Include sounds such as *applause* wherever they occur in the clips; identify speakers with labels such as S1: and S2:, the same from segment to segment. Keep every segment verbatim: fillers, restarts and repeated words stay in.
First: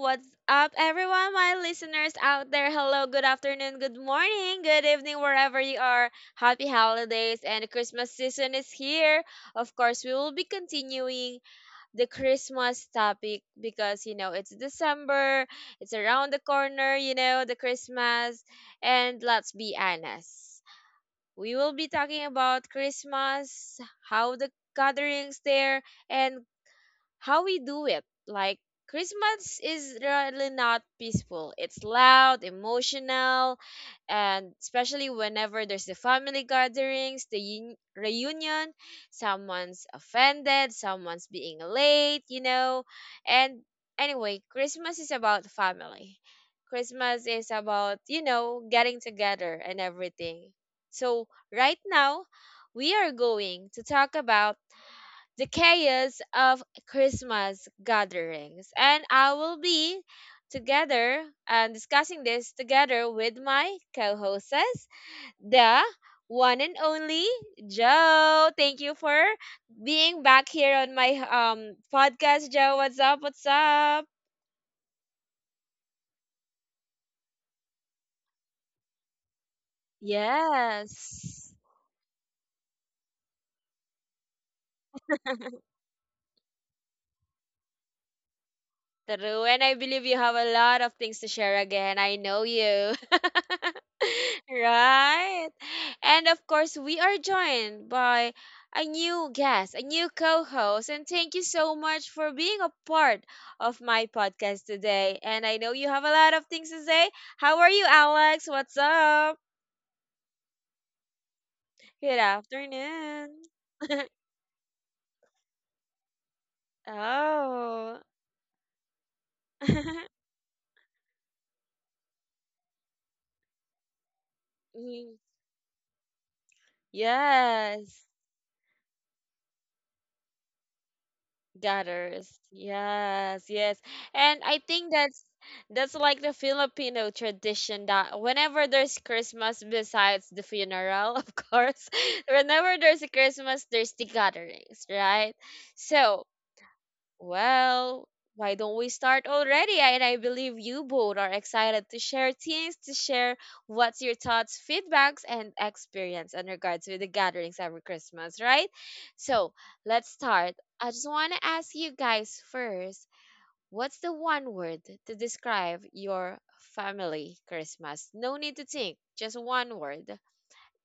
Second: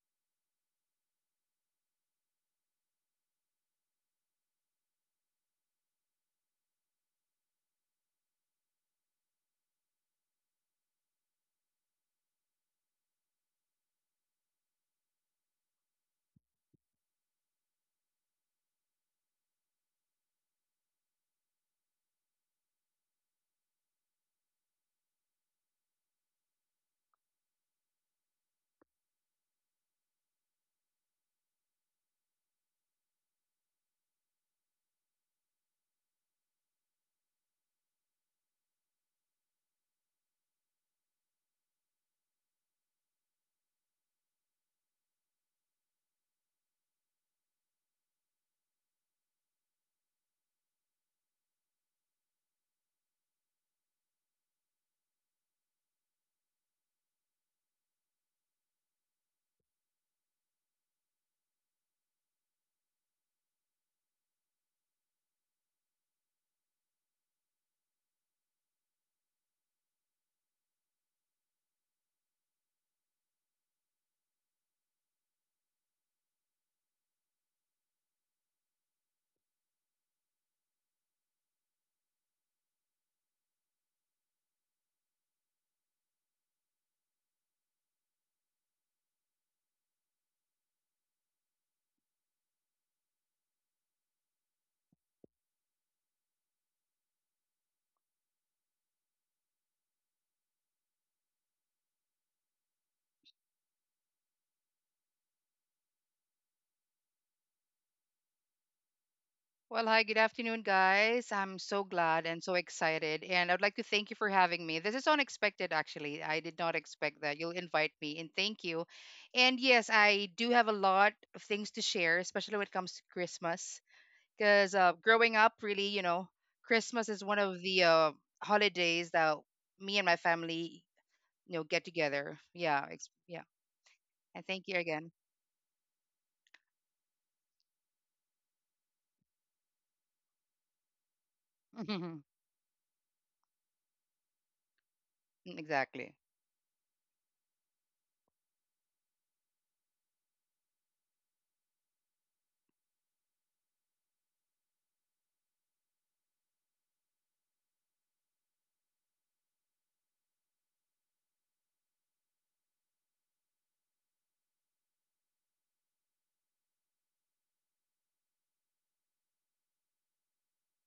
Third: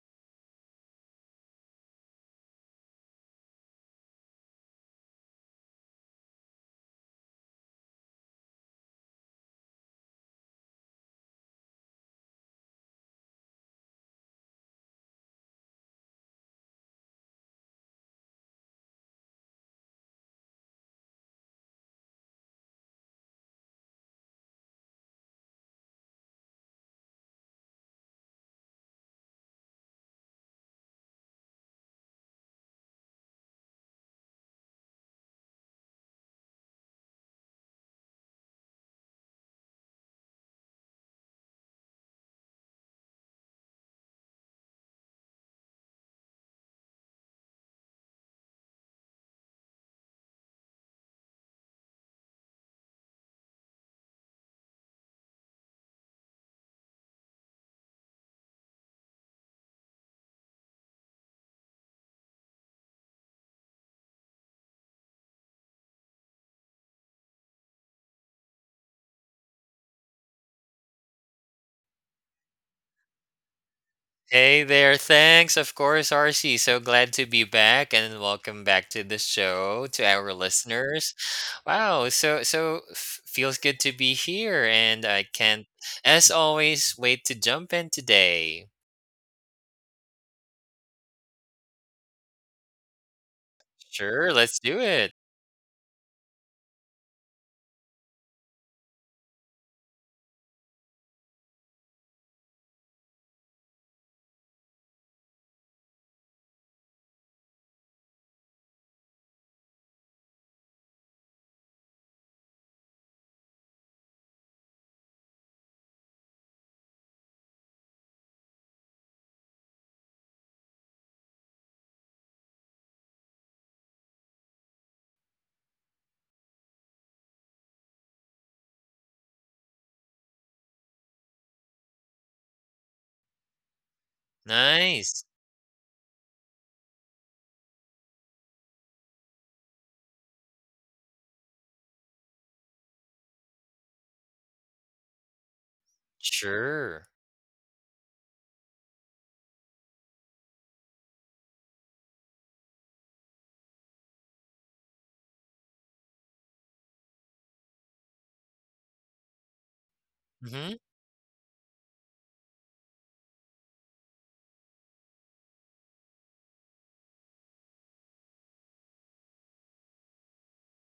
S1: What's up, everyone? My listeners out there. Hello, good afternoon, good morning, good evening, wherever you are. Happy holidays, and the Christmas season is here. Of course, we will be continuing the Christmas topic because, you know, it's December, it's around the corner, you know, the Christmas. And let's be honest, we will be talking about Christmas, how the gatherings there, and how we do it. Like Christmas is really not peaceful. It's loud, emotional, and especially whenever there's the family gatherings, the un- reunion, someone's offended, someone's being late, you know. And anyway, Christmas is about family. Christmas is about, you know, getting together and everything. So, right now, we are going to talk about the chaos of Christmas gatherings. And I will be together and discussing this together with my co hosts, the one and only Joe. Thank you for being back here on my um podcast, Joe. What's up? What's up?
S2: Hey there, thanks. Of course, R C. So glad to be back and welcome back to the show to our listeners.
S1: Yes.
S2: Wow, so so f- feels good to be here and I
S1: *laughs*
S2: can't as always wait to jump in today.
S1: True. And I believe you have a lot of things to share again. I know you. *laughs*
S2: Sure, let's do it.
S1: Right. And of course, we are joined by a new guest, a new co host. And thank you so much for being a part of my podcast today. And I know you have a lot of things to say. How are you, Alex? What's up?
S3: Well, hi, good afternoon, guys. I'm so
S1: Good
S3: glad and so excited.
S1: afternoon.
S3: And I'd like to thank you for
S1: *laughs*
S3: having me. This is unexpected, actually. I did not expect that. You'll invite
S1: Oh.
S3: me, and thank you. And yes,
S1: *laughs*
S3: I do have a lot of things to share, especially when it comes to Christmas. Because uh,
S1: Mm,
S3: growing up, really, you know, Christmas is one of the
S1: yes.
S3: uh, holidays that me and my family, you know, get
S1: Gathers.
S3: together. Yeah, ex- yeah.
S1: Yes, yes. And
S3: And
S1: I
S3: thank you
S1: think
S3: again.
S2: Nice.
S1: that's that's like the Filipino tradition that whenever there's Christmas besides the funeral, of course, *laughs*
S3: *laughs*
S1: whenever there's a Christmas, there's the gatherings, right?
S3: Exactly.
S1: So,
S2: Sure.
S1: well, why don't we start already? I- And I believe you both are excited to share things, to share what's your thoughts, feedbacks, and experience in regards with the gatherings every Christmas, right? So let's start.
S2: Mhm.
S1: I just want to ask you guys first, what's the one word to describe your family Christmas? No need to think, just one word.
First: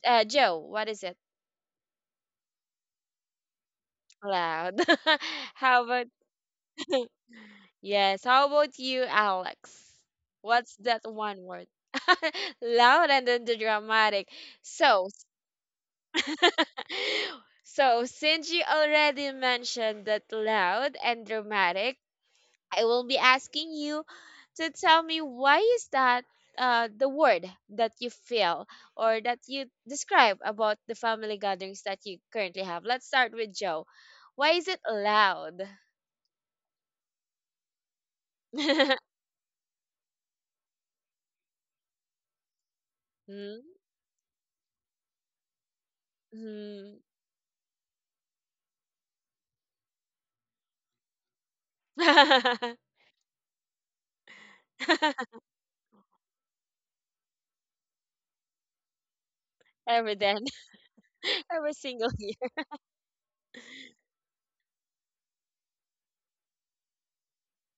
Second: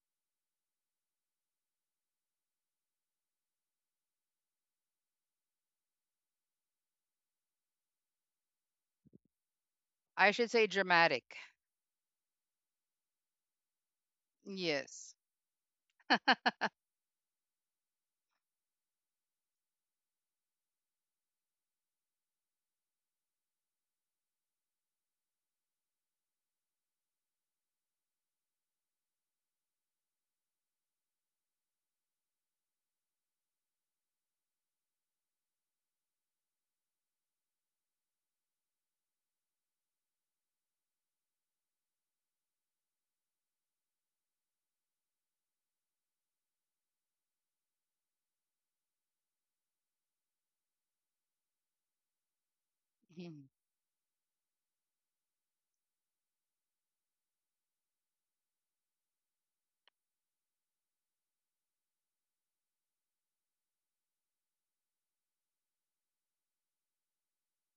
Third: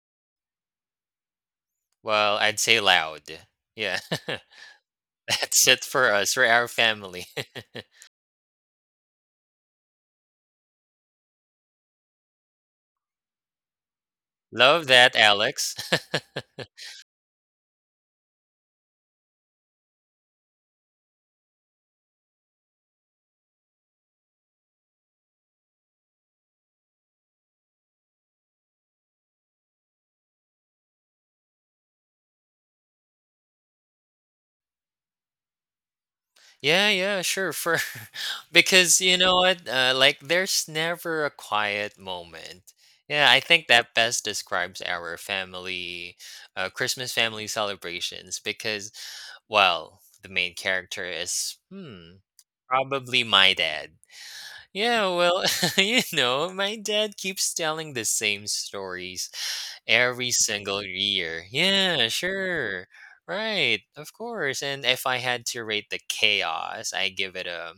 S1: Uh, Joe, what is it?
S2: Well, I'd say loud. Yeah. *laughs*
S1: Loud. *laughs*
S2: That's
S1: How
S2: it
S1: about?
S2: for us, for our family. *laughs*
S1: Yes. How about you, Alex?
S3: I should say
S1: What's that
S3: dramatic.
S1: one word? *laughs* Loud and then the dramatic.
S2: Love
S1: So,
S2: that,
S3: Yes.
S2: Alex.
S1: *laughs*
S2: *laughs*
S1: so since you already mentioned that loud and dramatic, I will be asking you to tell me why is that uh, the word that you feel or that you describe about the family gatherings that you currently have. Let's start with Joe. Why is it loud?
S2: Yeah, yeah, sure, for *laughs* because you
S1: *laughs*
S2: know what, uh, like there's never a quiet moment. Yeah, I
S1: Hmm?
S2: think that best describes our family, uh,
S1: Hmm.
S2: Christmas family celebrations because, well, the main character is, hmm,
S1: *laughs*
S2: probably my dad. Yeah,
S1: *laughs*
S2: well, *laughs* you know, my dad keeps telling the same stories
S1: Ever
S2: every
S1: then,
S2: single year.
S1: *laughs* every
S2: Yeah,
S1: single year.
S2: sure. Right, of course. And if I had to rate the chaos, I give it a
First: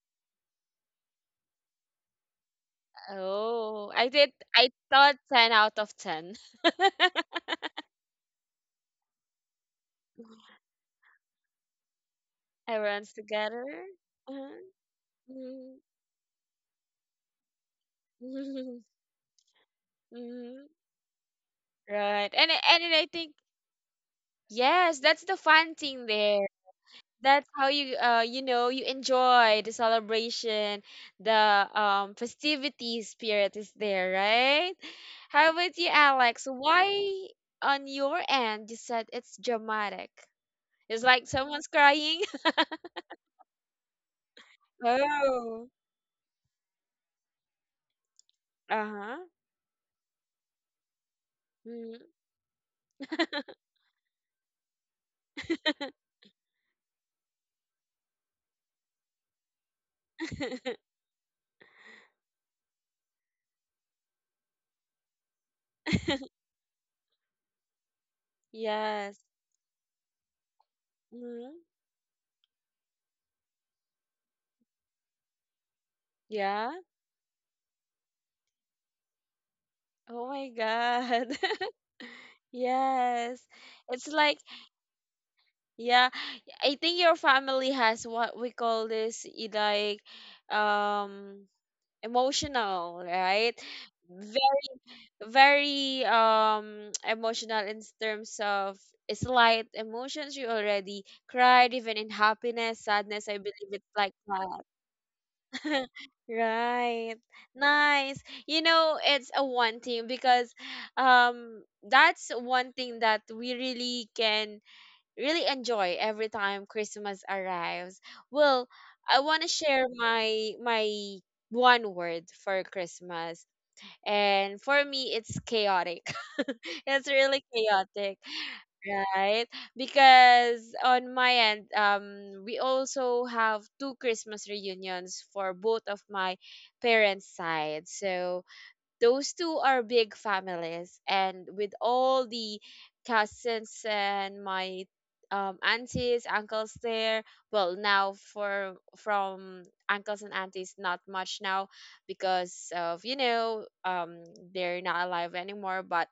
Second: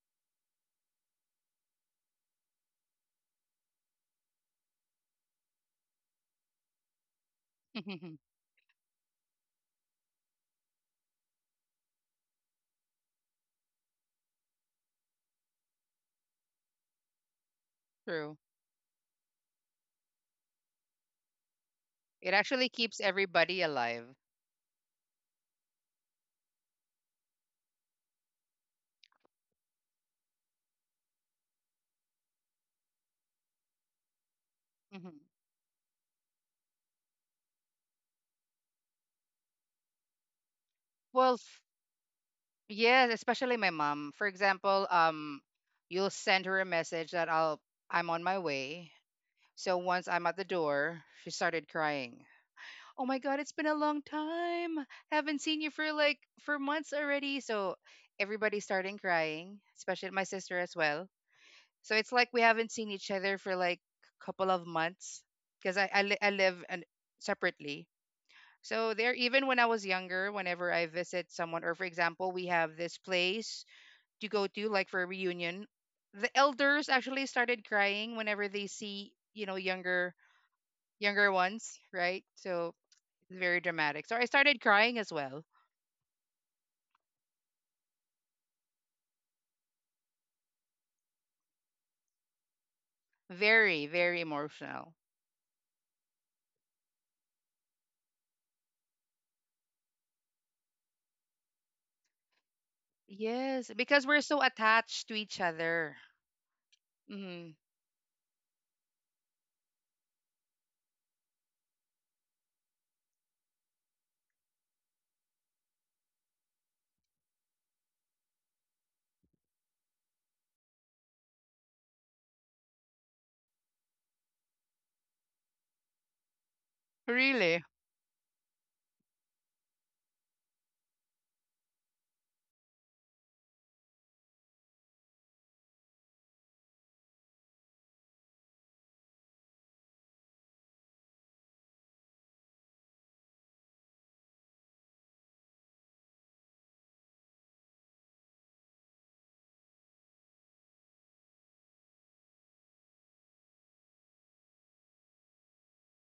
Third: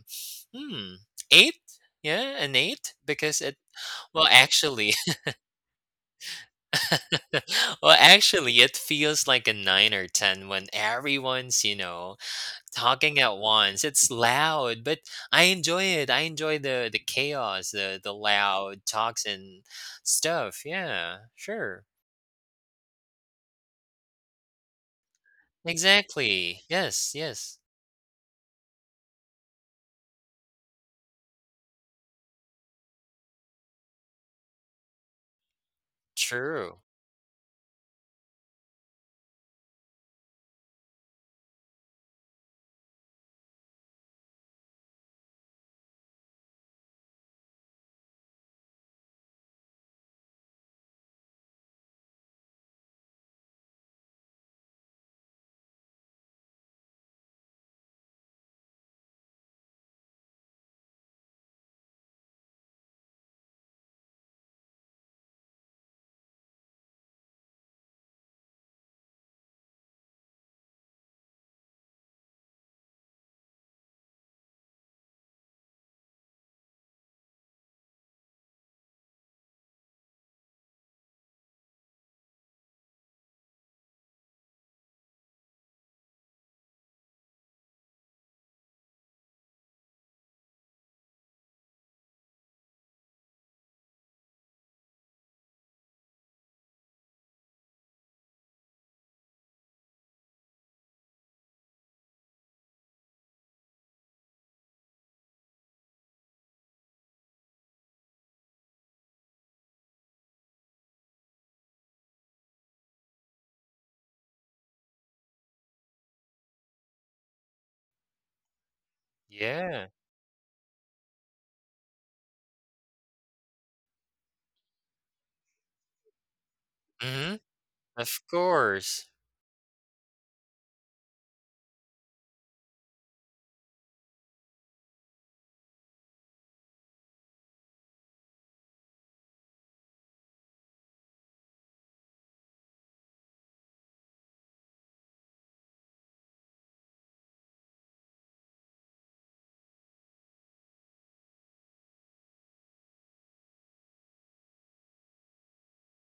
S2: hmm, eight. Yeah, an eight because it
S1: Oh, I
S2: well
S1: did. I
S2: actually
S1: thought ten out of ten. *laughs*
S2: *laughs* well
S3: *laughs*
S2: actually it feels like a nine or ten when everyone's, you know,
S1: Everyone's
S2: talking at
S1: together.
S2: once. It's
S1: Uh-huh.
S2: loud, but I
S1: Mhm.
S2: enjoy it. I enjoy the the chaos, the the
S3: True.
S2: loud
S1: *laughs*
S2: talks and stuff.
S1: Mhm.
S2: Yeah, sure.
S1: Right.
S3: It
S1: And I-
S3: actually
S1: and
S3: keeps
S1: I think
S3: everybody alive.
S1: yes, that's the fun thing there.
S2: Exactly. Yes,
S1: That's
S2: yes.
S1: how you uh you know you enjoy the celebration, the um festivity spirit is there, right?
S3: Hmm.
S1: How about you, Alex?
S2: True.
S1: Why on your end you said it's dramatic? It's like
S3: Well, f-
S1: someone's crying. *laughs*
S3: yes, especially my mom. For example, um,
S1: Oh.
S3: you'll send her a message that I'll I'm on my way.
S1: Uh-huh.
S3: So once I'm at the door, she started
S1: Mhm.
S3: crying. Oh my God, it's been a long time. Haven't seen you for like for months already. So everybody starting crying, especially my sister as
S1: *laughs*
S3: well. So it's like we haven't seen each other for like a couple of months because I I, li- I live and separately. So there,
S1: Yes.
S3: even when I was younger, whenever I visit someone,
S1: Mhm.
S3: or for example, we have this place to go to, like for a reunion, the
S1: Yeah.
S3: elders actually started crying whenever they see, you know, younger
S1: Oh my
S3: younger
S1: God.
S3: ones,
S1: *laughs*
S3: right? So it's
S1: Yes.
S3: very
S1: It's
S3: dramatic. So I
S1: like,
S3: started crying as well.
S1: yeah, I think your family has what we call this, i- like, um, emotional, right?
S3: Very, very emotional.
S1: Very um *tsk* emotional in terms of slight emotions, you already cried even in happiness, sadness. I
S3: Yes,
S1: believe it's
S3: because
S1: like
S3: we're so
S1: that.
S3: attached to each
S1: *laughs*
S3: other.
S1: Right.
S3: Hmm.
S1: Nice. You know it's a one thing because um that's one thing that we really can really enjoy every time Christmas arrives. Well, I want to share
S2: Yeah.
S1: my my one word for Christmas, and for me it's chaotic. *laughs* It's
S2: Mm-hmm.
S1: really
S3: Really.
S1: chaotic.
S2: Of course.
S1: Right? Because on my end, um, we also have two Christmas reunions for both of my parents' side. So those two are big families, and with all the cousins and my um, aunties, uncles there. Well, now for from uncles and aunties, not much now because of you know um, they're not alive anymore. But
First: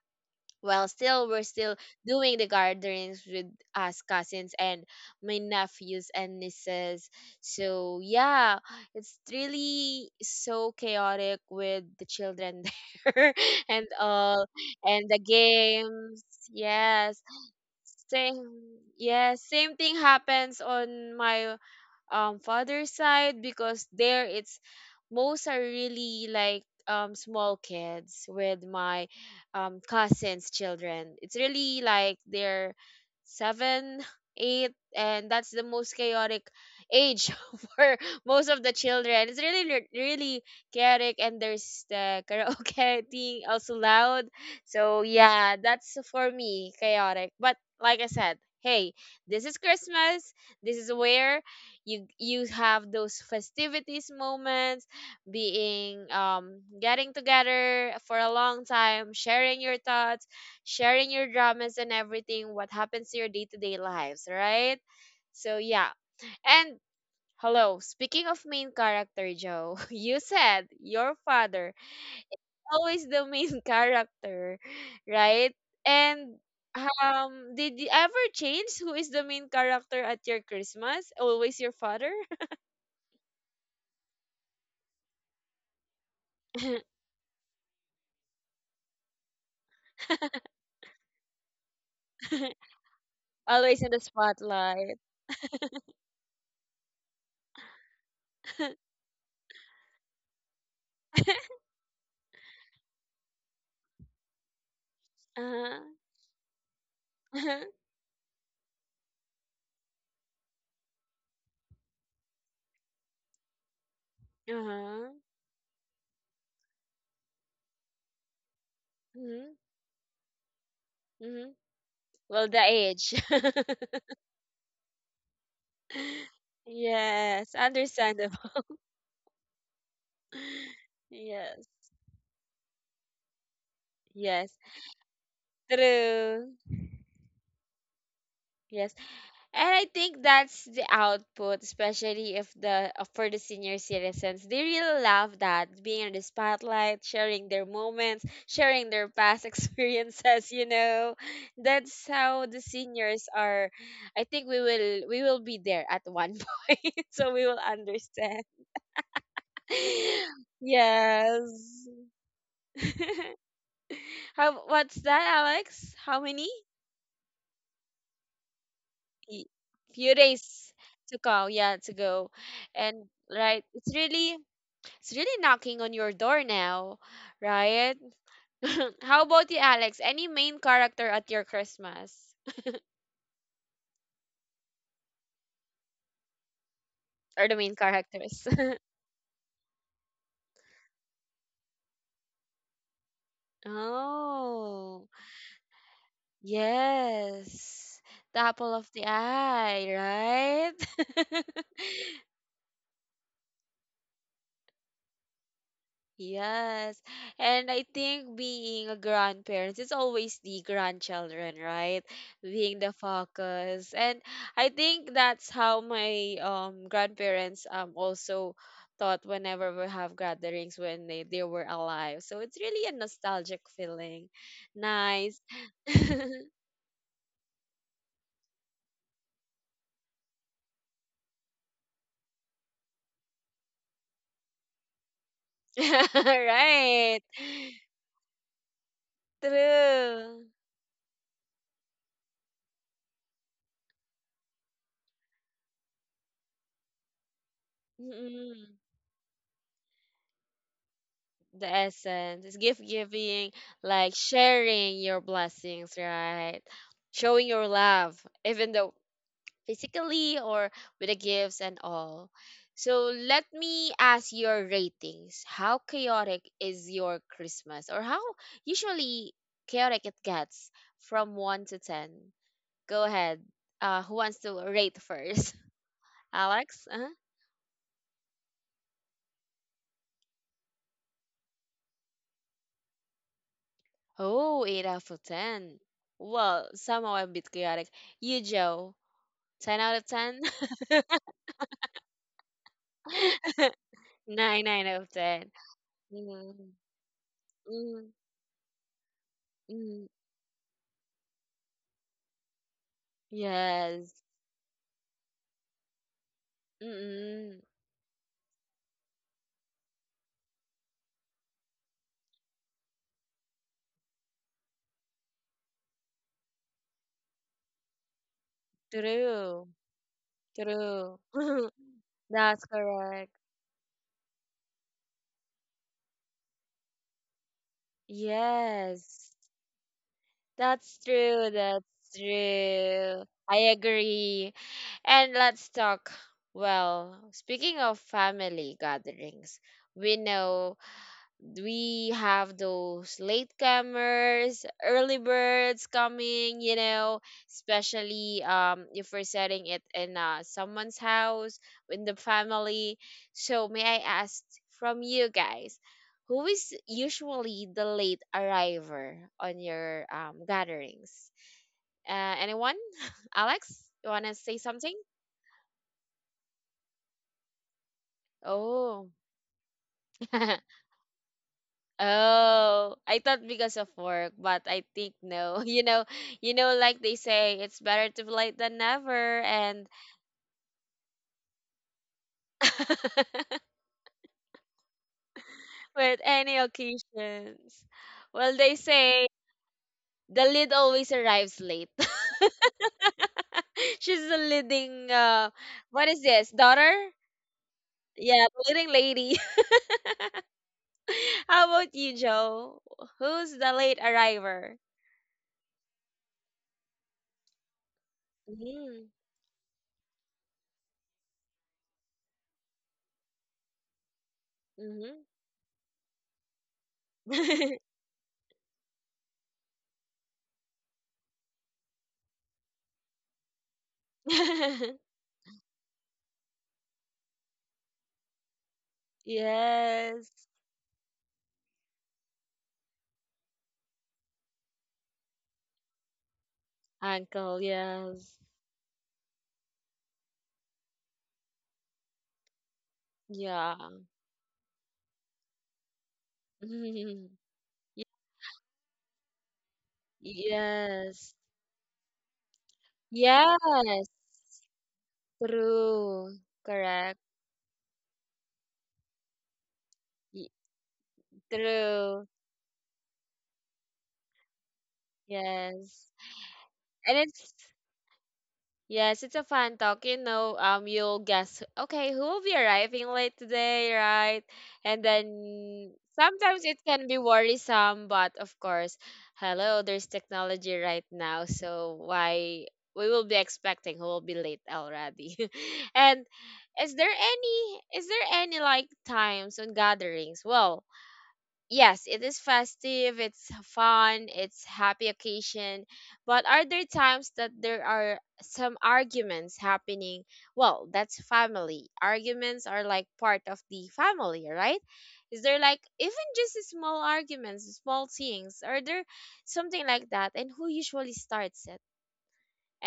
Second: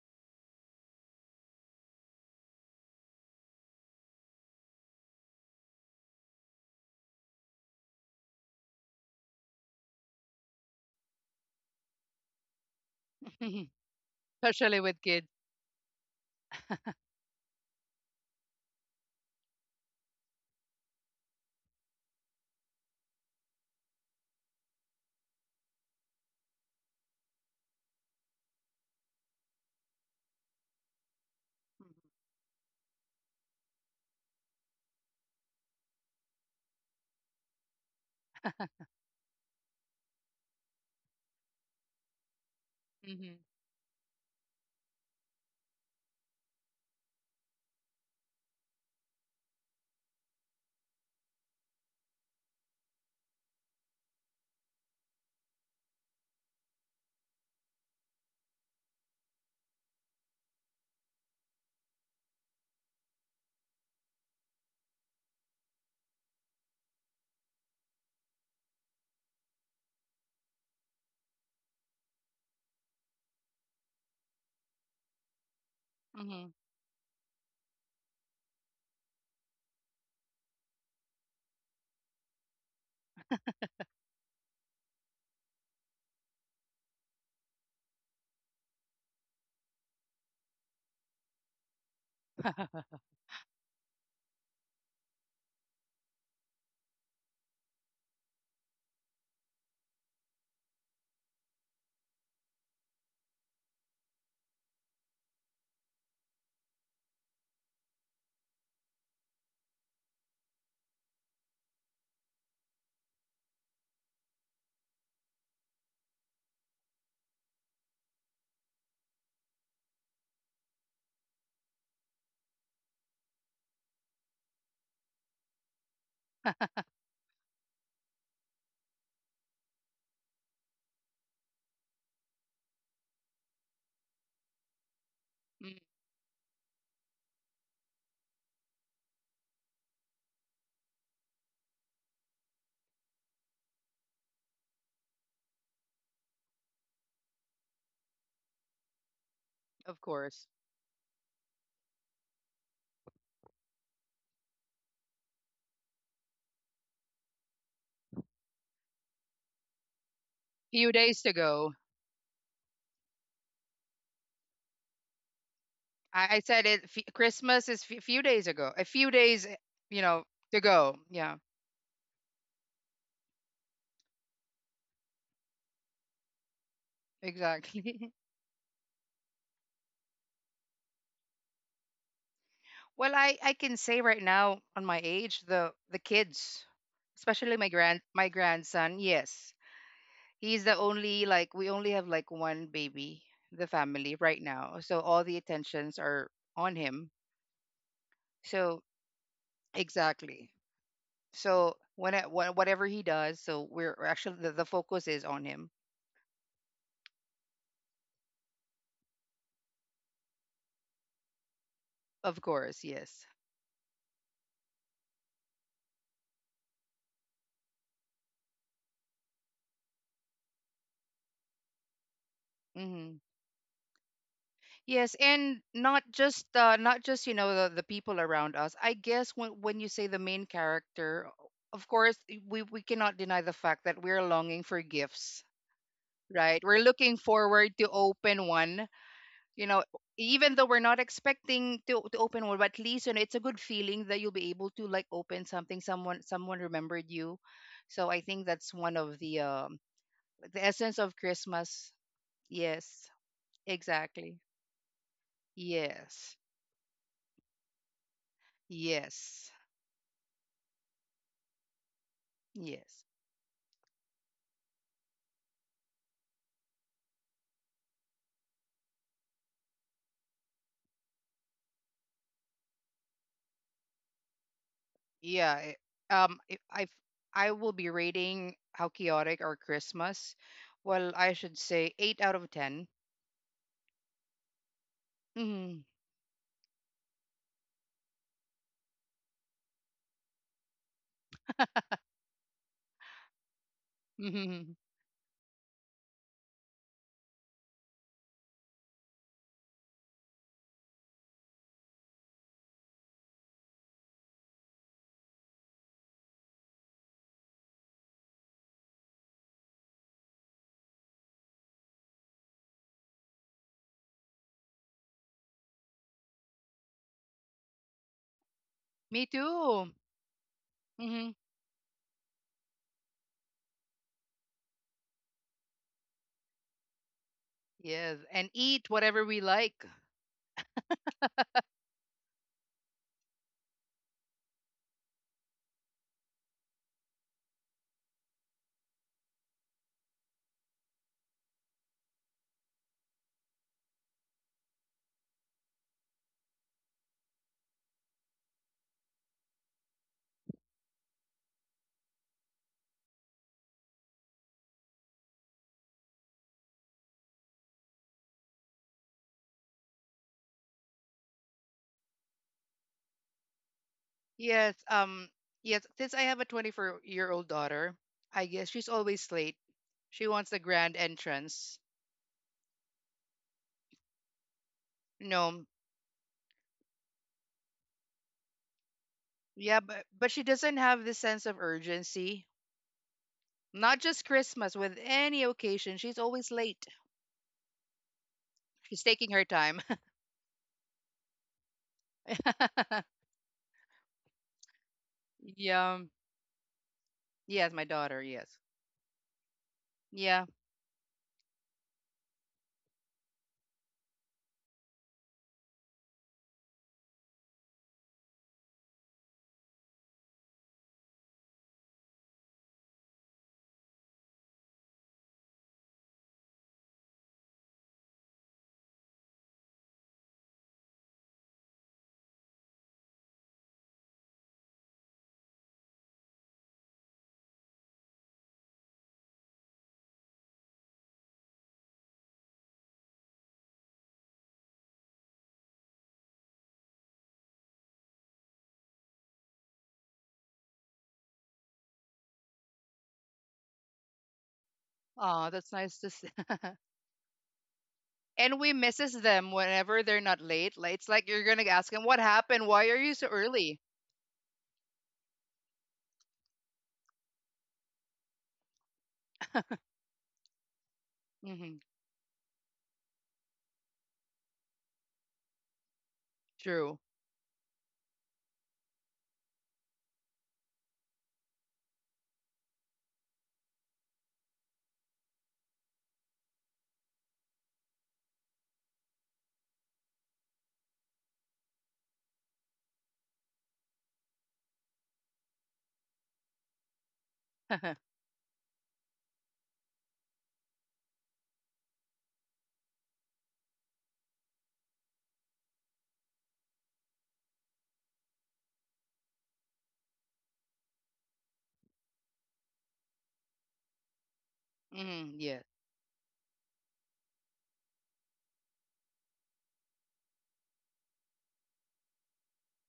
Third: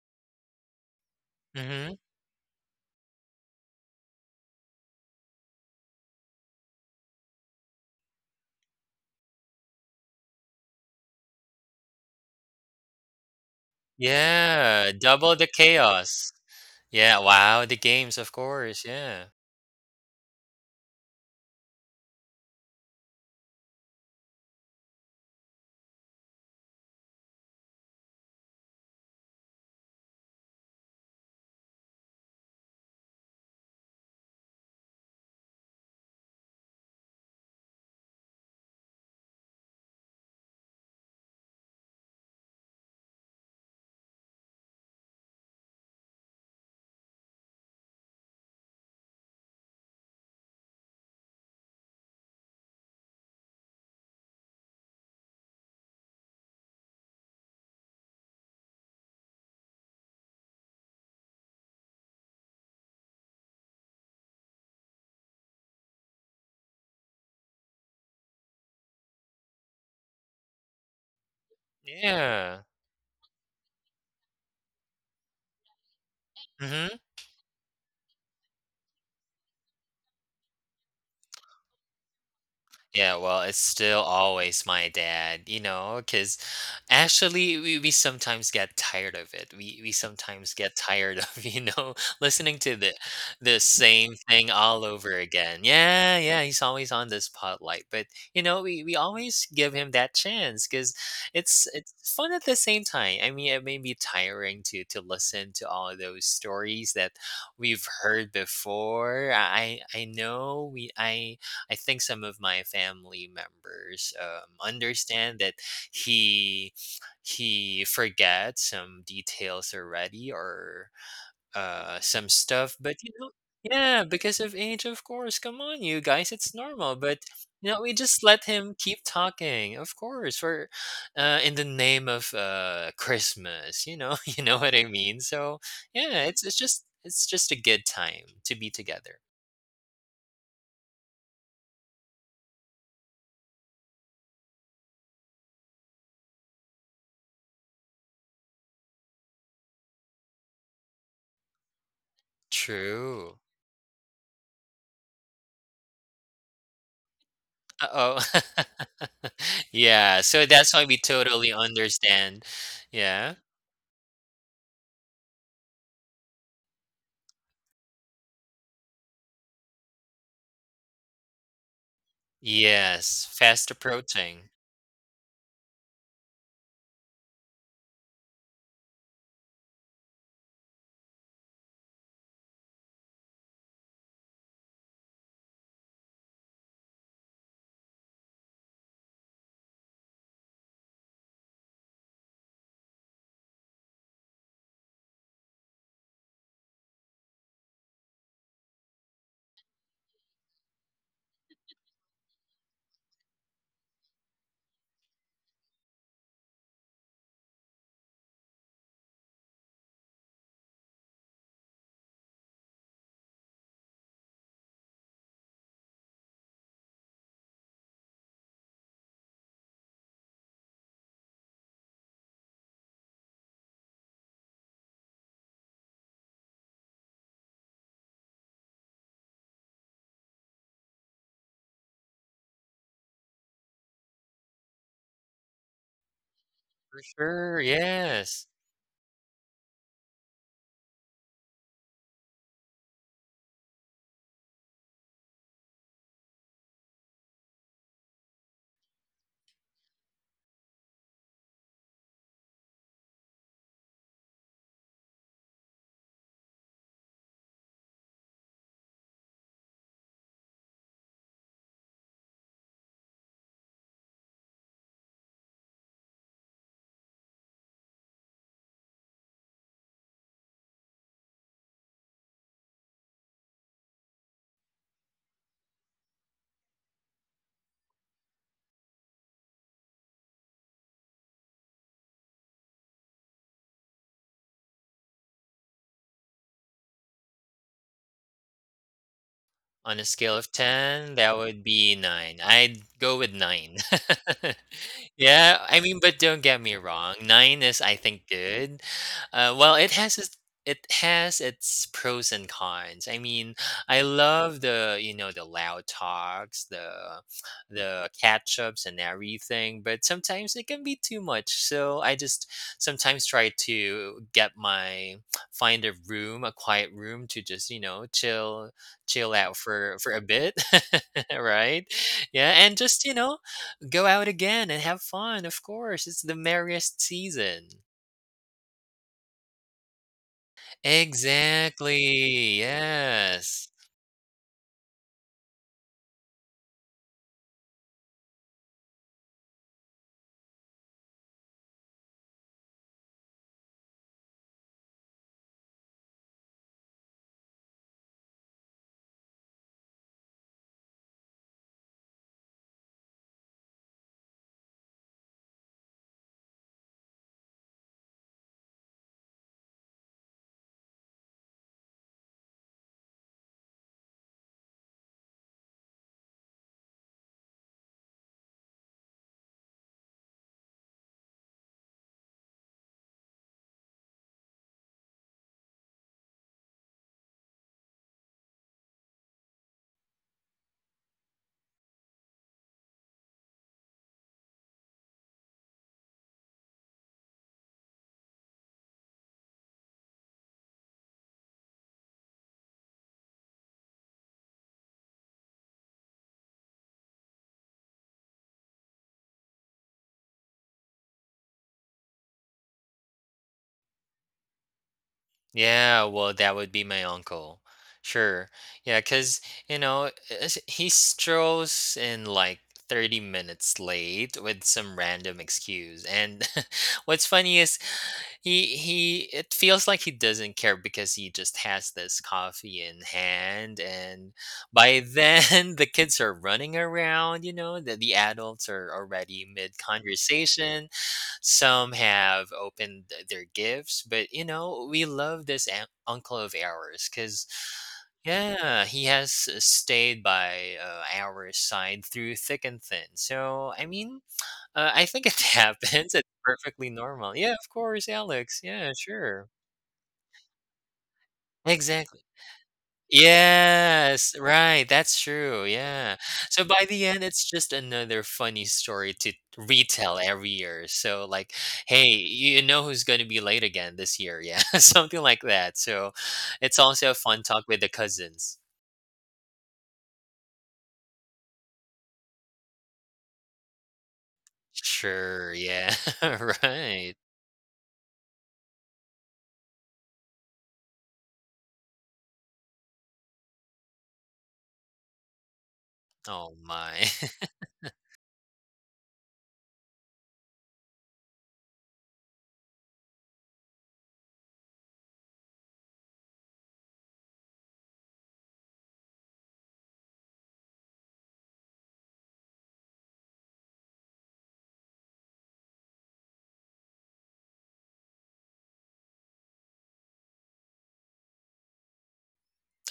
S1: well, still we're still
S2: Mm-hmm.
S1: doing the gatherings with us cousins and my nephews and nieces. So yeah, it's really so chaotic with the children *laughs* there
S3: *laughs*
S1: and all,
S3: Especially
S2: Yeah.
S3: with
S1: and the
S3: kids.
S2: Double the
S1: games.
S2: chaos. Yeah.
S1: Yes,
S2: Wow. The games, of
S1: same.
S2: course. Yeah.
S1: Yes, same thing happens on my um father's side because there it's most are really like um small kids with my um cousins children. It's really like they're seven *laughs* eight, and that's the most chaotic age *laughs* for most of the children. It's really re- really chaotic, and there's the karaoke *laughs*
S3: Hmm.
S1: thing, also loud. So yeah, that's for me chaotic, but like I said, hey, this is Christmas. This is where you you have those festivities moments, being um getting together for a long time, sharing your thoughts, sharing your dramas and everything, what happens to your day-to-day lives, right? So yeah. And hello, speaking of main character, Joe, *laughs* you said your father
S2: Yeah.
S1: always the main *laughs* character, right? And
S3: Hmm.
S2: Mm-hmm.
S1: um did you ever change who is the main character at your Christmas? Always your father?
S2: Yeah, well, it's still always my dad, you know, because actually we, we sometimes get tired of it. We we sometimes get tired of, *laughs* you know, listening
S1: *laughs*
S2: to the the
S1: Always in the
S2: same thing all
S1: spotlight.
S2: over again. Yeah, yeah, he's always on the spotlight. But you
S1: *laughs*
S2: know,
S1: Uh-huh.
S2: we, we always give him that chance because it's it's fun at the same time. I mean, it may be tiring to to listen to all of those stories that
S1: Uh-huh.
S2: we've heard before. I I know we I I think some of my family members um,
S1: Uh-huh.
S2: understand that he he forgets some
S1: Mm-hmm.
S2: details already or
S1: Mm-hmm.
S2: uh, some
S1: Well, the
S2: stuff, but you
S1: age.
S2: know, yeah,
S1: *laughs*
S2: because of age, of course. Come on, you guys, it's normal. But
S1: Yes,
S2: you know, we just let
S1: understandable.
S2: him keep talking. Of course, for
S1: *laughs*
S2: uh, in the
S1: Yes.
S2: name of uh, Christmas. You know, *laughs* you
S1: Yes.
S2: know what I mean. So yeah, it's
S1: True.
S2: it's just it's just a good time to be
S1: Yes.
S2: together.
S1: And I think that's the output, especially if the uh, for the senior citizens, they really love that being in the spotlight, sharing their moments, sharing their past *laughs*
S3: *laughs* Of course.
S1: experiences. You know, that's how the seniors
S2: True.
S1: are. I think we will we will be there at one *laughs* point, so we will
S2: Uh
S1: understand.
S2: oh. *laughs* Yeah,
S1: *laughs*
S2: so that's why
S3: Few
S2: we
S3: days
S2: totally
S3: ago.
S1: Yes.
S2: understand. Yeah.
S1: *laughs* How, what's that, Alex? How
S3: I, I
S1: many?
S3: said it. F- Christmas is a few days ago. A few
S1: Y-
S3: days, eh, you
S1: few
S3: know, to
S1: days
S3: go.
S1: to
S3: Yeah,
S1: go. Yeah, to go. And
S2: Yes,
S1: right,
S2: fast
S1: it's really,
S2: approaching.
S1: it's really knocking on your door now, right?
S3: exactly.
S1: *laughs* How about you, Alex? Any main character at your Christmas,
S3: *laughs* Well, I I can say right now on my age, the the kids,
S1: or the
S3: especially my
S1: main
S3: grand my
S1: characters? *laughs*
S3: grandson. Yes, he's the only like we only have like one baby, in the family right now. So
S1: Oh,
S3: all the attentions are on him.
S1: yes. The apple
S3: So
S1: of the eye,
S3: exactly.
S1: right?
S3: So when I,
S1: *laughs*
S3: wha- whatever he does, so we're we're actually the, the focus is on him.
S1: Yes. And I think being a grandparent, it's always the grandchildren, right?
S3: Of
S1: Being
S3: course,
S1: the
S3: yes.
S1: focus. And I think that's how my um grandparents um also thought whenever we have gatherings when they, they were alive. So it's really a
S3: Mm-hmm.
S1: nostalgic feeling.
S3: Yes,
S1: Nice.
S3: and not
S1: *laughs*
S3: just uh, not just you know the, the people around us. I guess when when you say the main character, of course i- we we cannot deny the fact that we're longing for gifts, right? We're
S2: For
S3: looking
S1: Right.
S2: sure,
S3: forward to open
S2: yes.
S3: one. You know,
S1: True.
S3: even though we're not expecting to to open one, but at least you know it's a good feeling that you'll be able to like open something. Someone someone remembered you, so I think that's
S1: Mm-mm.
S3: one of the um the essence of
S1: The
S3: Christmas.
S1: essence is gift
S3: Yes,
S1: giving, like
S3: exactly.
S1: sharing your blessings,
S3: Yes,
S1: right? Showing your love, even though
S3: yes.
S1: physically or with the gifts and all.
S3: Yes.
S1: So let me ask your ratings. How chaotic is your Christmas, or how usually chaotic it gets, from one to ten? Go ahead. Uh who wants to rate first?
S3: Yeah. it-
S1: *laughs*
S3: Um. If
S1: Alex.
S3: I
S1: Uh-huh.
S3: I will be rating how chaotic our Christmas. Well, I should say eight out of ten.
S1: Oh, eight out of
S3: Mm-hmm.
S1: ten. Well, somehow a bit chaotic. You, Joe? ten out
S2: On
S1: of
S2: a scale
S1: ten?
S2: of ten, that would be nine. I'd go with nine.
S1: *laughs*
S2: *laughs*
S1: nine,
S3: Mm-hmm.
S1: nine out of ten.
S2: Yeah, I mean, but don't
S1: Mm,
S2: get me wrong, nine is, I
S1: mm,
S2: think, good. Uh, well, it
S1: mm.
S2: has its it has its pros and cons. I mean, I
S1: Yes.
S2: love the, you know, the loud talks, the
S1: Mm-mm.
S2: the catch-ups and everything, but sometimes it can be too much. So I just sometimes try to get my find a room, a quiet room to just, you know, chill
S3: *laughs* Me
S2: chill out
S1: True.
S3: too.
S2: for for a bit,
S1: True.
S3: Mm-hmm.
S2: *laughs*
S1: *laughs*
S2: right? Yeah,
S1: That's
S2: and just, you
S1: correct.
S2: know, go out again and have fun. Of course, it's the merriest season.
S3: Yes, and eat whatever
S1: Yes.
S3: we like.
S1: That's true. That's
S2: Exactly.
S1: true. I
S2: Yes.
S1: agree. And let's talk. Well, speaking of family gatherings, we know we have those latecomers, early birds coming, you know, especially um if we're setting it in uh, someone's house in the family. So may I ask from you guys, who is usually the late arriver on your um gatherings? Uh, anyone? *laughs* Alex, you wanna say
S3: Yes.
S1: something?
S3: Um. Yes. Since I have a twenty-four-year-old daughter, I guess she's
S1: Oh.
S3: always late. She wants the
S1: *laughs*
S3: grand entrance.
S1: Oh, I thought because of work, but I think no.
S3: No.
S1: *laughs* You know, you know, like they say, it's better to be late than never,
S3: Yeah,
S1: and
S3: but but she doesn't have this sense of urgency.
S1: *laughs*
S3: Not just Christmas, with any occasion, she's
S1: with
S3: always
S1: any
S3: late.
S1: occasions. Well, they
S3: She's
S1: say
S3: taking her time.
S1: the lead always arrives late. *laughs*
S3: *laughs*
S1: She's the leading. Uh,
S3: Yeah.
S1: what is this, daughter?
S3: Yes, my daughter.
S1: Yeah,
S3: Yes.
S1: the leading lady.
S3: Yeah.
S1: *laughs* How about you, Joe? Who's the late arriver?
S2: Yeah, well, that would be my uncle. Sure. Yeah,
S1: Mm-hmm.
S2: because you know, it's- he strolls in like thirty minutes late with some random excuse. And *laughs* what's funny
S1: Mm-hmm.
S2: is he he it feels like he doesn't care because he just has this coffee in hand and by
S1: *laughs*
S2: then *laughs* the kids are running around, you know, the, the adults are already mid
S1: Yes,
S2: some have opened their gifts, but you know, we love this an- uncle of ours because,
S1: uncle. Yes.
S2: yeah, he has stayed by uh, our side through thick and thin. So,
S1: Yeah.
S2: I mean, uh, I think it *laughs*
S3: Oh, that's nice to
S2: happens.
S3: see.
S2: It's
S3: *laughs*
S2: perfectly
S1: *laughs*
S2: normal. Yeah, of course,
S3: And
S2: Alex.
S3: we
S2: Yeah,
S3: misses them
S2: sure.
S3: whenever they're not late. Like it's like
S1: Yes.
S3: you're gonna ask them what
S2: Exactly.
S3: happened. Why are you so early?
S1: Yes.
S2: Yes, right, that's true, yeah.
S1: True.
S2: So by the
S1: Correct.
S2: end, it's just another funny story to
S3: *laughs*
S2: retell
S1: Y-
S2: every year. So like,
S3: Hmm.
S2: hey,
S1: true.
S2: you know who's going to be late again this year, yeah, *laughs* something like that.
S1: Yes.
S2: So it's
S3: True.
S2: also a
S1: And
S2: fun
S1: it's,
S2: talk with the cousins.
S1: yes, it's a fun talk. You know, um, you'll guess, okay, who will be arriving late today, right? And
S2: Sure, yeah,
S1: then
S2: *laughs*
S1: sometimes it can
S2: right.
S1: be worrisome, but of course, hello, there's technology right now, so why we will be expecting who will be late already. *laughs* And
S2: Oh
S1: is
S2: my.
S1: there
S2: *laughs*
S1: any,
S3: *laughs* Hmm.
S1: is there any like times on gatherings? Well, yes, it is festive, it's fun, it's happy occasion. But are there times that there are some arguments happening? Well, that's family. Arguments are like part of the family, right? Is there
S3: Yes.
S1: like even just small arguments, small things? Are there something like that? And who usually starts it?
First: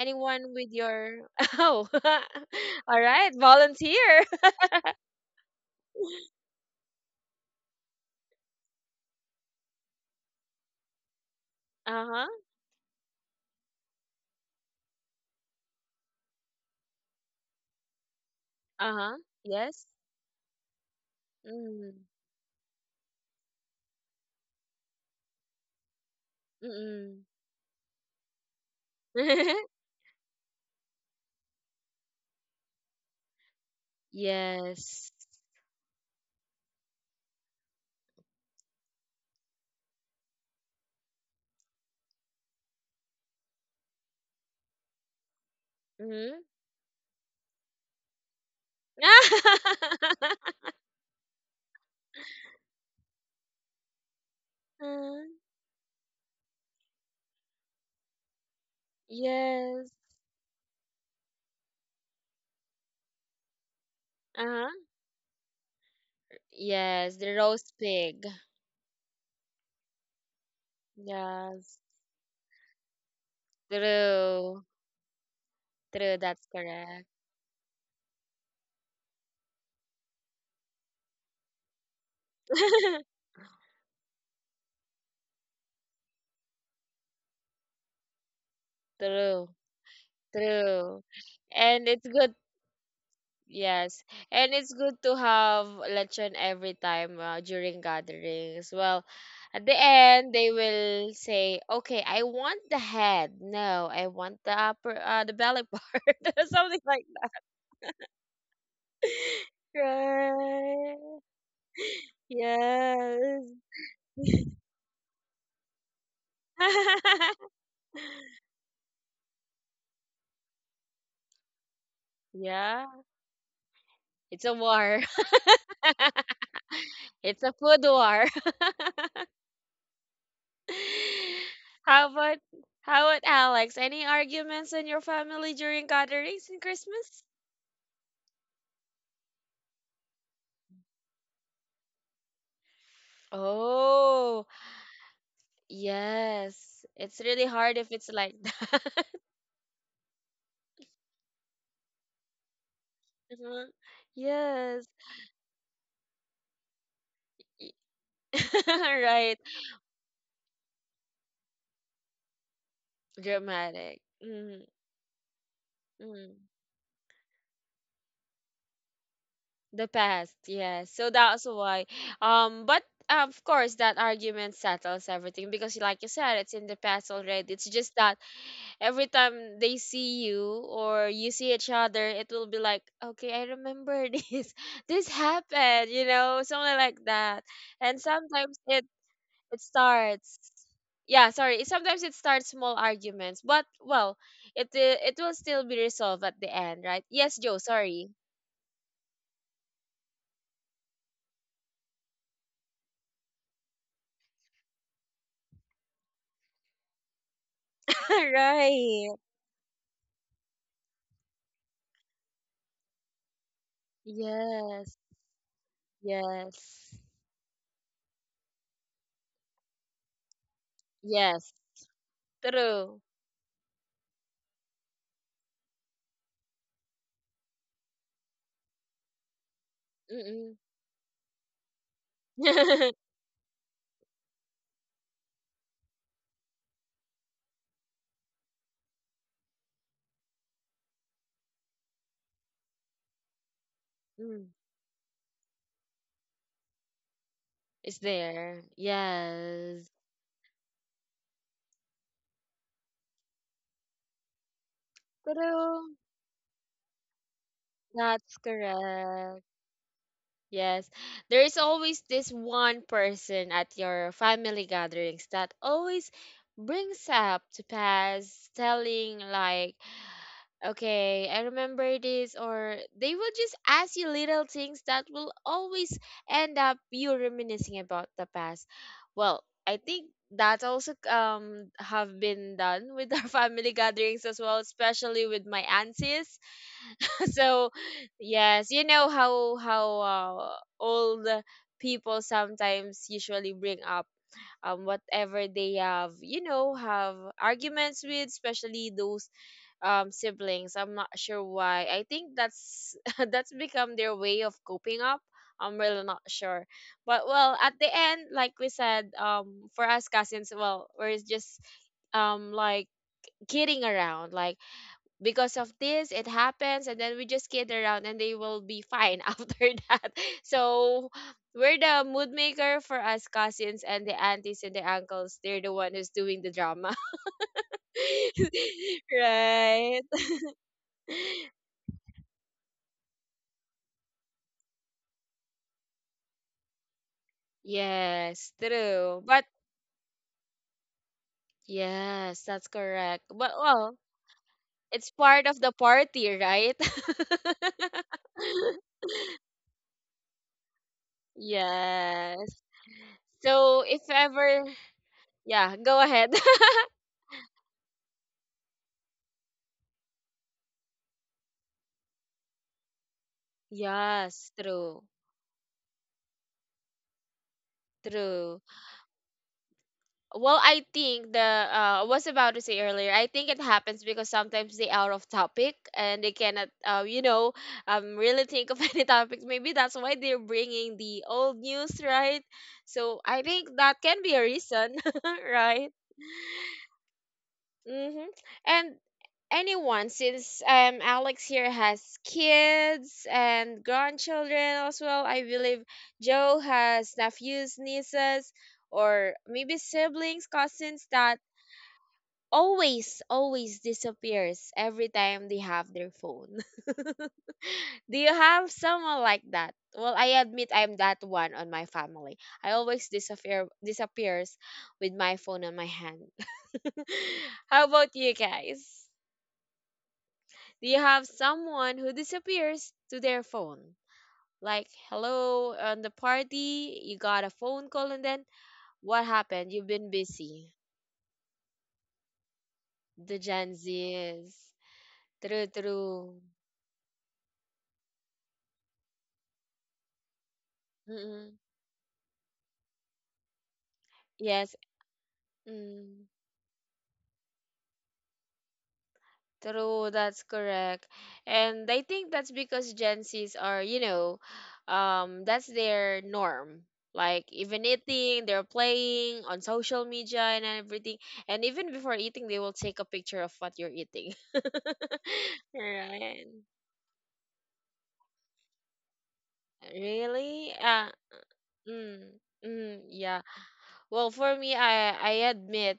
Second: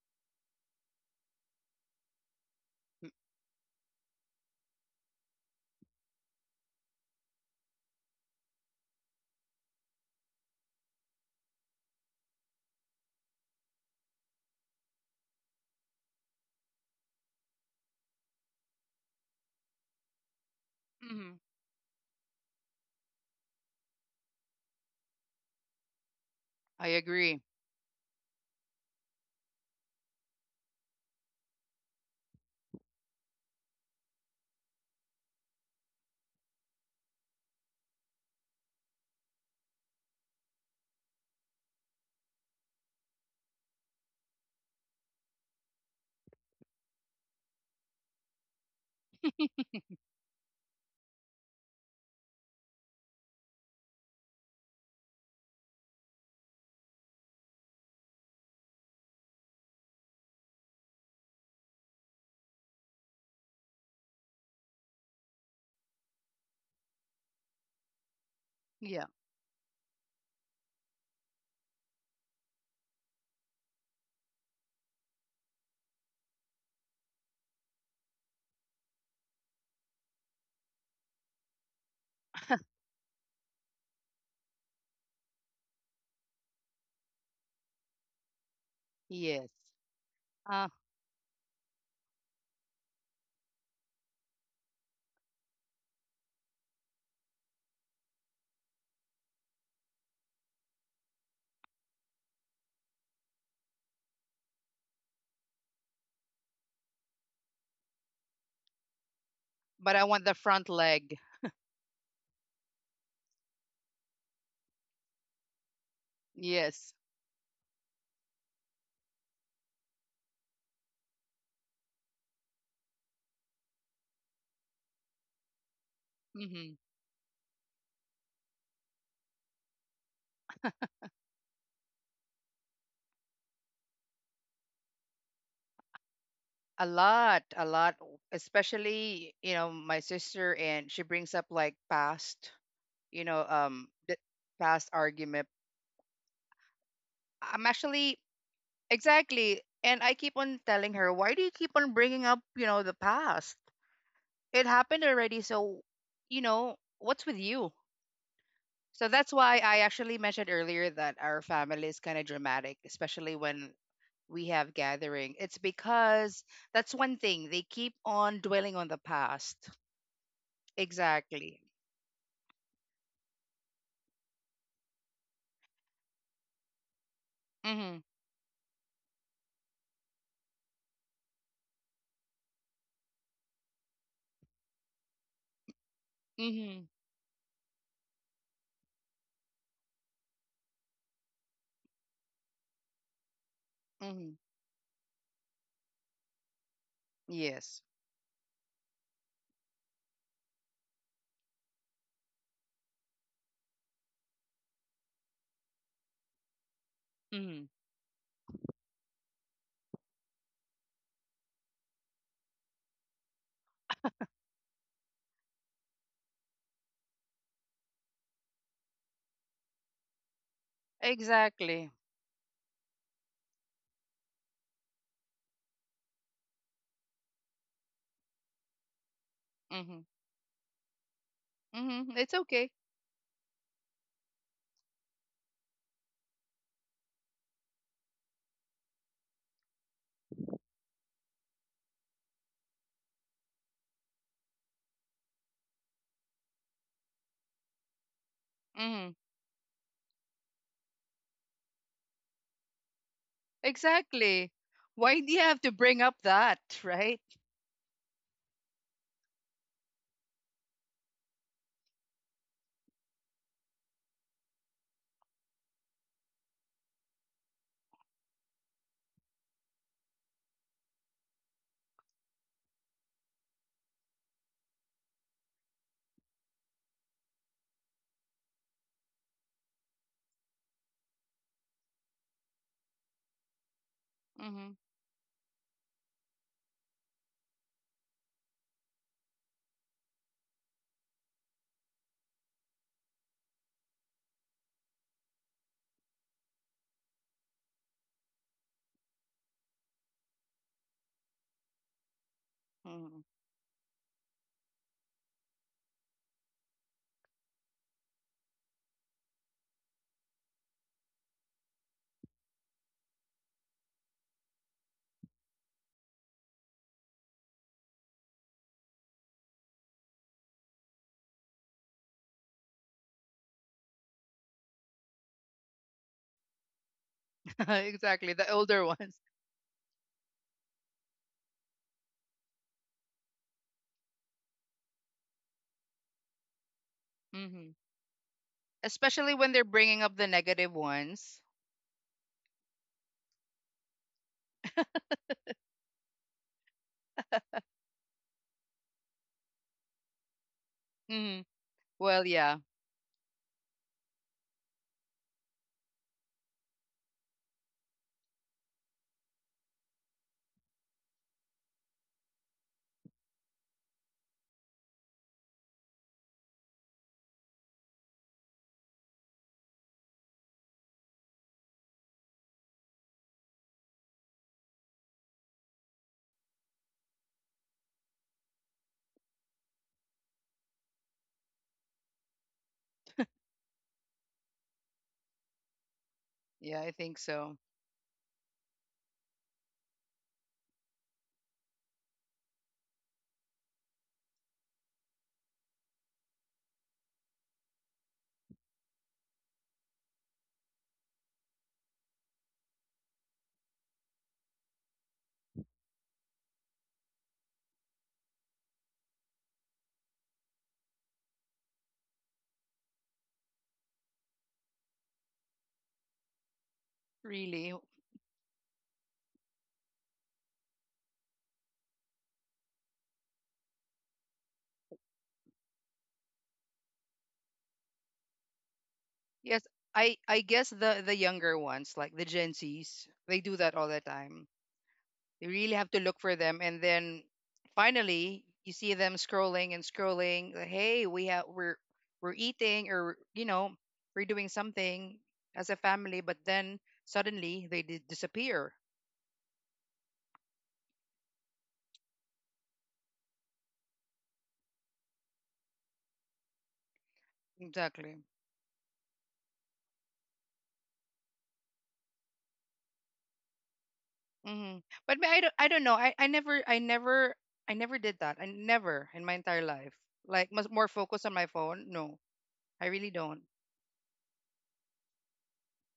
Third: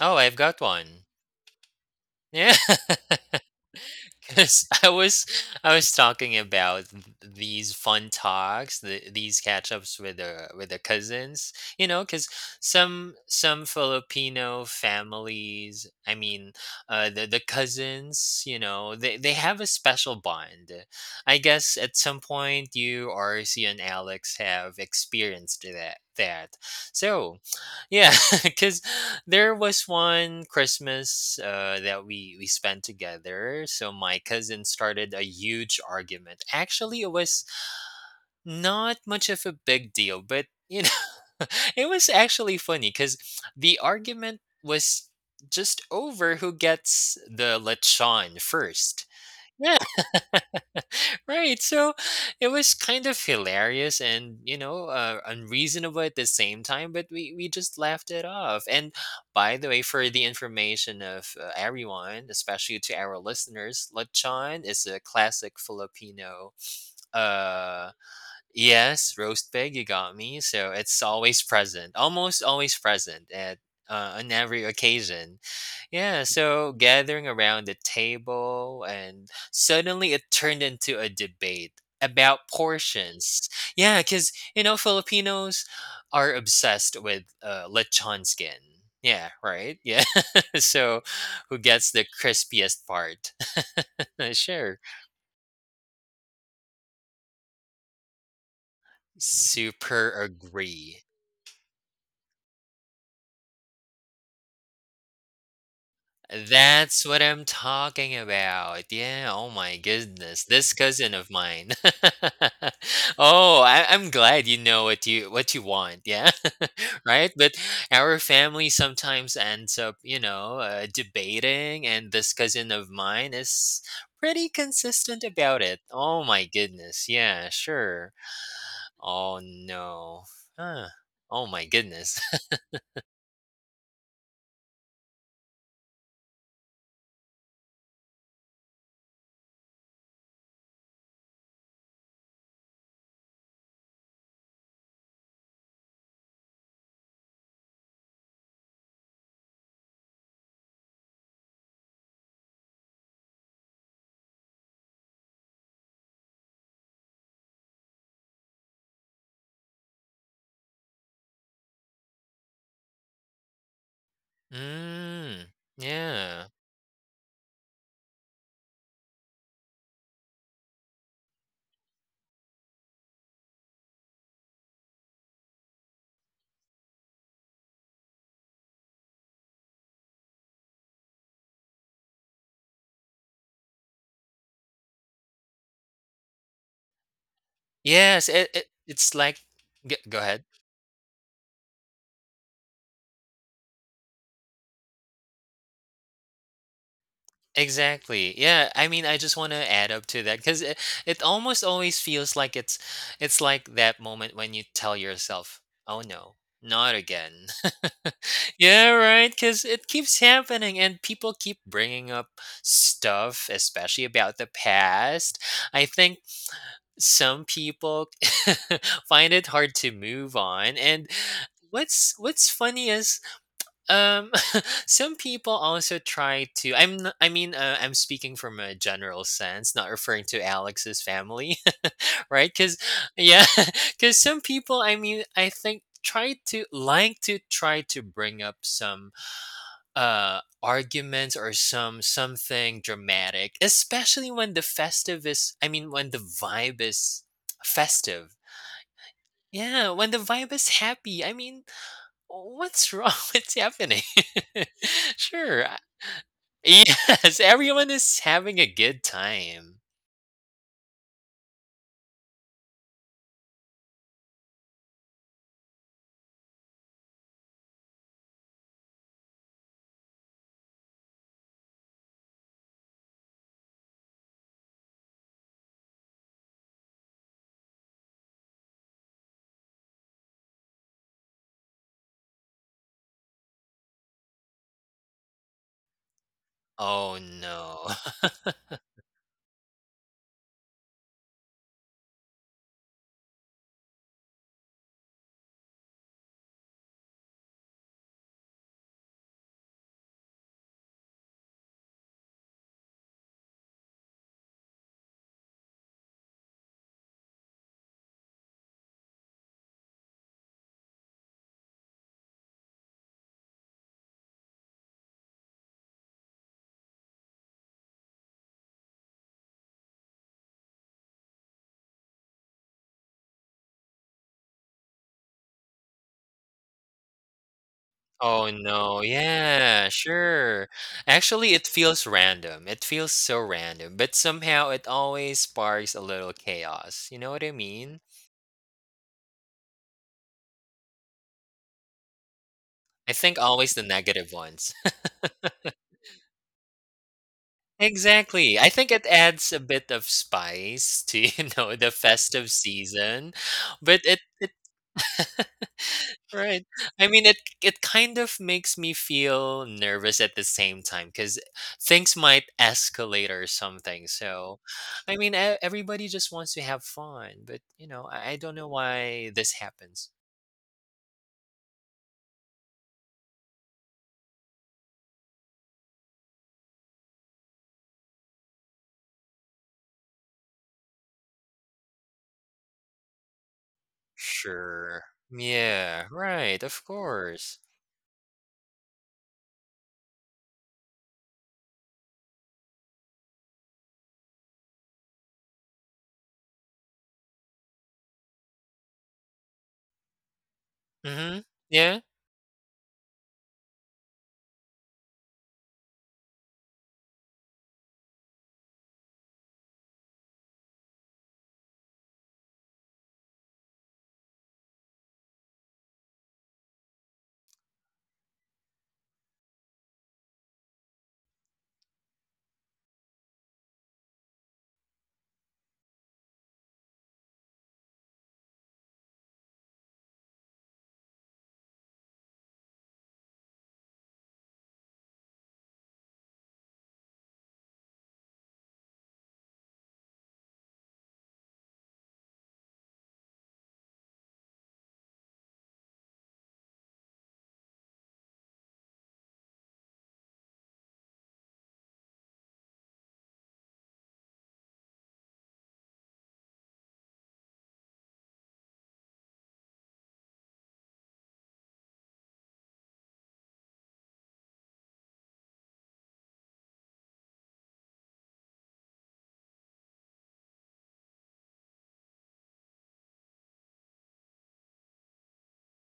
S2: Oh, I've got
S1: with
S2: one.
S1: your *laughs* oh,
S2: Yeah.
S1: *laughs*
S2: *laughs*
S1: all right, volunteer. *laughs*
S2: Because *laughs* I was I was talking about th- these fun talks, the, these catch ups with the with the cousins, you know,
S1: Uh
S2: because
S1: huh.
S2: some some Filipino families, I mean, uh, the the cousins, you
S1: Uh
S2: know,
S1: huh.
S2: they they have a
S1: Yes.
S2: special bond.
S3: Hmm.
S2: I guess at
S1: Mm.
S2: some point you, R C, and Alex have experienced that that.
S3: I
S2: So,
S3: agree.
S2: yeah, *laughs* because
S1: Mm.
S2: there
S1: *laughs*
S2: was one Christmas uh, that we we spent together. So my cousin
S1: Yes.
S2: started a huge argument. Actually, it was not much of a big deal, but you know, *laughs* it was actually funny because the argument was just
S1: Mm-hmm.
S2: over who
S1: *laughs*
S2: gets the lechon first. Yeah, *laughs* right. So it was kind of hilarious and, you know, uh,
S1: Uh,
S2: unreasonable at the same time, but we, we just laughed it off. And by the way,
S1: yes.
S2: for the information of uh, everyone, especially to our listeners, lechon
S1: Uh-huh.
S2: is a classic Filipino
S1: Yes, the roast
S2: uh,
S1: pig.
S3: Yeah.
S2: yes, roast pig, you got me. So it's always
S1: Yes.
S2: present, almost always present at uh, on
S1: True.
S2: every occasion.
S1: True,
S2: Yeah,
S1: that's
S2: so
S1: correct.
S2: gathering around the table, and suddenly it turned into a debate about
S1: *laughs*
S2: portions. Yeah, because, you know, Filipinos are obsessed with uh, lechon skin. Yeah,
S1: True.
S3: Yes.
S2: right? Yeah. *laughs*
S3: Uh,
S1: True.
S2: so who
S1: And
S2: gets
S1: it's
S2: the
S1: good.
S2: crispiest part?
S1: Yes.
S2: *laughs*
S1: And it's
S2: sure.
S1: good to have lechon every time uh, during gatherings. Well, at the
S2: Super
S1: end they
S2: agree.
S1: will say, "Okay, I want the head. No, I want the upper uh, the belly part." *laughs* Something
S2: That's
S1: like
S2: what I'm talking about. Yeah, oh
S1: *laughs*
S2: my
S3: but I want the
S2: goodness.
S3: front
S2: This cousin
S3: leg.
S1: right.
S2: of mine. *laughs*
S1: Yes.
S2: oh, I, I'm glad you know what you what you want. Yeah.
S3: Yes.
S2: *laughs* right? But
S1: *laughs*
S2: our family sometimes ends up, you know, uh, debating and this cousin
S1: Yeah,
S2: of mine is
S1: it's
S2: pretty
S1: a war.
S2: consistent about it.
S1: *laughs*
S2: Oh my
S3: Hmm.
S2: goodness.
S1: It's a
S2: Yeah,
S1: food
S2: sure.
S1: war.
S2: Oh no. Huh.
S1: *laughs*
S2: Oh my
S1: How
S2: goodness.
S1: about, how about Alex? Any arguments in your family during gatherings in
S3: A
S1: Christmas?
S3: lot, a lot, especially, you know, my sister and she brings up like past, you know, um, the
S1: Oh,
S3: past argument.
S1: yes. It's really
S3: I'm
S1: hard if it's
S3: actually
S1: like that. *laughs*
S3: exactly, and I keep on telling her, why do you keep on bringing up, you know, the past?
S1: Mhm.
S3: It
S1: Yes.
S3: happened already, so you know, what's with you?
S1: *laughs*
S3: So that's
S1: Right.
S3: why I actually mentioned earlier that our family is kind of dramatic, especially when
S1: Dramatic.
S3: we
S2: *laughs*
S1: Mm-hmm.
S3: have gathering.
S2: mm.
S3: It's
S1: Mm-hmm.
S3: because
S2: Yeah.
S3: that's one thing they keep on dwelling on the past.
S1: The past, yes. So that's
S3: Exactly.
S1: why. Um, but uh, of course, that argument settles everything because, like you said, it's in the past already. It's just
S3: Mhm.
S1: that every time they see you or you see each other, it will be like, okay, I remember *laughs* this. This happened, you know, something
S3: Mhm.
S1: like that. And
S2: Yes, it,
S1: sometimes
S2: it
S1: it
S2: it's like
S1: it
S2: g go
S1: starts.
S2: ahead.
S1: Yeah, sorry. Sometimes it starts small arguments, but well,
S3: Mhm.
S1: it it will still be resolved at the end, right? Yes, Joe.
S3: Yes.
S1: Sorry.
S2: Exactly. Yeah, I mean, I just want to add up to that because it, it almost always feels like it's it's like that moment when you tell yourself, "Oh no, not again."
S3: Mhm.
S2: *laughs*
S1: *laughs*
S2: Yeah,
S1: Right.
S2: right, because it keeps happening and people keep bringing up stuff, especially about the
S1: Yes,
S2: past. I think
S1: yes,
S2: some people *laughs* find it hard to move on. And
S1: yes.
S3: Exactly.
S2: what's what's funny
S1: True.
S2: is Um, *laughs* some people also try to. I'm. n- I mean, uh, I'm speaking from a general sense, not
S3: Mhm.
S2: referring to
S1: Mm-mm.
S2: Alex's family,
S3: Mm-hmm. It's
S2: *laughs* right?
S3: okay.
S2: Because
S1: *laughs*
S2: yeah, *laughs* because some people. I mean, I think try to like to try to bring up some uh arguments or some something dramatic, especially
S1: mm,
S2: when the festive is. I mean, when the vibe is
S1: it's
S2: festive.
S1: there.
S3: Mm-hmm.
S1: Yes.
S2: Yeah, when the vibe is happy. I mean, what's wrong? *laughs* What's happening?
S3: Exactly.
S2: *laughs*
S3: Why do you have
S2: Sure,
S3: to
S2: I
S1: True.
S3: bring up that, *laughs* right?
S2: yes, everyone is
S1: That's
S2: having a good
S1: correct.
S2: time.
S1: Yes. There is always this one person at your family gatherings that always brings up to pass telling like okay, I remember this, or they will just ask you little things that will always end up you reminiscing about the past. Well, I think that also um have been done with our *laughs* family gatherings as well,
S3: Mm-hmm.
S1: especially with my aunties
S2: Oh,
S1: *laughs* so
S2: no. *laughs*
S1: yes, you know how how uh, old people sometimes usually bring up um whatever they have, you know, have arguments with, especially those um siblings. I'm not sure why. I think that's
S3: Hmm.
S1: *laughs* that's become their way of coping up. I'm really not sure, but well, at the end, like we said, um for us cousins, well, we're just um like kidding around, like because of this it happens and then we just kid around and they will be fine *laughs* after that. So we're the mood maker for us cousins, and the aunties and the uncles, they're the one who's doing the drama.
S3: *laughs* Exactly.
S2: Oh,
S3: The older *laughs*
S2: no.
S1: *laughs*
S3: ones.
S2: Yeah,
S1: right.
S2: sure. Actually,
S1: *laughs*
S2: it feels random. It feels so random, but somehow it always sparks a little chaos. You know what I
S3: Mm-hmm.
S2: mean?
S1: yes, true,
S3: Especially
S1: but
S3: when they're bringing up the negative ones.
S1: yes, that's
S2: I
S1: correct,
S2: think
S1: but
S2: always the
S1: well,
S2: negative ones. *laughs*
S1: it's part of the party, right? *laughs*
S2: Exactly. I think it adds a bit of spice to, *laughs*
S3: Mm-hmm.
S2: you know, the
S3: Well,
S2: festive
S3: yeah.
S1: yes,
S2: season,
S1: so if
S2: but it it
S1: ever, yeah, go
S2: *laughs*
S1: ahead.
S2: right.
S1: *laughs*
S2: I mean, it it kind of makes me feel nervous at the same time because things might escalate or something.
S1: Yes,
S2: So,
S1: true.
S2: I mean, e- everybody just wants to have fun, but you know, I, I don't
S1: True.
S2: know why this happens.
S1: Well, I think the uh, I was about to say earlier. I think it happens because sometimes they out of topic and they cannot, uh, you know, um, really think of *laughs* any topics. Maybe that's why they're bringing the old news, right? So I think that can be a reason,
S2: Sure.
S1: *laughs* right?
S2: Yeah. Right.
S3: Yeah,
S2: Of
S3: I think so.
S2: course.
S1: Mm-hmm. And anyone, since um Alex here has kids and grandchildren as well. I believe Joe has nephews, nieces, or maybe siblings, cousins that
S2: Mm-hmm. Yeah.
S1: always always disappears every time they have their phone. *laughs* do you have someone like that? Well, I admit I'm that one on my family. I always disappear disappears with my phone on my hand. *laughs*
S3: Really.
S1: how about you, guys? Do you have someone who disappears to their phone? Like, hello, on the party, you got a phone call and then what
S3: Yes.
S1: happened? You've been
S3: I, I
S1: busy.
S3: guess the, the younger ones, like the Gen Zs,
S1: The
S3: they do
S1: Gen
S3: that all the time.
S1: Z's.
S3: You
S1: True,
S3: really have to look for
S1: true.
S3: them, and then finally you see them scrolling and scrolling. Like, hey, we have
S1: Mm-mm.
S3: we're we're eating or you know we're doing
S1: Yes.
S3: something as a family,
S1: Mm.
S3: but then suddenly they di- disappear.
S1: True, that's correct. And I think that's because Gen Zs are, you know, um, that's their norm. Like even
S3: Exactly.
S1: eating, they're playing on social media and everything. And even before eating, they will take a picture of what you're eating.
S3: Hmm.
S1: *laughs*
S3: But me- I don't I don't know. I, I
S1: Right.
S3: never I never I never did that. I never in my entire life. Like mus-
S1: Really?
S3: more
S1: Uh,
S3: focus on my phone. No,
S1: mm,
S3: I
S1: mm,
S3: really
S1: yeah.
S3: don't.
S1: Well, for me, I I admit,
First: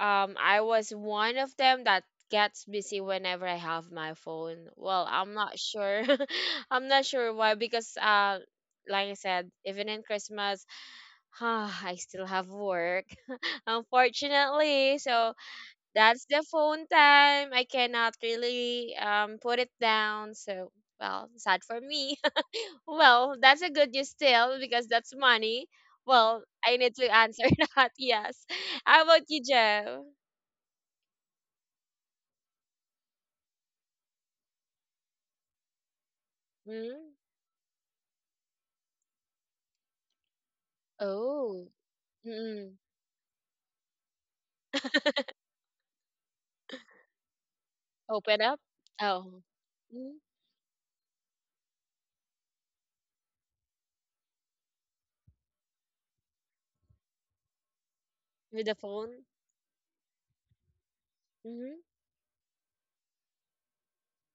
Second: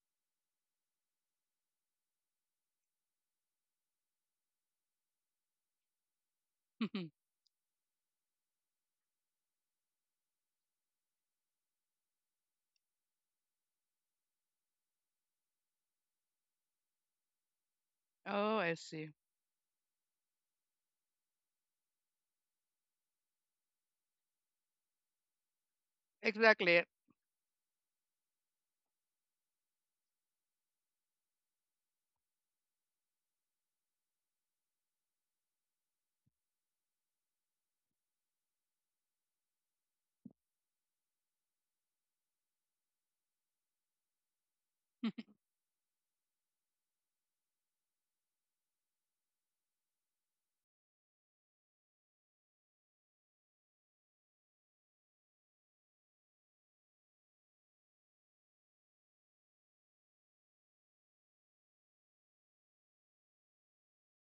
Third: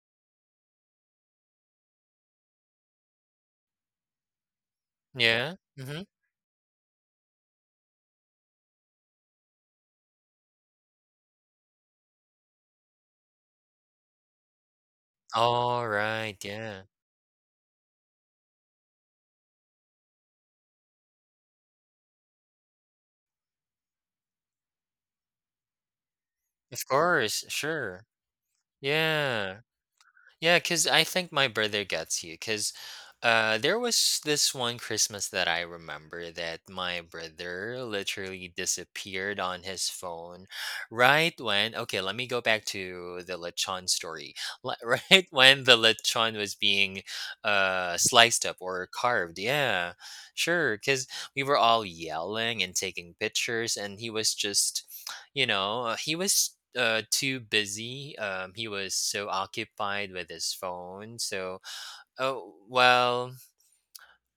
S1: Um, I was one of them that gets busy whenever I have my phone. Well, I'm
S2: Yeah.
S1: not sure.
S2: Mm-hmm.
S1: *laughs* I'm not
S3: *laughs*
S1: sure why, because uh like I said, even in Christmas, *sighs* I still have work, *laughs* unfortunately. So
S2: All
S1: that's
S2: right.
S1: the
S2: Yeah.
S1: phone time. I cannot
S3: Oh, I
S1: really
S3: see.
S1: um put it down. So well, sad for me. *laughs* well, that's a good news still, because that's money. Well, I
S3: Exactly.
S2: Of
S1: need to
S2: course.
S1: answer *laughs* that.
S2: Sure.
S1: Yes. How about you,
S2: Yeah.
S1: Joe?
S2: Yeah, because I think my brother gets you. Because uh, there was this one Christmas that I remember that my
S1: Hmm?
S2: brother literally disappeared on his phone right
S1: Oh,
S2: when, okay, let me go back
S1: mm.
S2: to the lechon story. Li- *laughs* Right
S3: *laughs*
S1: *laughs*
S2: when the lechon was being uh,
S1: Open
S2: sliced up
S1: up?
S2: or carved.
S1: Oh.
S2: Yeah,
S1: Hmm.
S2: sure. Because we were all yelling and taking pictures, and he was just you know, uh, he was uh too busy. Um,
S1: With
S2: he
S1: the
S2: was
S1: phone?
S2: so occupied with his phone. So,
S1: Mhm,
S2: oh well.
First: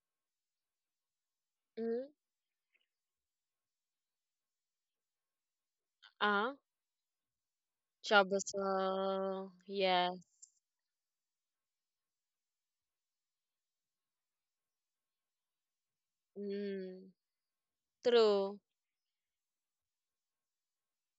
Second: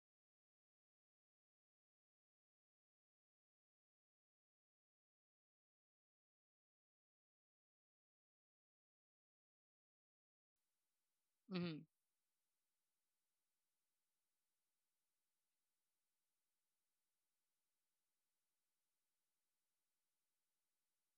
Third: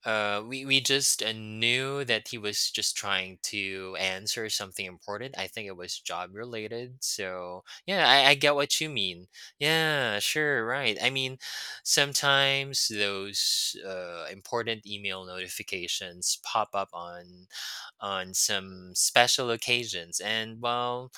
S2: Uh, we we just uh, knew
S1: mhm.
S2: that he was just trying to answer something important. I think it was job
S1: Ah,
S2: related. So yeah, I, I get what you mean.
S1: troublesome. Yes.
S2: Yeah, sure, right. I mean, sometimes those uh, important email notifications pop up
S1: Mm,
S2: on on
S1: true.
S2: some special occasions. And well,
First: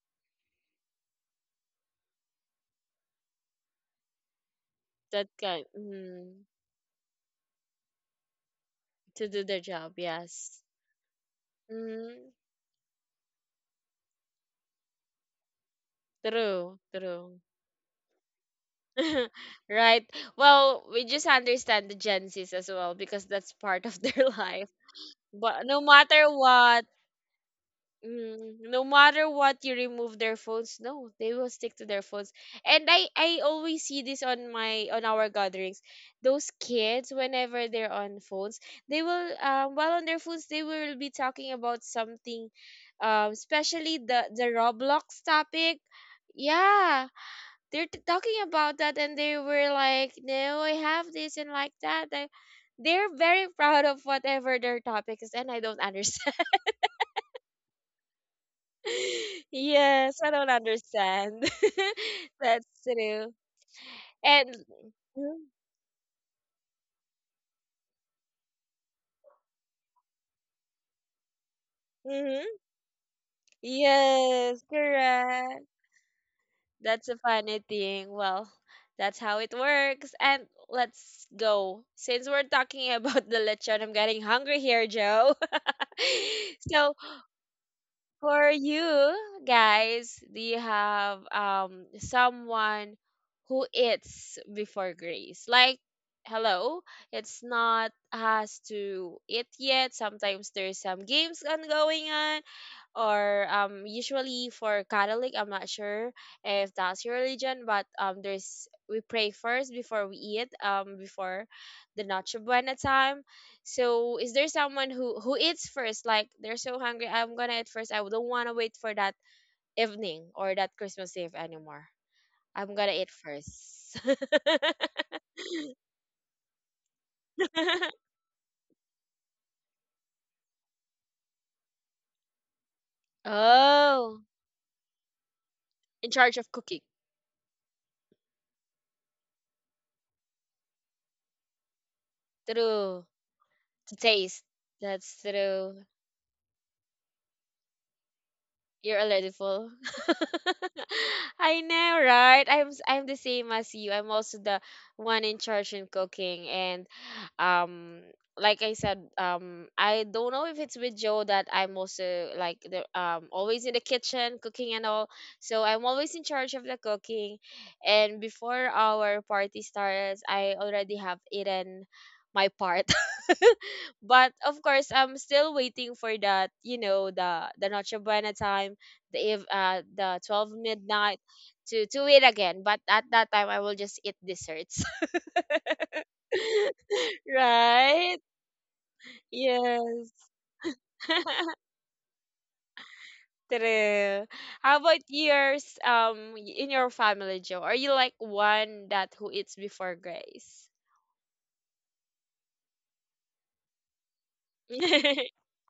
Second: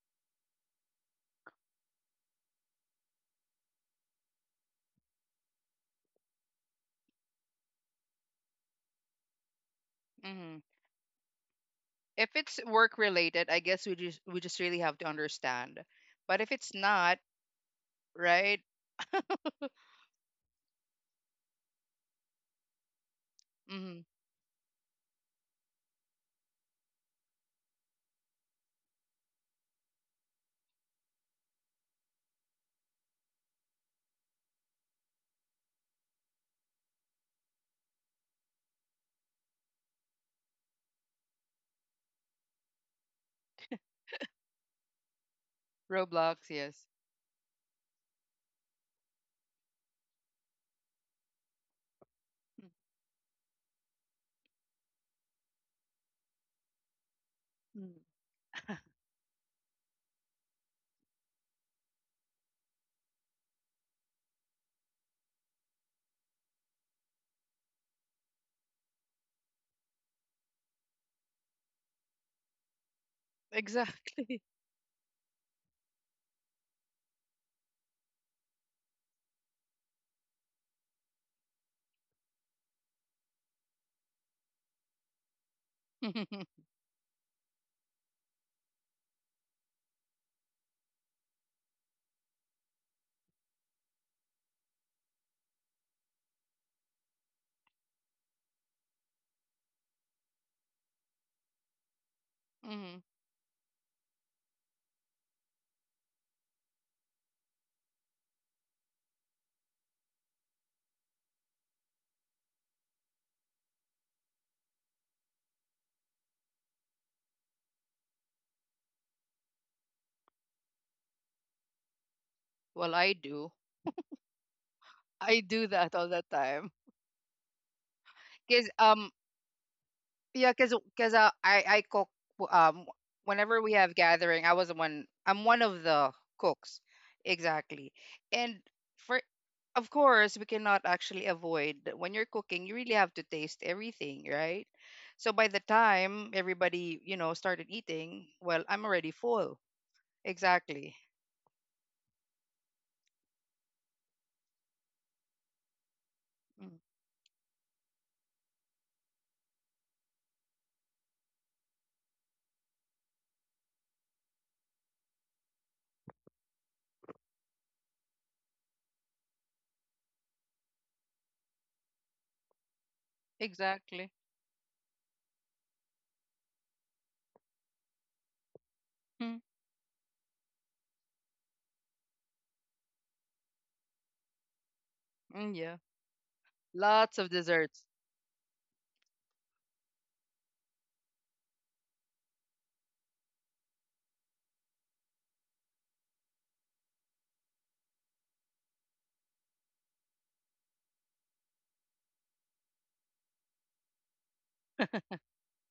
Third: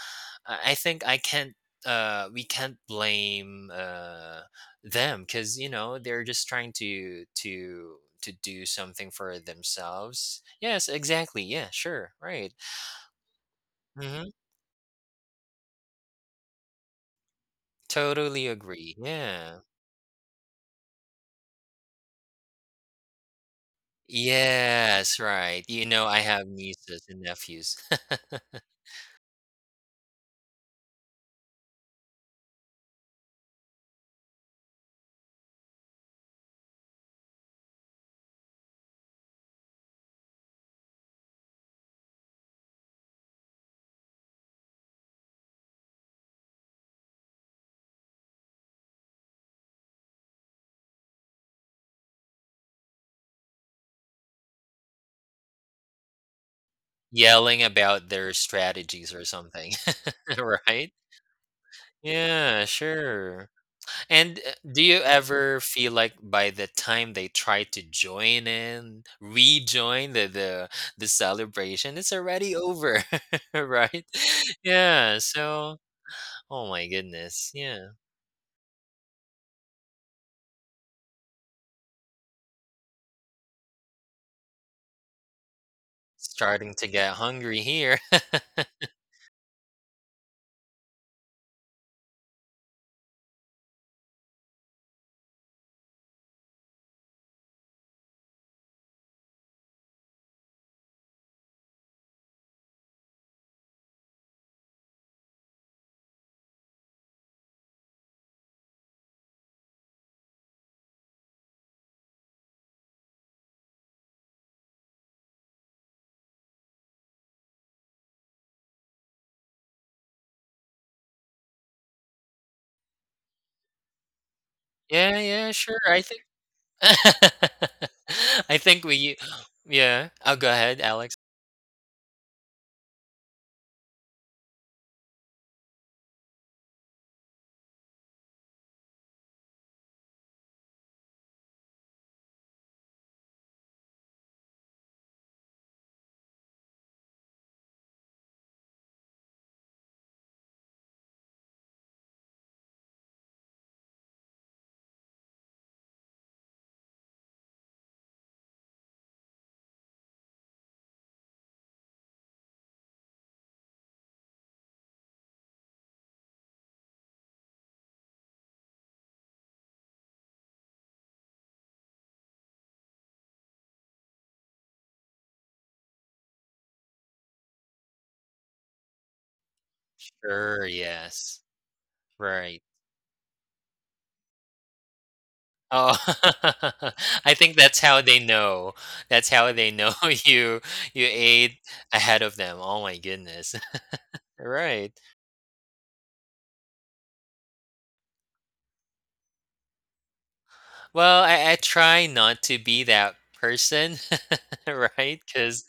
S2: I I think I can't uh we can't blame uh them
S1: That
S2: because
S1: kind,
S2: you know they're
S1: mm,
S2: just trying to to to do something
S1: to
S2: for
S1: do their job,
S2: themselves
S3: Mm-hmm.
S1: yes.
S2: yes exactly yeah sure
S1: Mm,
S3: If
S2: right
S3: it's work related, I guess we just
S2: hmm
S3: we just really have to understand. But if it's
S1: true,
S3: not,
S1: true.
S2: totally
S3: right?
S2: agree
S1: *laughs*
S3: *laughs*
S2: yeah
S1: Right. Well, we just understand the Gen Zs as well, because that's part of
S3: Hmm.
S1: their *laughs* life.
S2: yes right
S1: But no
S2: you know I
S1: matter
S2: have
S1: what,
S2: nieces and nephews *laughs*
S1: mm, no matter what you remove their phones, no, they will stick to their phones. And I I always see this on my on our gatherings. Those kids, whenever they're on phones, they will um while on their phones they will be talking about something, um especially the the Roblox topic.
S3: Roblox, yes.
S1: Yeah, they're t- talking about that, and they were like, "No, I have this and like that." I, they're very *laughs* proud of whatever their topic is, and I don't *laughs* understand.
S2: yelling
S3: Mm.
S2: about their strategies or
S1: *laughs*
S2: something
S1: Yes, I
S2: *laughs*
S1: don't
S2: right
S1: understand. *laughs*
S2: yeah
S1: That's true.
S2: sure. And uh,
S1: And
S2: do you ever feel like by the time they try to join in, rejoin the the, the celebration, it's already
S1: mm-hmm.
S2: over, *laughs* right?
S3: Exactly.
S1: Yes,
S2: Yeah.
S1: correct.
S2: So, oh my
S1: That's a
S2: goodness.
S1: funny
S2: Yeah.
S1: thing. Well, that's how it works. And let's go. Since we're talking *laughs* about the lechon, I'm getting hungry here, Joe. *laughs*
S3: *laughs*
S2: Starting to
S1: So,
S2: get hungry here. *laughs*
S1: for you guys, do you have um someone who eats before grace? Like, hello, it's not has to eat yet. Sometimes there's some games ongoing on,
S3: Hmm.
S1: or um usually for Catholic, I'm not sure if that's your religion, but um there's we pray first before we eat um before the Noche Buena time. So is there someone who who eats first? Like they're so hungry, I'm gonna eat first. I don't wanna wait for that evening or that Christmas Eve anymore. I'm
S3: Well,
S1: gonna eat
S3: I do.
S1: first. *laughs*
S2: yeah,
S3: I
S2: yeah,
S3: do
S2: sure.
S3: that
S2: I
S3: all
S2: think
S3: the time.
S2: *laughs* I
S3: Because
S2: think
S3: um,
S2: we yeah. Oh, go
S3: Yeah, 'cause
S2: ahead,
S3: because
S2: Alex.
S3: uh, I I cook w- um whenever we have
S1: oh,
S3: gathering. I was the one. I'm one of
S1: in
S3: the
S1: charge of
S3: cooks,
S1: cooking.
S3: exactly. And for of course we cannot actually avoid that when you're cooking. You really
S1: True.
S3: have to taste
S1: To
S3: everything,
S1: taste.
S3: right?
S1: That's
S3: So by the
S1: true.
S3: time everybody you know started eating, well, I'm
S1: You're
S3: already
S1: already
S3: full.
S1: full.
S3: Exactly.
S1: *laughs* I know, right? I'm s- I'm the same as you. I'm also the one in charge in cooking
S3: Mm,
S1: and um like I said, um I don't know if it's with Joe that I'm also like the um always in the kitchen cooking and all. So I'm always in charge of the cooking, and before our party starts, I already have eaten my part. *laughs*
S3: exactly.
S1: but of course I'm still waiting for that, you know, the the Noche Buena time, the
S3: Mm,
S1: eve, uh the twelve
S2: Sure,
S1: midnight
S2: yes.
S1: to to eat again,
S2: Right.
S1: but at that time I will just eat desserts.
S3: mm, yeah.
S2: Oh, *laughs*
S1: *laughs*
S3: Lots of
S2: I think that's
S3: desserts.
S2: how
S1: right.
S2: they know. That's how they know
S1: Yes.
S2: *laughs* you you
S1: *laughs*
S2: ate ahead of them. Oh my goodness. *laughs*
S1: true. How
S2: Right.
S1: about yours, um y- in your family, Joe, are you like one that who eats before grace?
S2: Well, I, I try not to be that person, *laughs*
S1: *laughs*
S2: right?
S1: mm-hmm.
S2: Because,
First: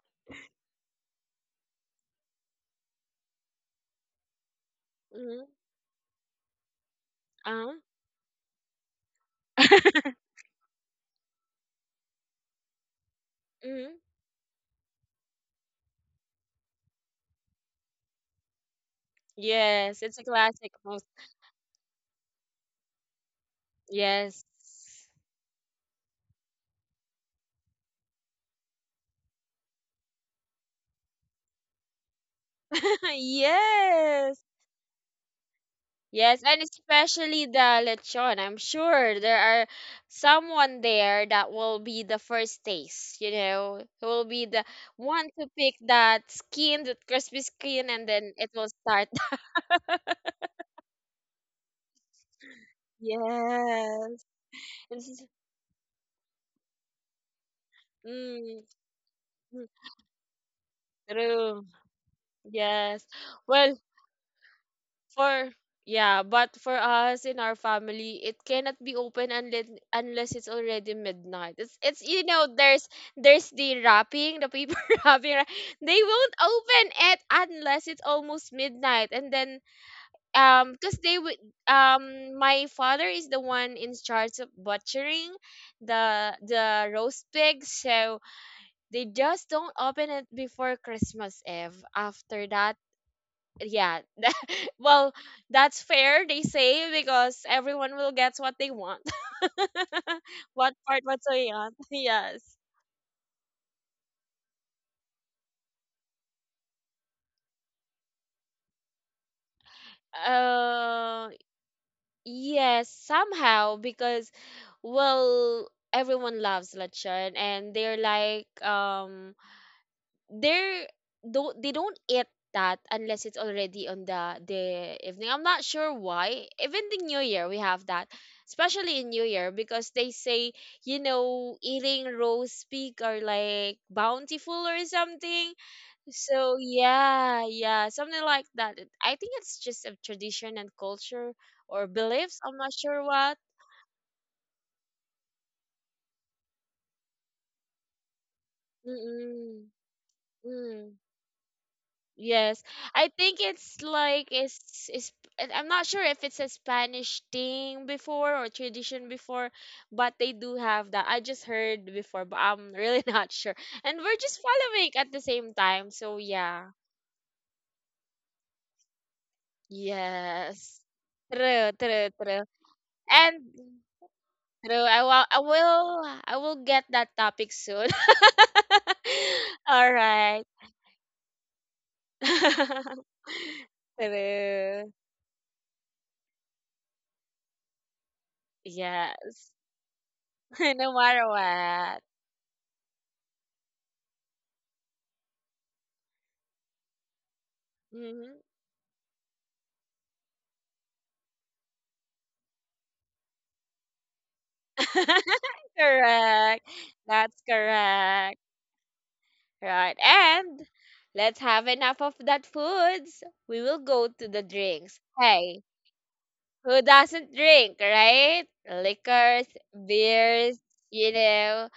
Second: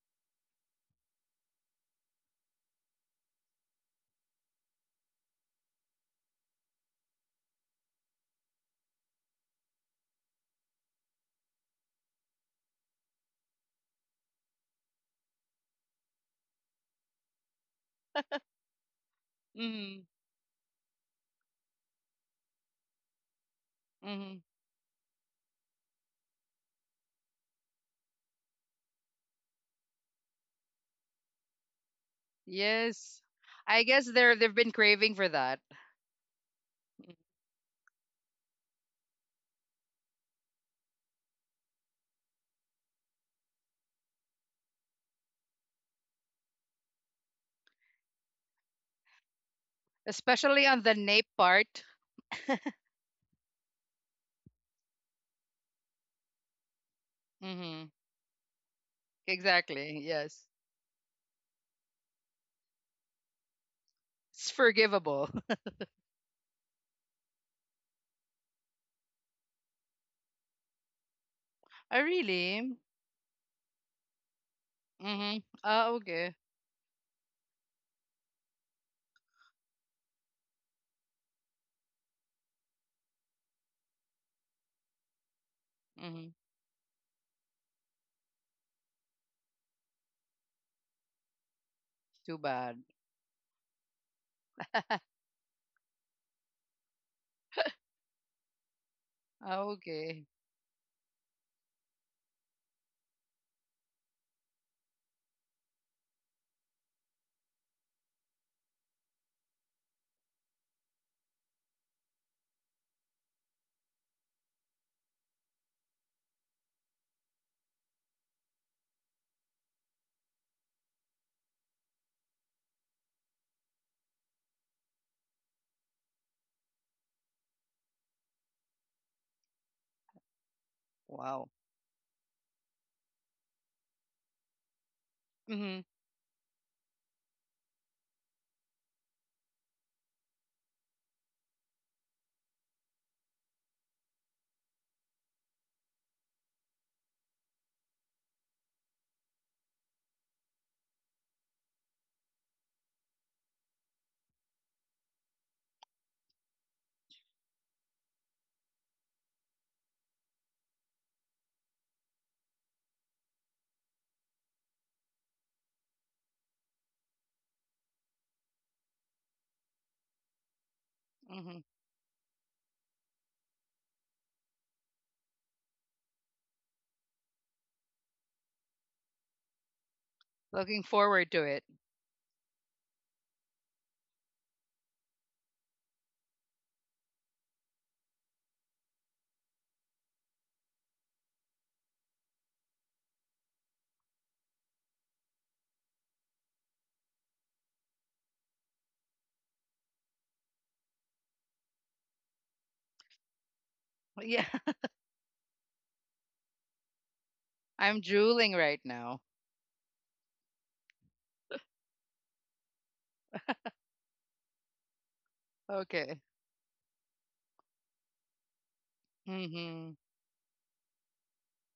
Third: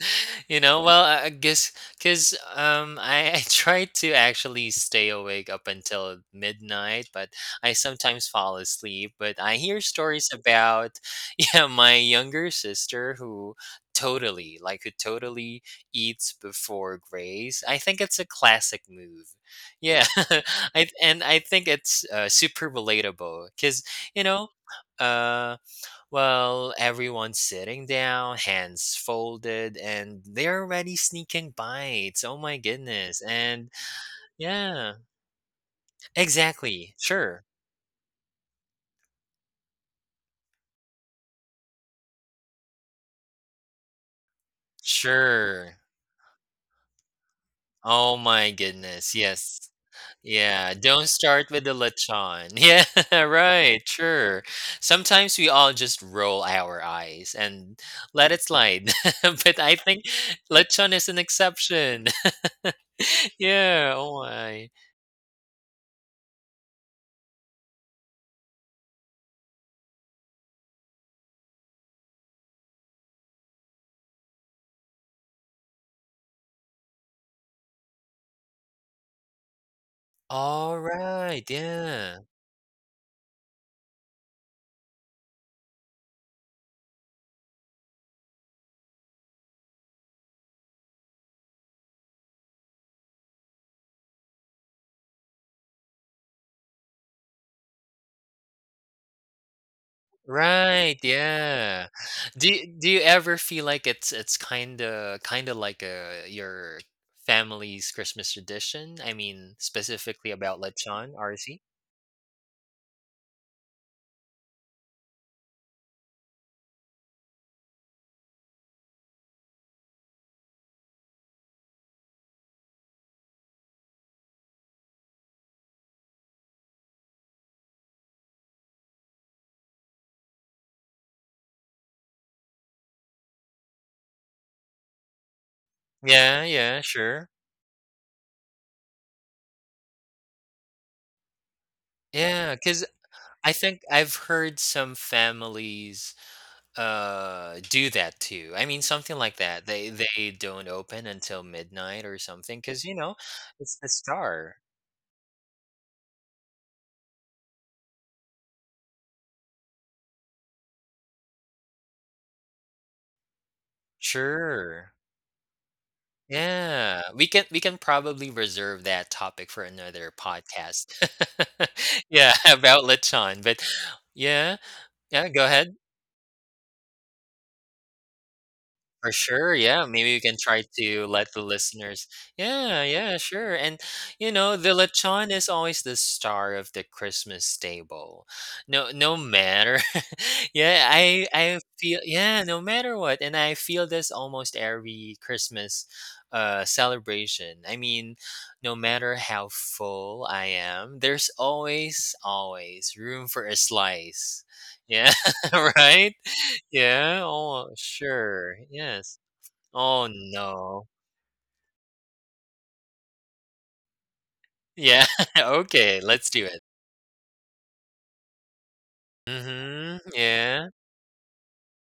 S2: you know, well, I I guess because um, I, I try to actually stay awake up until midnight, but I
S1: Uh-huh.
S2: sometimes fall asleep. But I hear
S1: *laughs*
S2: stories about *laughs* yeah, my younger sister who
S1: hmm.
S2: totally, like, who totally eats before grace. I think it's a classic move.
S3: Mm-hmm.
S1: Yes,
S2: Yeah,
S1: it's a classic
S2: *laughs* I
S1: most.
S2: and I think it's uh, super relatable because you
S3: Mm-hmm.
S1: Yes.
S2: know uh, well, everyone's sitting down, hands folded, and they're already sneaking bites. Oh my
S1: *laughs*
S3: Yes.
S2: goodness. And
S3: I guess they're
S1: yes.
S3: they've been
S2: yeah,
S3: craving for that.
S1: Yes, and
S2: exactly.
S1: especially
S2: Sure.
S1: the lechon. I'm sure there are someone there that will be the first taste, you know, who will be the one to pick
S2: Sure.
S1: that skin, that crispy skin, and
S2: Oh
S1: then
S2: my
S1: it will start.
S2: goodness.
S1: *laughs*
S2: Yes.
S3: Especially
S2: Yeah.
S3: on the
S2: Don't
S3: nape
S2: start with the
S3: part. *laughs*
S2: lechon. *laughs* Yeah, right.
S1: Yes.
S2: Sure.
S1: This is-
S2: Sometimes we all just roll our eyes and
S3: Mm-hmm.
S2: let it
S1: mm,
S2: slide, *laughs* but
S1: mm,
S2: I
S3: Exactly.
S2: think
S3: Yes.
S2: lechon is an
S1: true.
S2: exception. *laughs*
S1: Yes. Well,
S2: yeah. Oh
S3: It's
S2: my.
S3: forgivable.
S1: for
S3: *laughs*
S1: yeah, but for us in our family, it cannot be open unless unless it's already midnight. It's
S3: Oh,
S1: it's you know,
S3: really?
S1: there's there's the wrapping, the paper *laughs* wrapping,
S3: Mm-hmm.
S1: right?
S3: Ah,
S1: They
S3: okay.
S1: won't open it unless it's almost midnight, and then um, cause they would
S2: Alright, yeah.
S1: um, my father is the one in charge of butchering
S3: Mm-hmm.
S1: the the roast pig, so they just don't open it before Christmas Eve.
S3: Too
S1: After that,
S3: bad.
S1: yeah, well,
S3: *laughs*
S1: that's fair, they say, because everyone will get what they want.
S3: Ah,
S1: *laughs*
S3: okay.
S1: what
S2: Right,
S1: part, what they.
S2: yeah.
S1: *laughs* Yes.
S2: Do you do you ever feel like it's it's kinda kinda like a your family's Christmas tradition? I mean, specifically about lechon,
S1: Uh,
S2: R C?
S1: yes, somehow, because well, everyone loves lechon and they're like um they're don't they don't eat that unless it's already on the the evening. I'm not sure why. Even the New Year we have that, especially in New Year because they say, you
S3: Wow.
S1: know, eating roast pig are like bountiful or something.
S3: Mm-hmm.
S2: Yeah,
S1: So
S2: yeah, sure.
S1: yeah, yeah, something like that. It- I think it's just a tradition and culture or beliefs.
S2: Yeah.
S1: I'm not
S2: Because
S1: sure what.
S2: I think I've heard some families, uh, do that too. I mean, something like that.
S1: Mm-mm.
S2: They they don't
S1: Mm.
S2: open until midnight or something.
S1: Yes,
S2: Because you
S1: I
S2: know,
S1: think
S2: it's
S1: it's
S2: the
S1: like
S2: star.
S1: it's, it's I- I'm not sure if it's a Spanish thing before or tradition before, but they do have that. I just heard before, but I'm really *laughs* not sure. And we're just following
S2: Sure.
S1: at the same time, so yeah.
S2: Yeah, we can we can probably reserve that topic for another
S1: Yes.
S2: podcast.
S3: Mm-hmm.
S1: True,
S2: *laughs*
S1: true,
S2: Yeah,
S1: true.
S2: about
S1: And
S2: lechon, but yeah.
S1: true, I will
S2: Yeah,
S1: I
S2: go ahead.
S1: will I will get that topic soon.
S2: For sure,
S1: *laughs*
S2: yeah.
S1: All
S2: Maybe we can
S1: right.
S2: try
S3: Looking
S2: to
S3: forward
S2: let the
S3: to it.
S2: listeners. Yeah,
S1: *laughs*
S2: yeah, sure. And you know, the
S1: True.
S2: lechon is always the star of the Christmas table. No, no
S1: Yes.
S2: matter. *laughs*
S1: *laughs*
S2: yeah,
S1: no
S2: I,
S1: matter
S2: I feel.
S1: what.
S2: Yeah, no matter what, and I feel this almost every Christmas, uh, celebration. I mean,
S1: Hmm.
S2: no matter how full I am, there's always, always room for a slice.
S3: Yeah. *laughs*
S2: Yeah, *laughs*
S1: *laughs*
S2: right.
S1: correct.
S2: Yeah,
S1: That's
S2: oh,
S3: I'm
S1: correct.
S3: drooling
S2: sure.
S3: right
S2: Yes.
S3: now.
S1: Right.
S2: Oh,
S1: And
S2: no.
S1: let's have enough of that foods. We will go to the drinks.
S2: Yeah, *laughs*
S1: Hey,
S2: okay,
S3: Okay.
S2: let's do it.
S1: who doesn't drink, right? Liquors,
S3: Mm-hmm.
S2: Mhm,
S1: beers,
S2: yeah.
S1: you know,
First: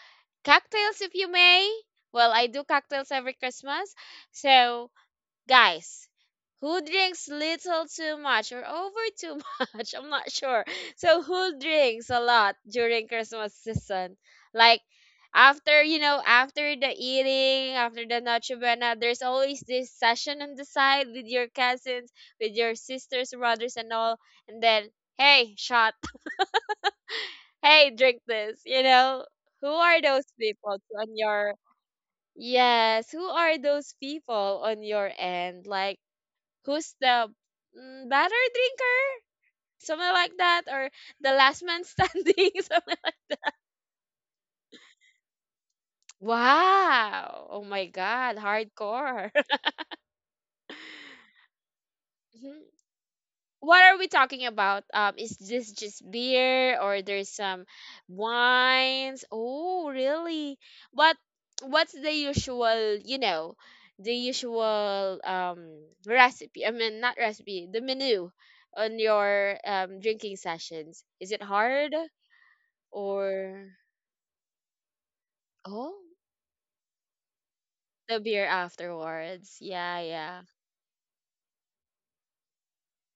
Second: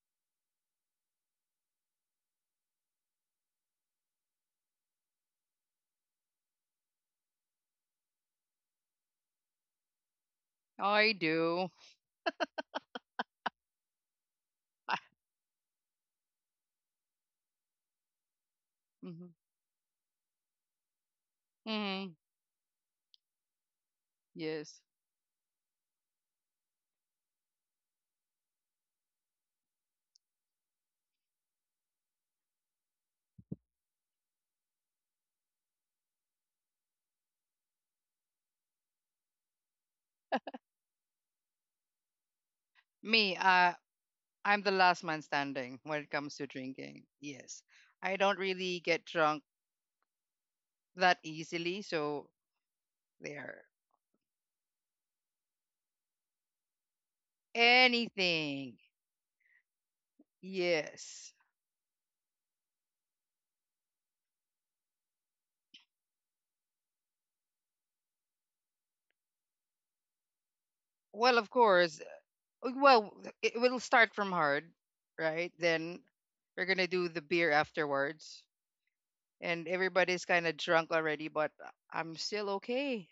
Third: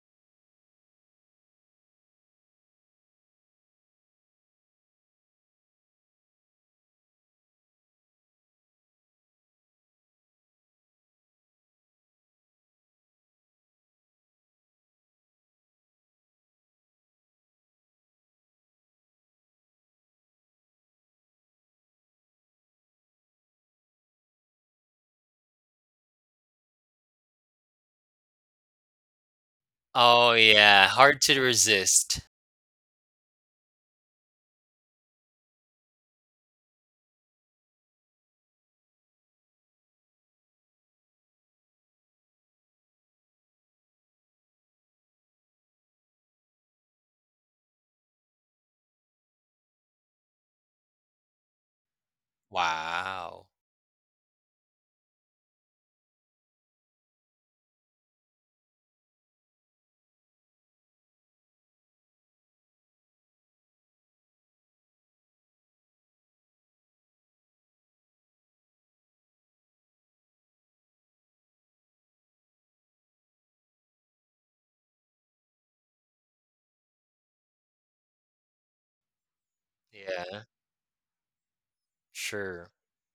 S1: cocktails if you may. Well, I do cocktails every Christmas. So, guys, who drinks little too much or over too *laughs* much? I'm not sure.
S3: Oh, I
S1: So who
S3: do.
S1: drinks a lot during Christmas season, like
S3: Ah.
S1: after, you know, after the eating, after the Noche Buena, there's
S3: Mm-hmm.
S1: always this session on the side with your cousins,
S3: Mm-hmm.
S1: with your sisters, brothers, and all, and
S3: Yes.
S1: then, hey, shot, *laughs* hey, drink this, you know. Who are those
S2: Oh,
S1: people
S2: yeah,
S1: on
S2: hard to
S1: your,
S2: resist.
S1: yes, who are those people on your end, like, who's the mm, better drinker, something like that, or the last man standing, *laughs* something like
S3: Me,
S1: that.
S3: uh, I'm the last man standing when it comes to drinking.
S1: Wow. Oh
S3: Yes.
S1: my
S3: I
S1: God.
S3: don't really get
S1: Hardcore.
S3: drunk
S1: *laughs*
S3: that easily. So
S1: Mhm.
S2: Wow.
S3: there,
S1: What are we talking about? Um, is this just beer or there's some
S3: anything.
S1: wines? Oh, really? What,
S3: Yes.
S1: what's the usual, you know, the usual um recipe? I mean, not recipe, the menu on your um drinking sessions. Is
S3: Well,
S1: it
S3: of
S1: hard?
S3: course. uh, Well,
S1: Or
S3: it will start from hard, right?
S1: oh,
S3: Then we're gonna do the beer
S1: the beer
S3: afterwards,
S1: afterwards.
S3: and
S1: Yeah,
S3: everybody's
S1: yeah.
S2: Yeah,
S3: kind of drunk already, but I'm still
S2: sure.
S3: okay.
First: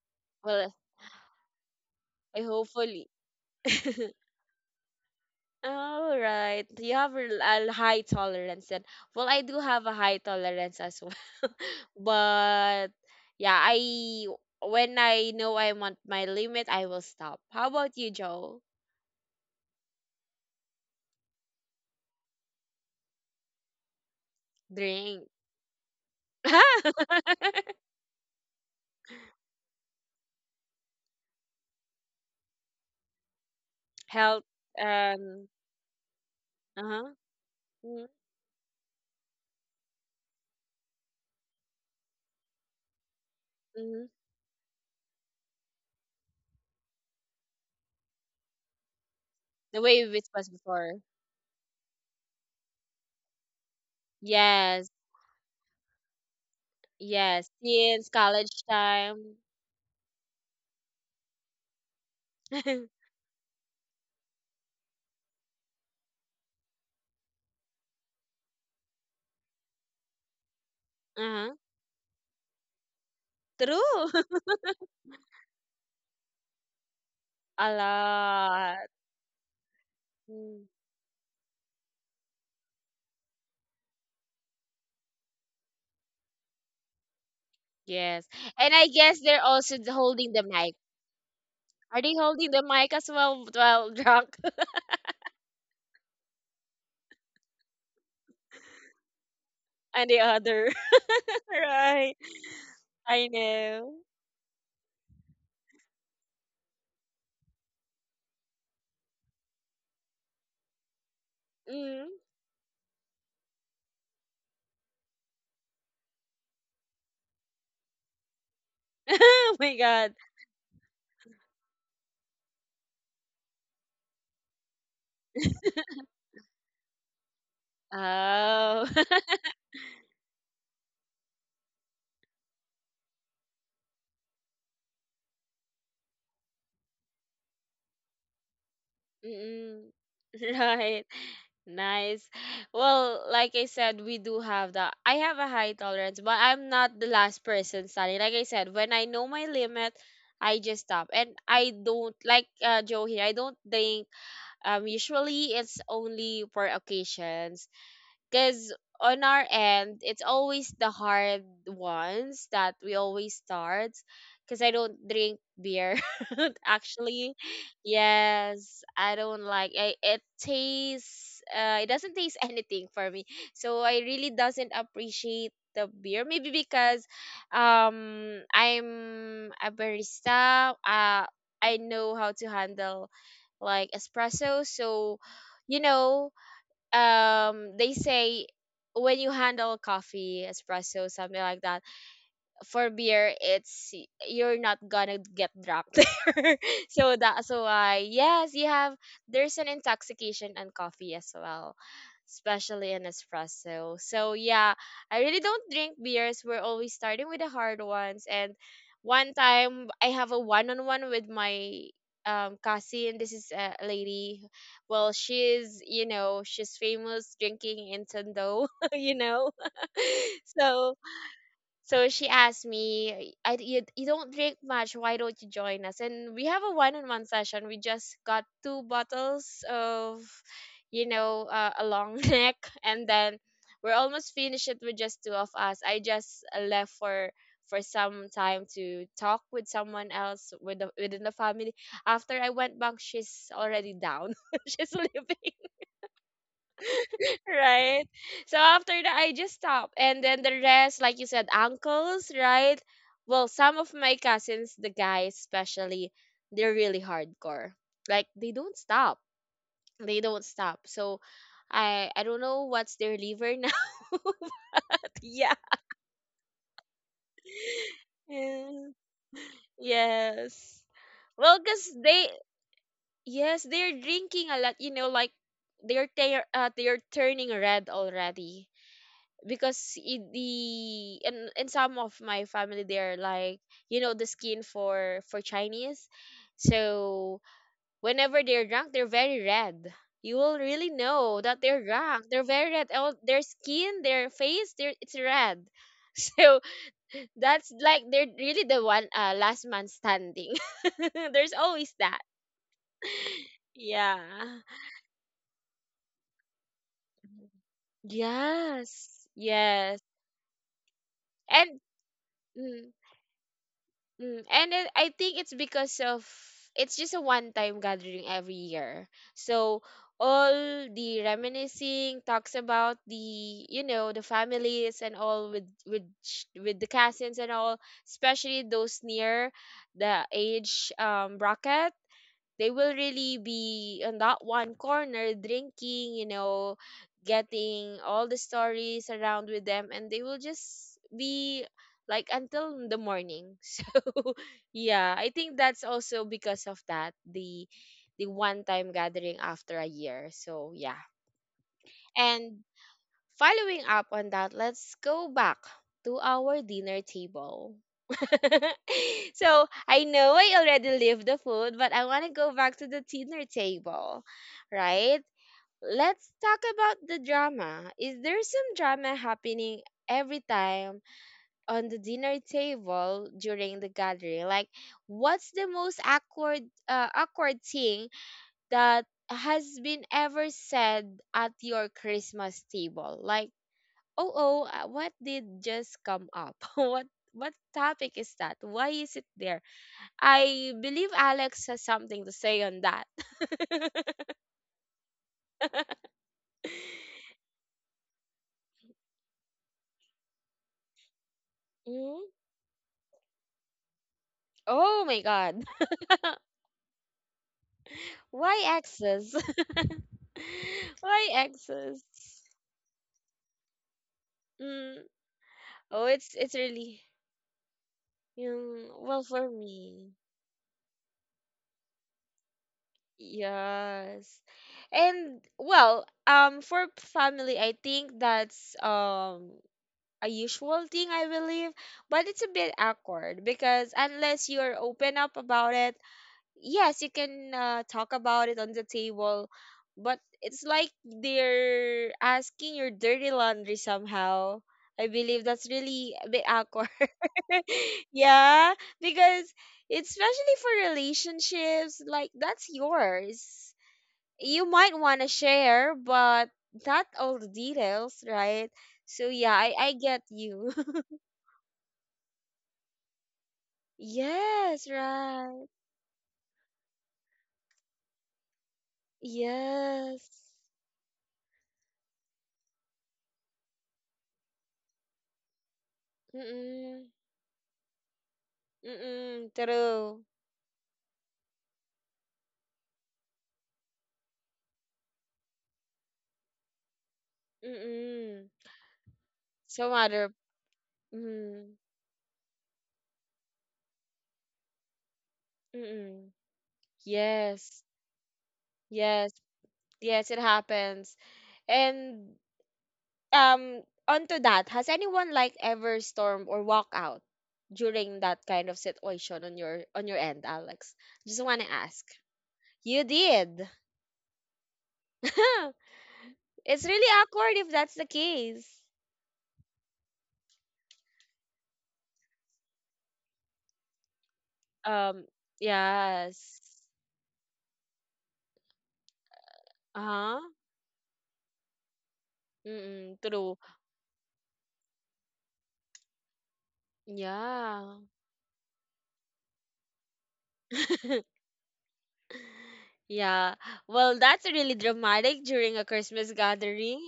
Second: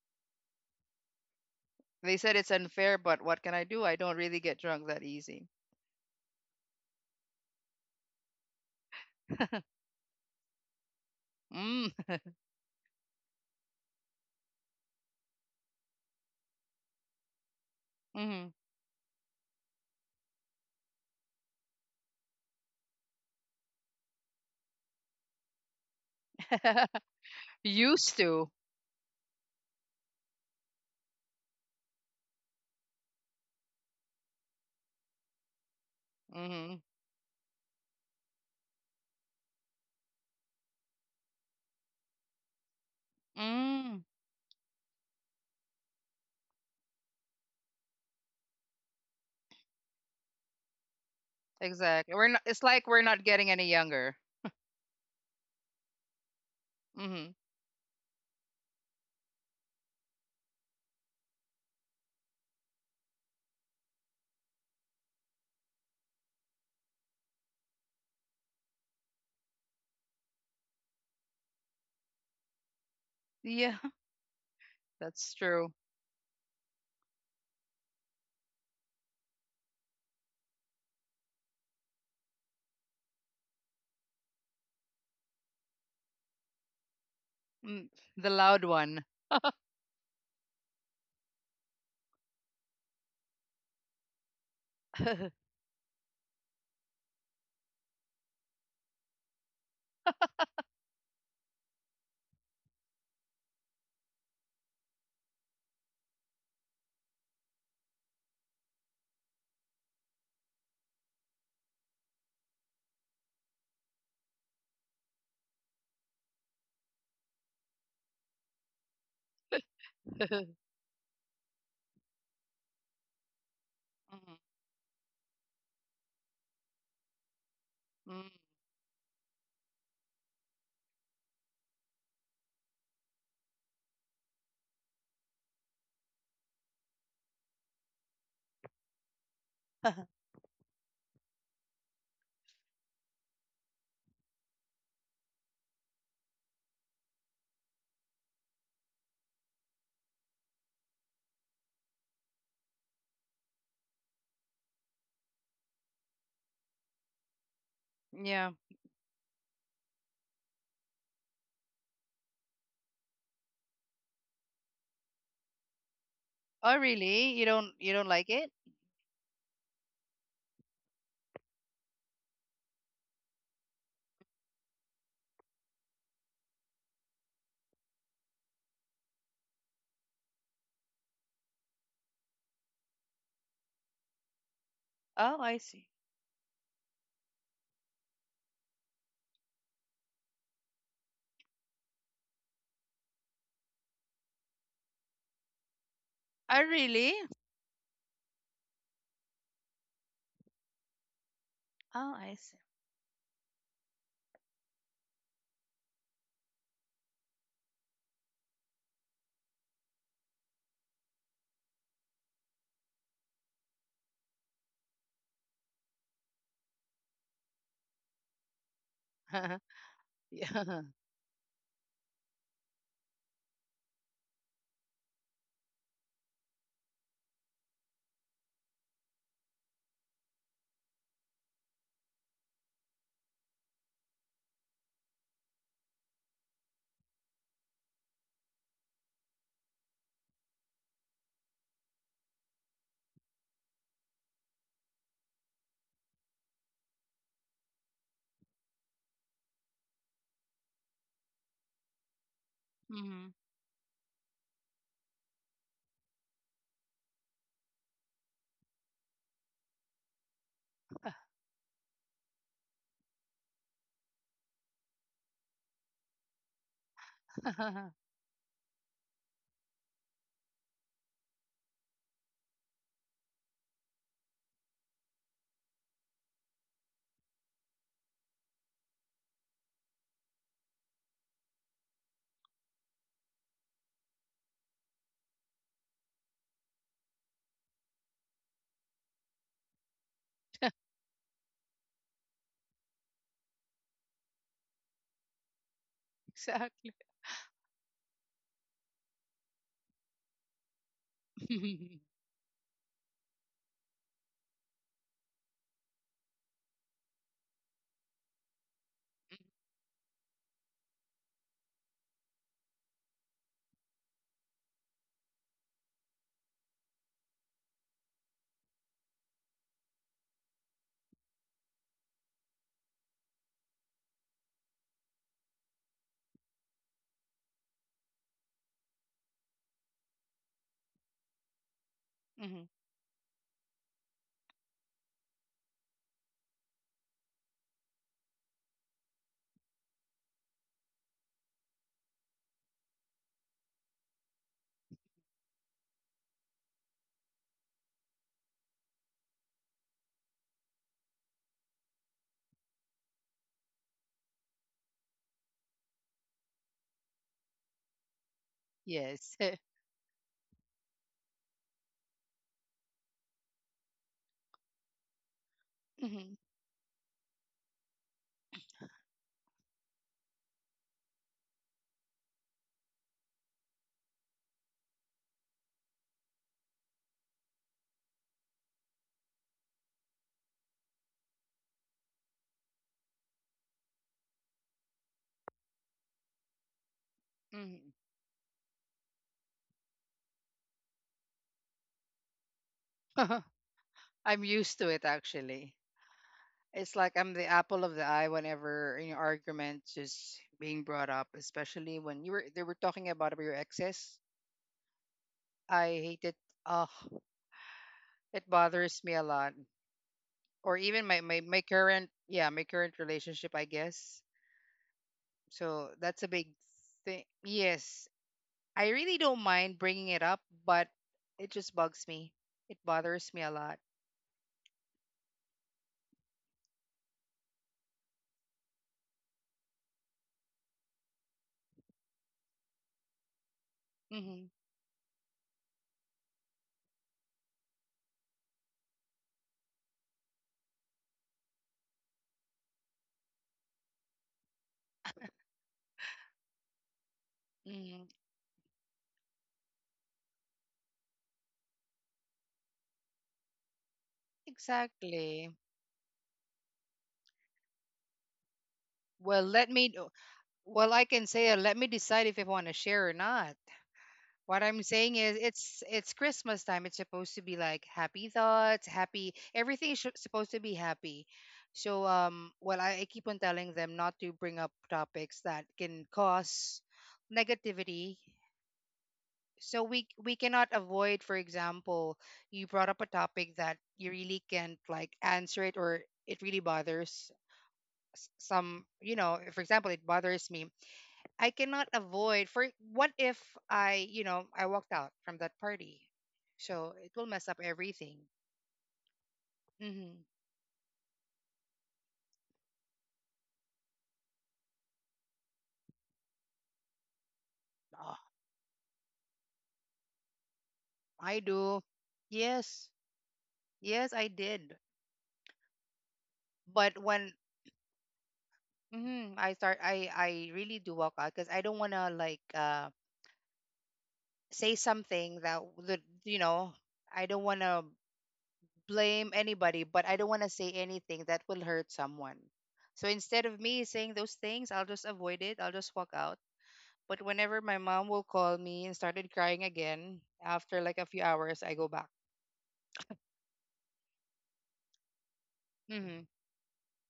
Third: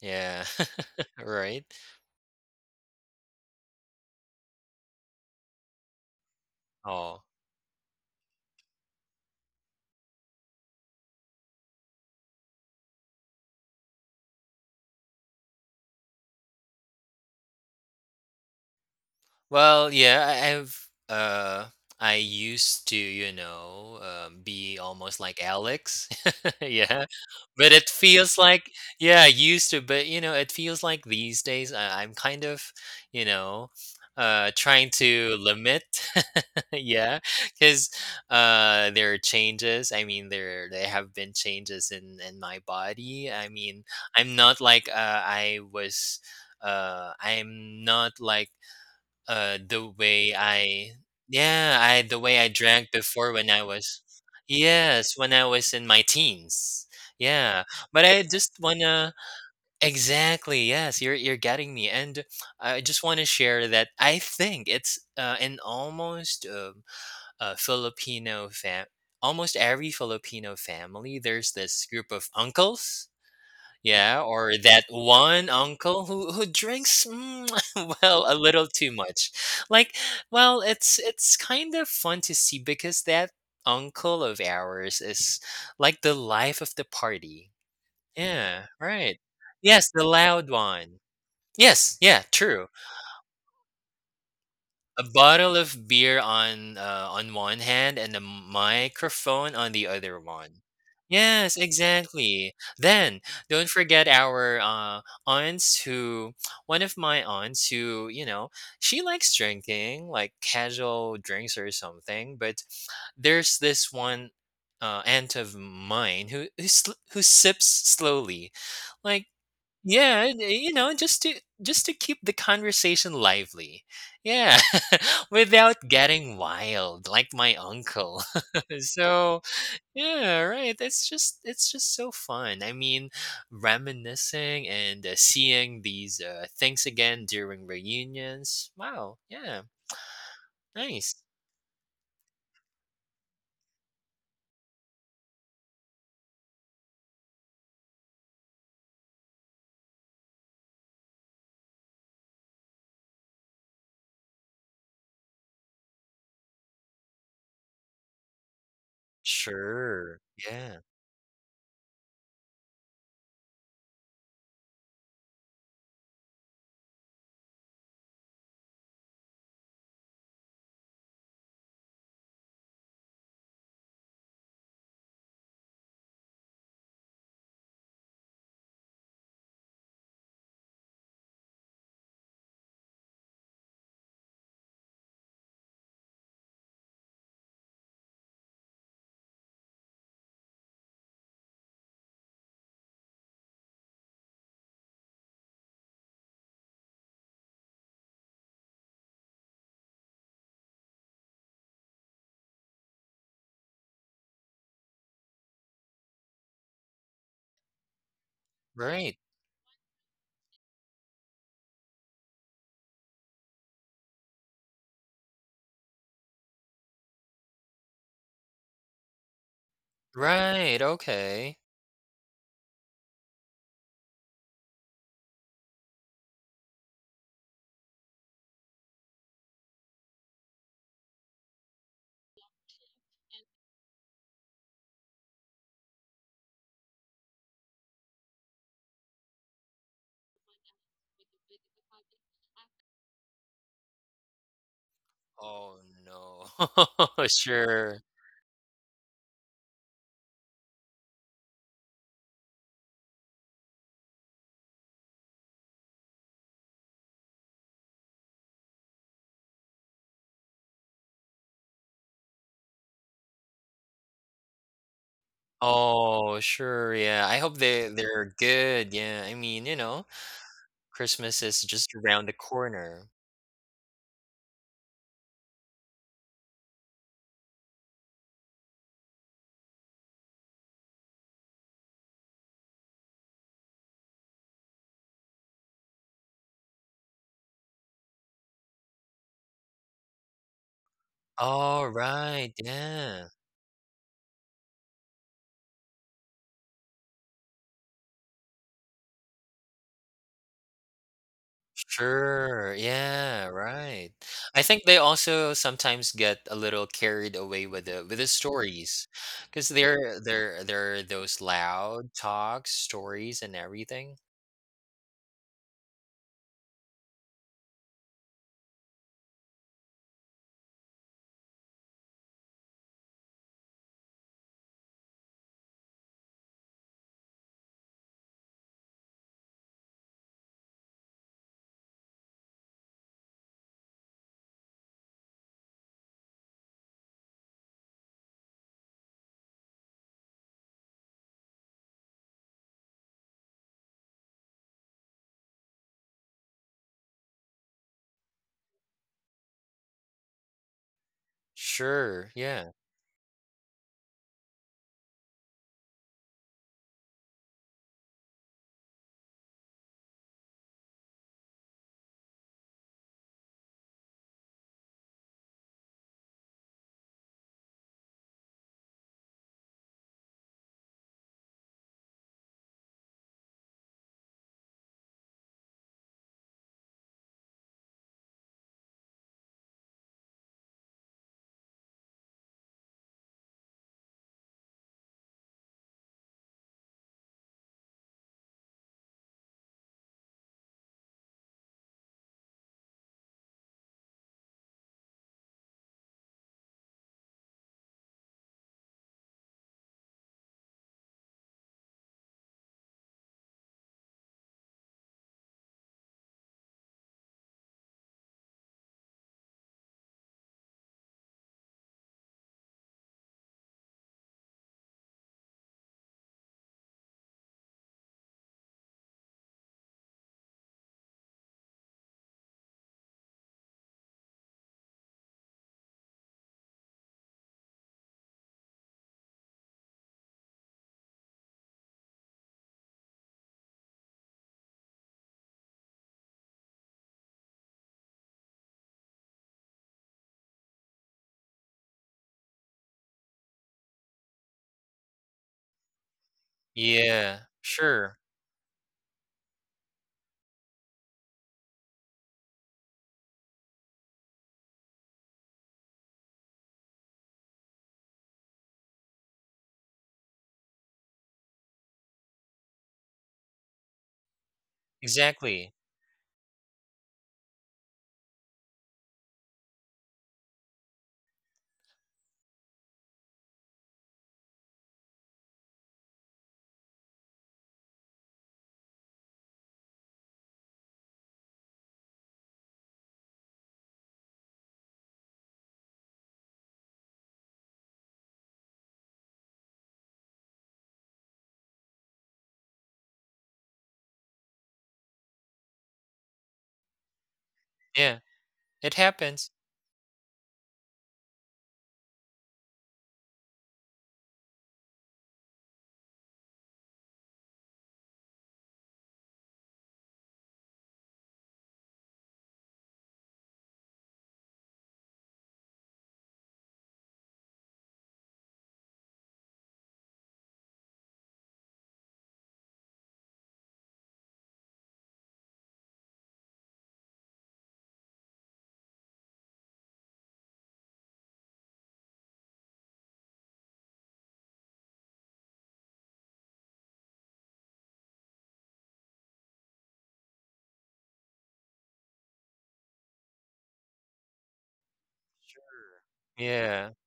S2: Yeah.
S1: Well,
S2: *laughs* Right?
S3: They said
S1: I
S3: it's unfair,
S1: hopefully.
S3: but what can I
S1: *laughs*
S3: do? I don't really get drunk that easy.
S1: All right. You have
S2: Oh.
S1: a l- a high tolerance then. Well, I do have a high tolerance as well. *laughs*
S3: Mm. *laughs*
S1: but yeah, I when I know I'm on my limit, I will stop. How about you,
S3: Mhm.
S1: Joe?
S2: Well, yeah, I I've, uh, I used to, you know, um, be almost
S1: Drink.
S2: like Alex. *laughs*
S3: *laughs*
S2: Yeah.
S1: *laughs*
S2: But it
S3: Used
S2: feels
S3: to.
S2: like yeah, I used to, but, you know, it feels like these days I I'm kind of, you know,
S1: Health,
S2: uh, trying to
S1: um
S2: limit *laughs*
S3: Mm-hmm.
S1: uh-huh.
S2: yeah, because uh, there are changes, I mean, there there have been changes in in my body, I mean,
S1: Mm-hmm.
S3: Mm.
S2: I'm not like, uh, I was, uh, I'm not like uh,
S1: The
S2: the
S1: way it
S2: way
S1: was
S2: I
S1: before.
S2: yeah, I
S3: Exactly.
S2: the
S3: We're
S2: way
S3: not.
S2: I
S3: It's like
S2: drank
S3: we're not
S2: before when
S3: getting
S2: I
S3: any
S2: was
S3: younger.
S1: Yes.
S2: yes, when I was in my teens.
S3: Mm-hmm.
S1: Yes,
S2: Yeah, but
S1: since
S2: I just
S1: college
S2: wanna
S1: time.
S2: exactly yes, you're you're getting me, and I
S1: *laughs*
S2: just want to share that I think it's uh, in almost um uh, Filipino fam, almost every Filipino family,
S1: uh-huh.
S2: there's this group of uncles
S3: Yeah.
S1: True.
S2: yeah,
S1: *laughs*
S2: or that
S3: That's
S2: one
S3: true.
S2: uncle who who drinks mm,
S1: A
S2: *laughs* well, a little
S1: lot.
S2: too much. Like, well,
S1: Mm.
S2: it's it's kind of fun to see because that uncle of ours is like the life of the party.
S3: Mm,
S1: Yes.
S3: the loud
S2: Yeah,
S1: And I
S3: one.
S1: guess
S2: right.
S1: they're also th-
S2: Yes, the
S1: holding the
S2: loud
S1: mic.
S2: one.
S1: Are
S2: Yes,
S1: they
S2: yeah,
S1: holding the
S2: true.
S1: mic as well while drunk? *laughs*
S2: A
S3: *laughs*
S2: bottle of beer on, uh, on one hand and a microphone on the
S1: And the
S2: other one.
S1: other. *laughs*
S2: Yes,
S1: right.
S2: exactly. Then,
S1: I
S2: don't
S1: know.
S2: forget our, uh, aunts who one of my aunts who, you know, she likes drinking, like casual drinks or
S1: Mm.
S2: something, but there's this one, uh, aunt of mine who who sl who sips slowly.
S1: *laughs*
S2: Like
S1: oh my God.
S2: yeah, and, uh, you know, just to just to keep the conversation lively.
S3: Mhm.
S2: Yeah, *laughs* without getting wild like my uncle.
S3: Mm,
S2: *laughs*
S1: Oh. *laughs*
S2: So, yeah, right. It's just it's just so fun. I mean, reminiscing and uh, seeing these uh, things again during reunions. Wow. Yeah.
S1: Mm-mm. *laughs* Right.
S2: Nice.
S1: Nice. Well, like I said, we do have that. I have a high tolerance, but I'm not the last person standing. Like I said, when I know my limit, I just stop. And I don't like uh Joe here. I don't drink um usually it's only for occasions.
S3: yeah.
S1: Because on our end, it's
S2: Sure.
S1: always
S2: Yeah.
S1: the hard ones that we always start. Because I don't drink beer, *laughs*
S3: Oh, really?
S1: actually.
S3: You don't you don't like it?
S1: Yes, I don't like I, it. Tastes. Uh, it doesn't taste anything for me. So I really doesn't appreciate the beer. Maybe because, um, I'm a barista. Uh, I know how to handle like espresso. So,
S3: Oh, I
S1: you
S3: see.
S1: know, um they say when you handle coffee espresso something like that, for beer it's you're not gonna get drunk *laughs* there,
S3: Oh, really?
S1: so that's why. Yes, you have, there's an intoxication on coffee as well,
S3: Oh, I see.
S1: especially in espresso, so yeah, I really don't drink beers. We're always starting with the hard ones. And
S2: Right.
S1: one time I have a one-on-one with my um cousin. This is a lady. Well, she's, you know, she's famous drinking in Tondo, *laughs* you know.
S3: *laughs*
S1: *laughs*
S3: Yeah.
S2: Right.
S1: So
S2: Okay.
S1: so she asked me, I, you, you don't drink much, why don't you join us? And we have a one on one session. We just got two bottles of, you know, uh, a long *laughs* neck. And then we're almost finished it with just two of us. I just uh, left for for some time to talk with someone else with the, within the family. After I went back, she's already down. *laughs* She's leaving,
S2: Oh no. *laughs* Sure.
S1: right? So after that, I just stopped. And then the rest, like you said, uncles, right?
S3: Hmm.
S1: Well, some of my cousins, the guys especially, they're really hardcore. Like they don't stop. They don't stop. So I I don't know what's their liver now. *laughs* Yeah.
S2: Oh, sure, yeah, I hope they
S3: *laughs*
S2: they're
S1: Mm.
S2: good, yeah, I mean, you know,
S1: Yes.
S2: Christmas
S1: Well,
S2: is
S1: cause
S2: just around
S1: they,
S2: the corner.
S1: yes, they're drinking a lot, you know, like they're ter- uh, they're turning red already because I- the and and some of my family they're like, you know, the skin for for Chinese, so whenever they're drunk they're very red. You will really know that they're
S2: All
S1: drunk. They're
S2: right,
S1: very red. Oh,
S2: yeah,
S1: their skin, their face, their it's red. *laughs* So
S3: Exactly.
S1: that's like they're really the one, uh, last man standing. *laughs* There's always
S3: *laughs*
S1: that.
S2: sure, yeah, right.
S1: Yeah.
S2: I think they also sometimes get a little carried away with the with the stories, stories,
S1: Yes.
S2: 'cause
S1: Yes.
S2: there there there are those
S1: And
S2: loud talks,
S1: mm,
S2: stories, and everything.
S1: Mm, and it, I think it's because of it's just a one-time gathering every year. So all the reminiscing talks about the, you know, the families and all with with sh- with the cousins and all, especially those near the age um bracket,
S3: Hmm.
S1: they will really be in that one corner drinking, you know, getting all the stories around with them, and they will just be like until the morning. *laughs* So yeah, I think that's also because of that, the the one time gathering after a year. So yeah.
S2: Sure,
S1: And
S2: yeah,
S1: following up on that, let's go back to our dinner table. *laughs*
S3: Yes. *laughs*
S1: So I know I already leave the food, but I want to go back to the dinner table, right? Let's
S3: Hmm.
S1: talk about the drama. Is there some drama happening every time on the dinner table during the gathering? Like, what's the most awkward, uh, awkward thing that has been ever said at your Christmas table? Like oh oh uh, what did just come up? *laughs* what what
S3: Hmm.
S1: topic is that, why is it there? I believe Alex has something to say on that.
S3: *laughs*
S1: *laughs*
S3: I'm used to it actually. It's like I'm the apple of the eye whenever you know arguments is being brought up, especially when
S1: Mhm.
S3: you were they were talking about your exes.
S1: Oh my god.
S3: I hated.
S1: *laughs*
S3: Oh, it
S1: Why
S3: bothers me a
S1: exes?
S3: lot.
S1: *laughs*
S3: Or even my,
S1: Why
S3: my, my
S1: exes?
S3: current, yeah, my current relationship, I guess.
S1: Mm.
S3: So
S1: Oh
S3: that's a
S1: it's
S3: big
S1: it's really,
S3: thing. Yes. I
S1: yung,
S3: really
S1: well
S3: don't
S1: for
S3: mind bringing
S1: me,
S3: it up, but it just bugs me. It bothers me a lot.
S1: yes. And well um for family I think that's um a usual thing, I believe. But it's a bit awkward because
S3: Hmm.
S1: unless you're open up about it, yes, you can uh, talk about it on the table, but it's like they're asking your dirty laundry somehow. I believe that's really a bit awkward.
S2: yeah,
S3: Hmm.
S1: *laughs*
S2: sure,
S1: Yeah, because especially for relationships, like that's yours, you might want to
S3: Exactly.
S1: share, but not all the details, right? So
S3: Well,
S1: yeah,
S3: let
S1: I,
S3: me,
S1: I get you.
S3: well, I can say, uh, let me decide if I want to share or not.
S1: *laughs*
S3: What I'm
S1: Yes,
S3: saying is
S1: right.
S2: exactly,
S3: it's it's Christmas time. It's supposed to be like happy thoughts, happy everything is sh- supposed
S1: Yes.
S3: to be happy. So um well I, I keep on telling them not to bring up topics that can cause
S1: Mm-mm.
S3: negativity.
S1: Mm-mm.
S3: So we
S1: True.
S3: we cannot avoid, for example, you brought up a topic that you really can't like answer it or it really bothers s-
S1: Mm-mm.
S3: some, you know, for example,
S1: Some
S3: it
S1: other.
S3: bothers me. I
S1: Mm.
S3: cannot avoid for, what if I, you know, I walked out from that party.
S1: Mm-mm.
S3: So it will mess up
S1: Yes.
S2: yeah,
S3: everything.
S2: it
S1: Yes.
S2: happens,
S3: Mm-hmm.
S1: Yes, it happens. And um, onto that, has anyone like ever storm or walk out
S3: Oh,
S1: during that kind of situation on your on your end, Alex?
S3: I
S1: Just want to
S3: do.
S1: ask.
S3: Yes.
S1: You did.
S3: Yes, I did.
S1: *laughs* It's
S3: But
S1: really
S3: when
S1: awkward if that's the case.
S3: mhm, I start I I really do walk out cuz I don't want to like uh say
S1: Um,
S3: something that would, you
S1: yes.
S3: know, I don't want to blame anybody, but I don't
S1: Uh-huh.
S3: want to say anything that will hurt someone. So
S1: Mm-mm,
S3: instead
S1: true.
S3: of me saying those things, I'll just avoid it. I'll just walk out. But whenever my
S1: Yeah.
S3: mom will call me and started crying again, after like a few
S1: *laughs*
S3: hours, I go back.
S1: Yeah. Well, that's really dramatic during a
S3: Mm-hmm.
S1: Christmas
S2: yeah.
S1: gathering.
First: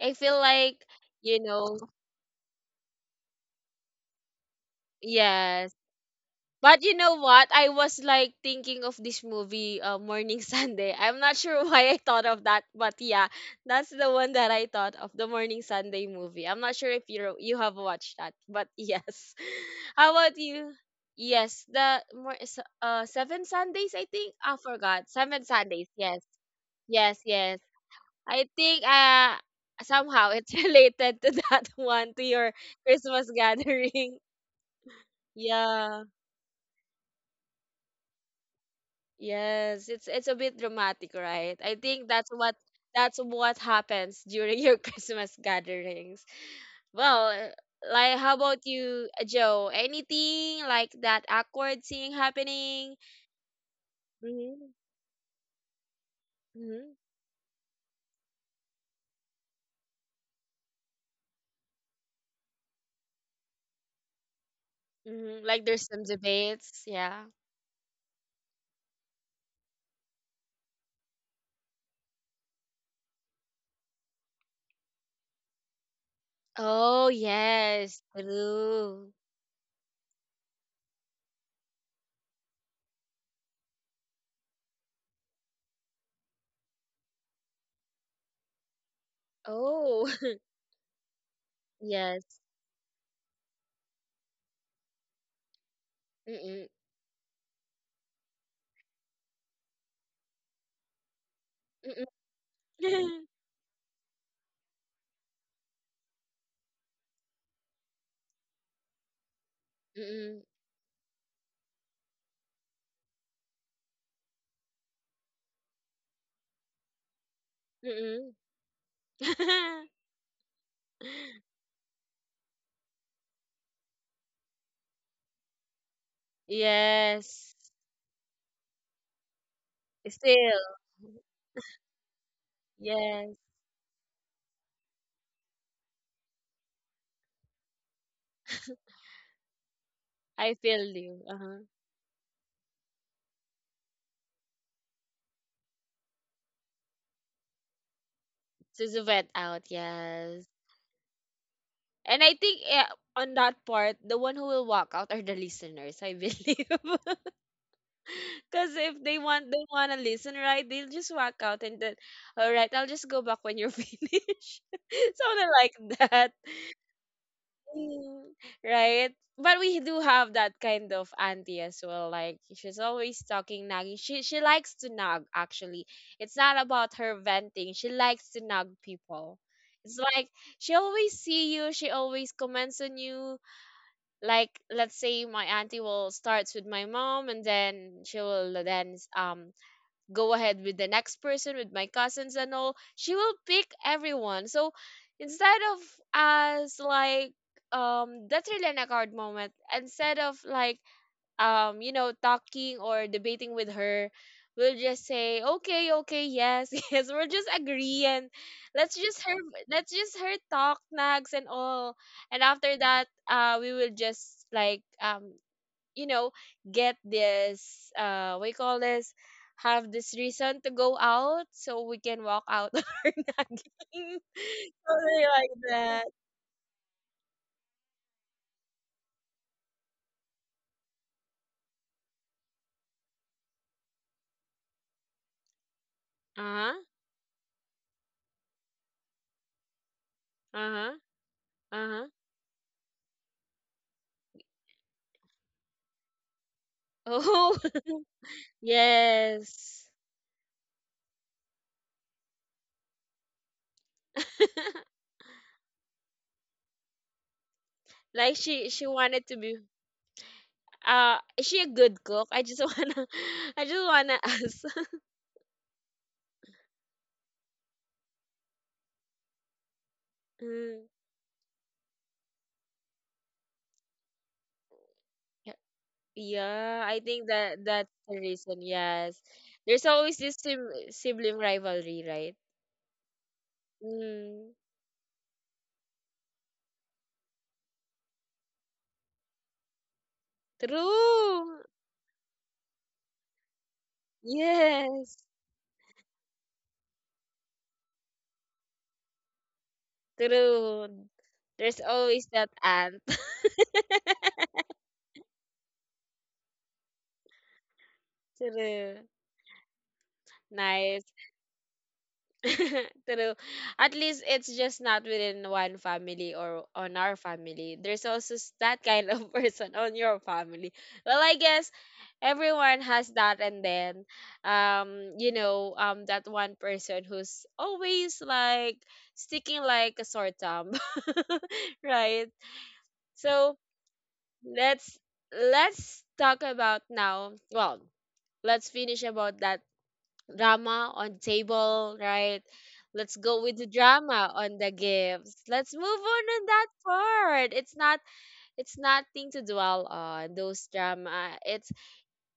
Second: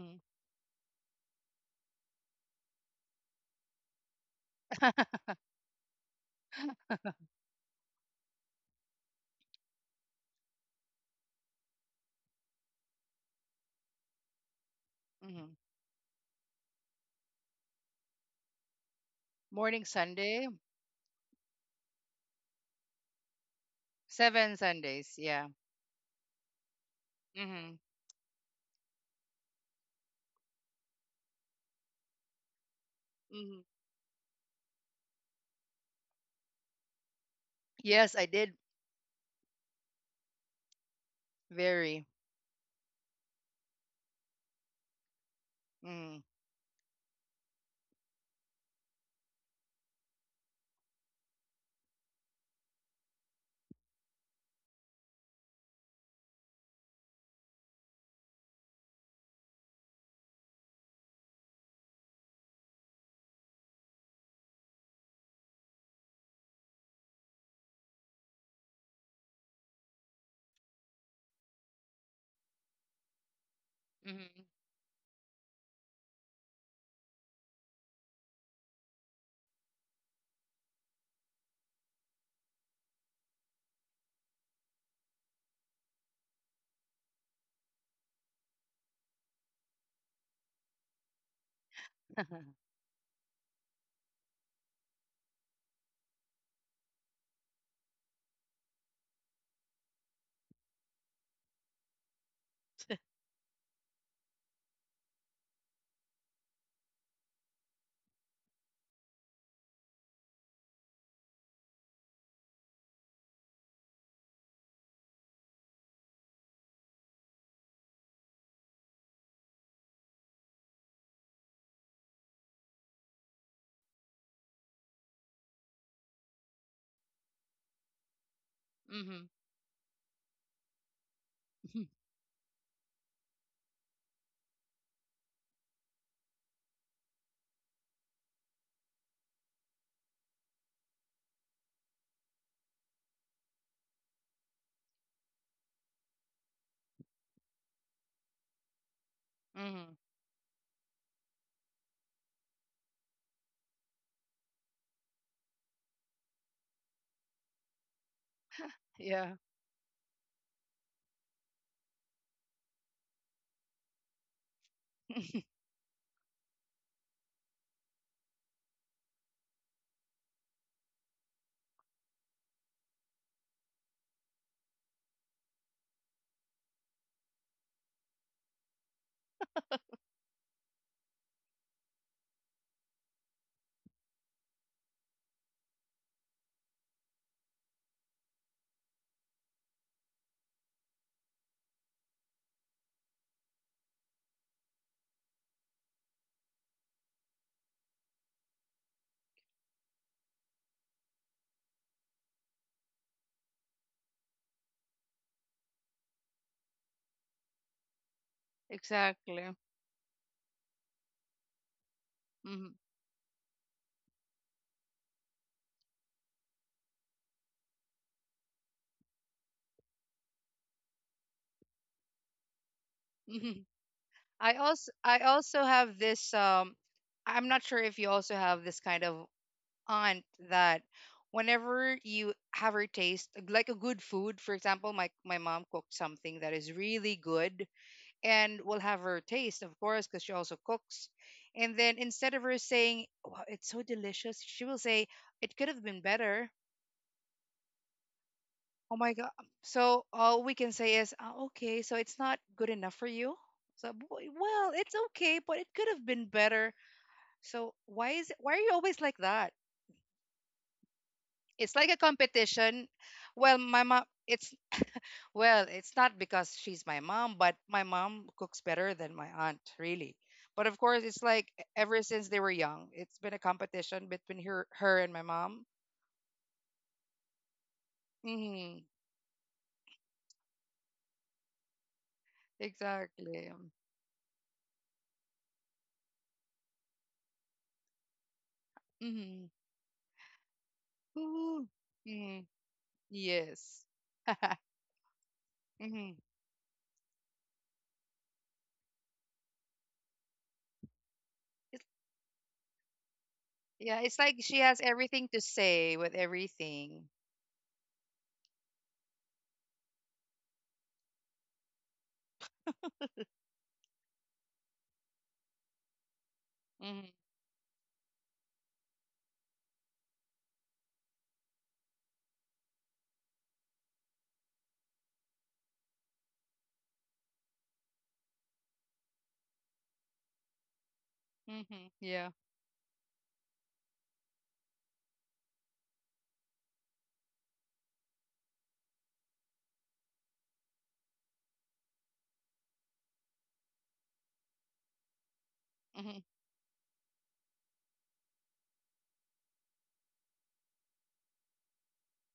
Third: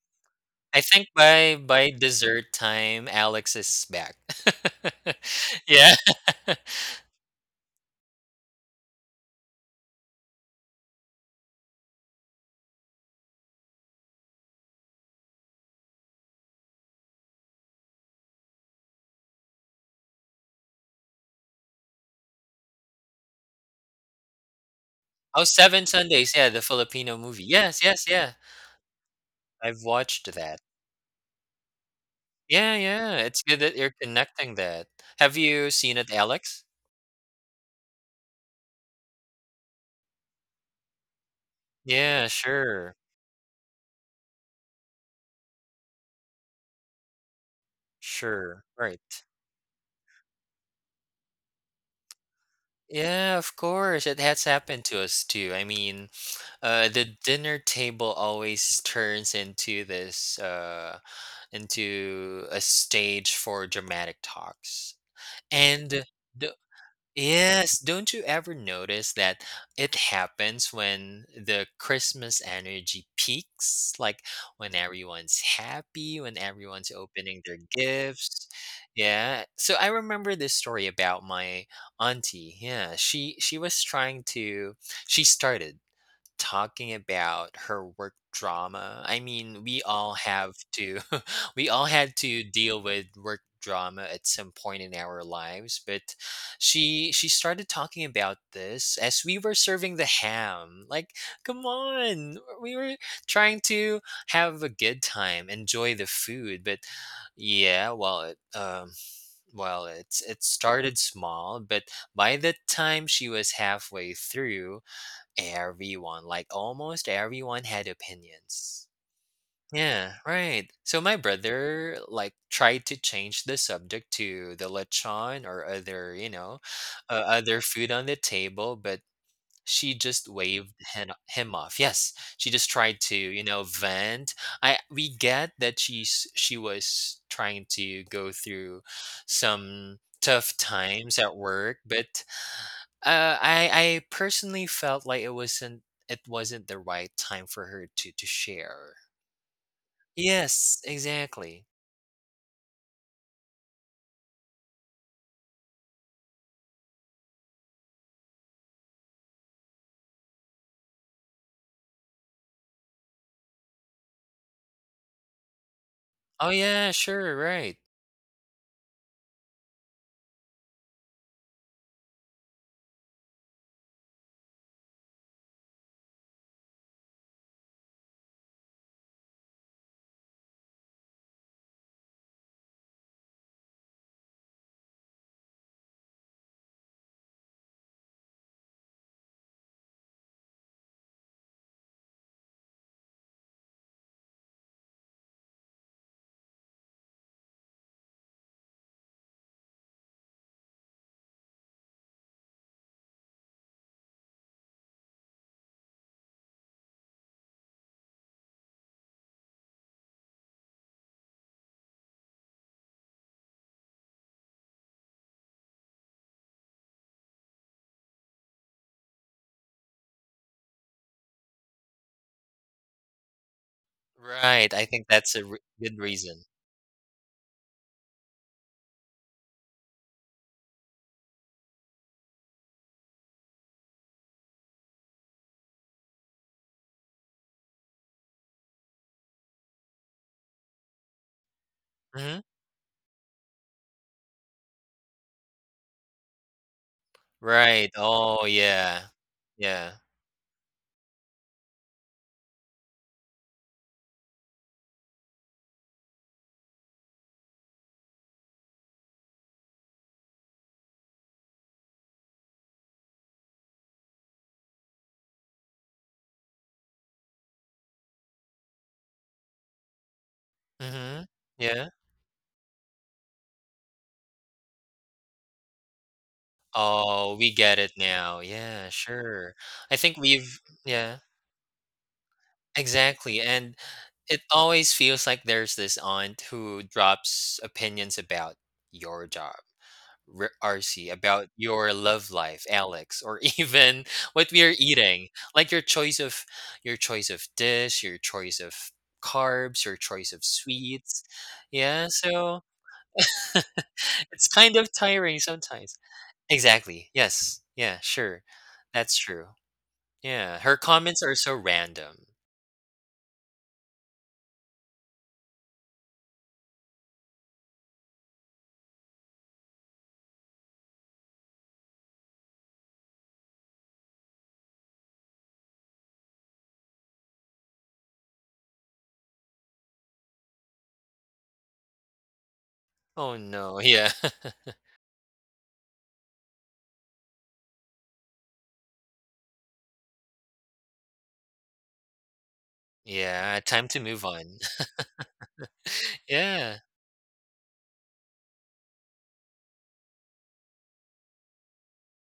S1: I feel
S2: I
S1: like,
S2: think
S1: you
S2: by
S1: know,
S2: by dessert time, Alex is back. *laughs*
S3: *laughs*
S1: yes.
S2: Yeah. *laughs*
S1: But you know what? I was like thinking of this movie, uh, Morning *laughs* Sunday. I'm not sure *laughs* why I thought of that, but yeah, that's the one that I thought of, the
S3: Mm-hmm.
S1: Morning Sunday movie. I'm not sure if you you have watched that, but yes.
S3: Morning
S1: *laughs* How about
S3: Sunday,
S1: you? Yes, the more uh seven Sundays I think.
S3: seven
S1: I forgot
S3: Sundays.
S2: Oh,
S1: seven
S3: Yeah.
S2: Seven
S1: Sundays. Yes,
S2: Sundays, yeah, the Filipino
S1: yes,
S2: movie.
S1: yes.
S3: Mm-hmm.
S2: Yes, yes, yeah.
S1: I think uh
S2: I've watched
S1: somehow it's
S2: that.
S1: *laughs* related to that one, to your
S2: Yeah, yeah,
S1: Christmas
S2: it's
S3: Mm-hmm.
S2: good that you're
S1: gathering. *laughs*
S2: connecting that. Have you seen
S1: Yeah.
S2: it, Alex?
S3: Yes, I did.
S1: Yes, it's it's a bit dramatic, right? I
S3: Very.
S1: think
S2: Yeah,
S1: that's what
S2: sure.
S1: that's what happens during your *laughs* Christmas
S3: Mm-hmm.
S1: gatherings. Well, eh, like how
S2: Sure.
S1: about you,
S2: Right.
S1: uh, Joe? Anything like that awkward thing happening?
S2: Yeah, of course. It has
S1: Mm-hmm.
S2: happened to us too. I mean, uh,
S1: Mm-hmm.
S2: the dinner table always turns into this, uh, into a stage for dramatic talks.
S1: Mm-hmm. Like there's some
S2: And do
S1: debates, yeah.
S2: yes, don't you ever notice that it happens when the Christmas energy peaks? Like
S3: Mm-hmm.
S2: when everyone's happy, when everyone's
S1: Oh
S2: opening their
S1: yes,
S2: gifts.
S1: true.
S2: Yeah. So I remember this story about my auntie. Yeah. She she was trying to she started talking about her work drama. I mean, we
S1: Oh
S2: all
S1: *laughs*
S2: have to *laughs* we all had
S1: yes.
S2: to deal with work drama at some point in our lives, but
S1: Mm-mm.
S2: she she started talking about this as we were serving the ham. Like, come
S1: Mm-mm.
S2: on. We were trying to have a good time, enjoy the food, but yeah, well, it, um, well, it's it
S1: *laughs*
S2: started small, but by the time she was halfway through, everyone, like almost everyone had
S1: Mm-mm. Mm-mm.
S2: opinions. Yeah, right. So my
S1: *laughs*
S2: brother like tried to change the subject to the lechon or other, you know, uh,
S1: Yes.
S2: other food on the table, but
S3: mm-hmm.
S2: she just
S1: Still.
S2: waved him, him off. Yes, she just tried to,
S1: Yes,
S2: you know, vent. I we get that she's she was trying to go through some
S1: I
S2: tough
S1: feel
S2: times
S1: you.
S2: at
S1: Uh-huh.
S2: work, but uh, I I personally felt like it wasn't it wasn't the right time for her to to
S1: So it's
S2: share.
S1: a vet out,
S3: Mm-hmm.
S1: yes.
S2: Yes, exactly.
S1: And I think eh, on that part, the one who will walk out are the listeners, I believe. *laughs* Because if
S3: *laughs*
S1: they
S3: Yeah.
S1: want, they want to listen, right, they'll just walk out and then, all right, I'll just go back when you're *laughs* finished. *laughs* Something
S3: *laughs*
S1: like that.
S2: Oh yeah, sure, right.
S1: Mm. Right? But we do have that kind of auntie as well. Like she's always talking nagging. She she likes to nag actually. It's not about her venting. She likes to nag people. It's like she always see you, she always comments on you. Like let's say my auntie will starts with my mom and then she will then um go ahead with the next person, with my cousins and all. She will pick everyone. So instead of us like um that's really an awkward moment. Instead of like um, you know, talking or debating with her, we'll just say, okay, okay, yes, *laughs* yes, we'll just agree and let's just her,
S3: Exactly.
S1: let's just her talk nags and all. And
S3: Mm-hmm.
S1: after that, uh we will just like um you know, get this uh we call this, have this reason to go out so we can walk out *laughs* our
S3: Mm-hmm.
S1: nagging.
S3: I
S2: Right. I
S1: *laughs*
S3: also
S2: think
S3: I
S1: Something
S2: that's a
S1: like
S2: re-
S3: also
S2: good
S3: have
S1: that.
S3: this.
S2: reason.
S3: Um, I'm not sure if you also have this kind of aunt that whenever you have her taste like a good food, for example, my my mom cooked something that is
S1: Uh-huh.
S3: really good, and we'll have her taste, of course, because she also
S1: Uh-huh.
S3: cooks. And then
S1: Uh-huh.
S3: instead
S2: Hmm
S3: of her saying, "Wow, it's so delicious," she will say, "It could have been better."
S1: Oh
S2: Right. Oh
S1: *laughs*
S3: Oh
S2: yeah.
S3: my God!
S1: yes.
S2: Yeah.
S3: So all we can say is, "Ah, okay, so it's not good enough for you." So, "W- well,
S1: *laughs*
S3: it's okay, but it could have been better. So why is
S1: Like
S3: it? Why are
S1: she
S3: you
S1: she
S3: always like
S1: wanted to
S3: that?
S1: be uh is she a
S3: It's like a
S1: good cook? I just
S3: competition.
S1: wanna *laughs*
S3: Well,
S1: I
S3: my
S1: just
S3: mom,
S1: wanna
S3: it's
S1: ask. *laughs*
S3: well, it's not because she's my mom, but my mom cooks better than my aunt, really. But of
S1: Mm,
S3: course, it's
S2: hmm
S3: like e-
S2: Yeah.
S3: ever since they were young, it's been a competition between her, her and my
S1: y-
S3: mom.
S1: yeah, I think
S2: Oh, we
S1: that
S2: get it
S1: that's the
S2: now.
S1: reason,
S3: Hmm.
S2: Yeah,
S1: yes.
S2: sure.
S1: There's
S2: I think
S1: always this
S2: we've
S1: sim-
S2: yeah,
S1: sibling rivalry, right?
S2: exactly.
S3: Exactly.
S2: And it
S1: Mm,
S2: always feels like there's this aunt who drops opinions about your
S3: Hmm.
S2: job. R- RC about
S1: true.
S3: Ooh.
S2: your love
S3: Hmm.
S2: life, Alex, or *laughs*
S3: Yes.
S2: even what
S3: *laughs*
S2: we are
S1: Yes,
S2: eating, like your
S3: Hmm.
S2: choice of your choice of dish, your choice of carbs, your choice of
S1: true.
S2: sweets.
S1: There's
S3: It's,
S2: Yeah,
S1: always that
S2: so
S1: aunt. *laughs*
S2: *laughs*
S3: yeah, it's like
S2: it's
S3: she
S2: kind
S3: has
S2: of
S3: everything to
S2: tiring
S3: say
S2: sometimes.
S3: with everything.
S2: Exactly. Yes. Yeah, sure.
S1: True.
S2: That's true. Yeah, her
S1: Nice.
S2: comments are so random.
S1: *laughs* True. At least it's just not within one family or on our
S3: Hmm.
S1: family. There's also s- that kind of *laughs* person on your family. Well, I guess everyone has that and then um you know, um that one person who's always like sticking like a sore thumb. *laughs*
S3: Hmm.
S1: Right?
S3: Yeah.
S2: Oh
S1: So
S2: no. Yeah. *laughs*
S1: let's let's talk about now. Well, let's finish about that drama on table, right? Let's go with
S2: Yeah,
S1: the
S2: time to move
S1: drama on
S2: on.
S1: the
S2: *laughs*
S1: gifts. Let's move
S3: Hmm.
S1: on on that
S2: Yeah.
S1: part. It's not, it's nothing to dwell on those drama. It's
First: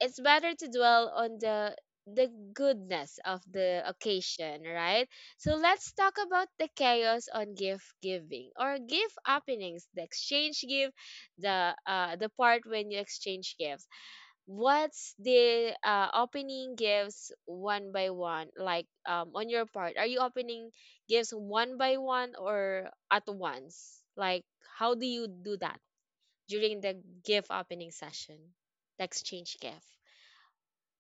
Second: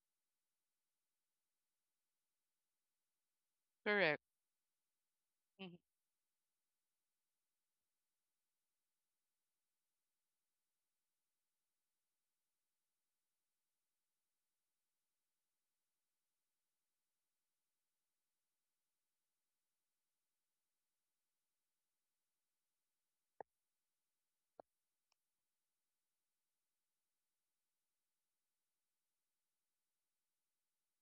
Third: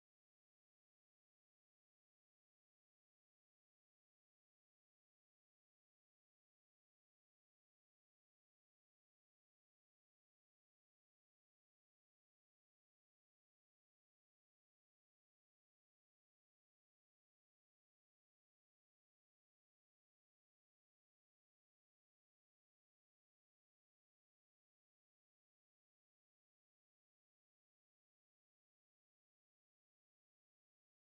S1: it's better to dwell on the the goodness of the
S3: Correct.
S1: occasion, right? So
S3: Hmm.
S1: let's talk about the chaos on gift giving or gift openings, the exchange gift, the uh, the part when you exchange gifts. What's the uh, opening gifts one by one, like um on your part? Are you opening gifts one by one or at once? Like how do you do that during the gift opening session, the exchange gift?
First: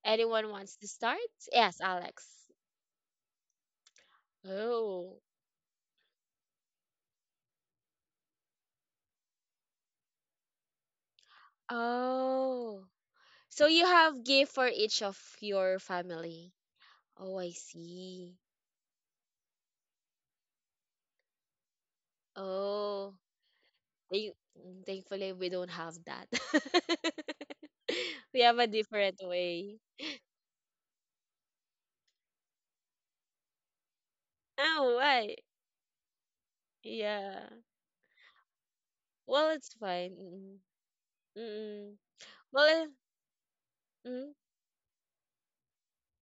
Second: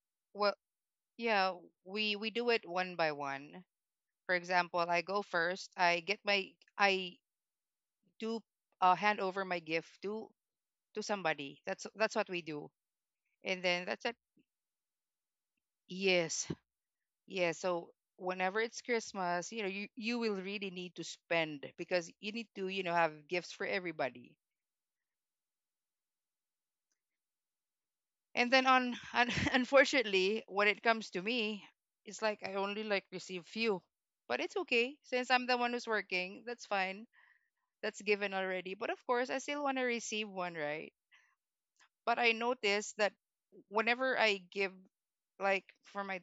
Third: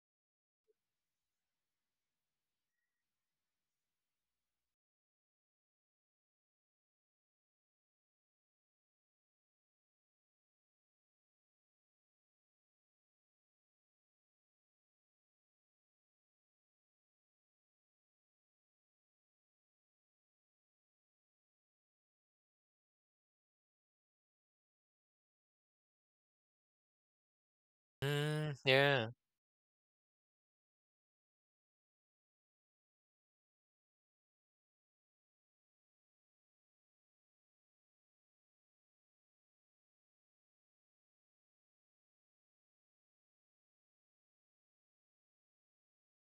S1: Anyone
S3: Well,
S1: wants to start?
S3: yeah,
S1: Yes,
S3: we we
S1: Alex.
S3: do it one by one. For example, I
S1: Oh.
S3: go first. I get my I do uh, hand over my gift to to somebody. That's that's what we do.
S1: Oh.
S3: And
S1: So
S3: then
S1: you
S3: that's it.
S1: have gift for each of your
S3: Yes.
S1: family. Oh,
S3: Yeah,
S1: I
S3: so
S1: see.
S3: whenever it's Christmas, you know, you you will really need to spend because you need to, you know,
S1: Oh.
S3: have gifts for everybody.
S1: Thank- mm, thankfully we don't have that. *laughs* We
S3: And
S2: Mm,
S1: have
S3: then
S1: a
S3: on,
S2: yeah.
S1: different
S3: un *laughs*
S1: way.
S3: unfortunately, when it comes to me, it's like I only like receive few. But it's
S1: Oh,
S3: okay since
S1: why?
S3: I'm the one who's working. That's fine.
S1: Yeah.
S3: That's given already. But of course, I
S1: Well,
S3: still
S1: it's
S3: want to
S1: fine.
S3: receive one,
S1: Mm-mm.
S3: right?
S1: Mm-mm.
S3: But I
S1: Well, eh,
S3: noticed that whenever
S1: mm,
S3: I give, like for my,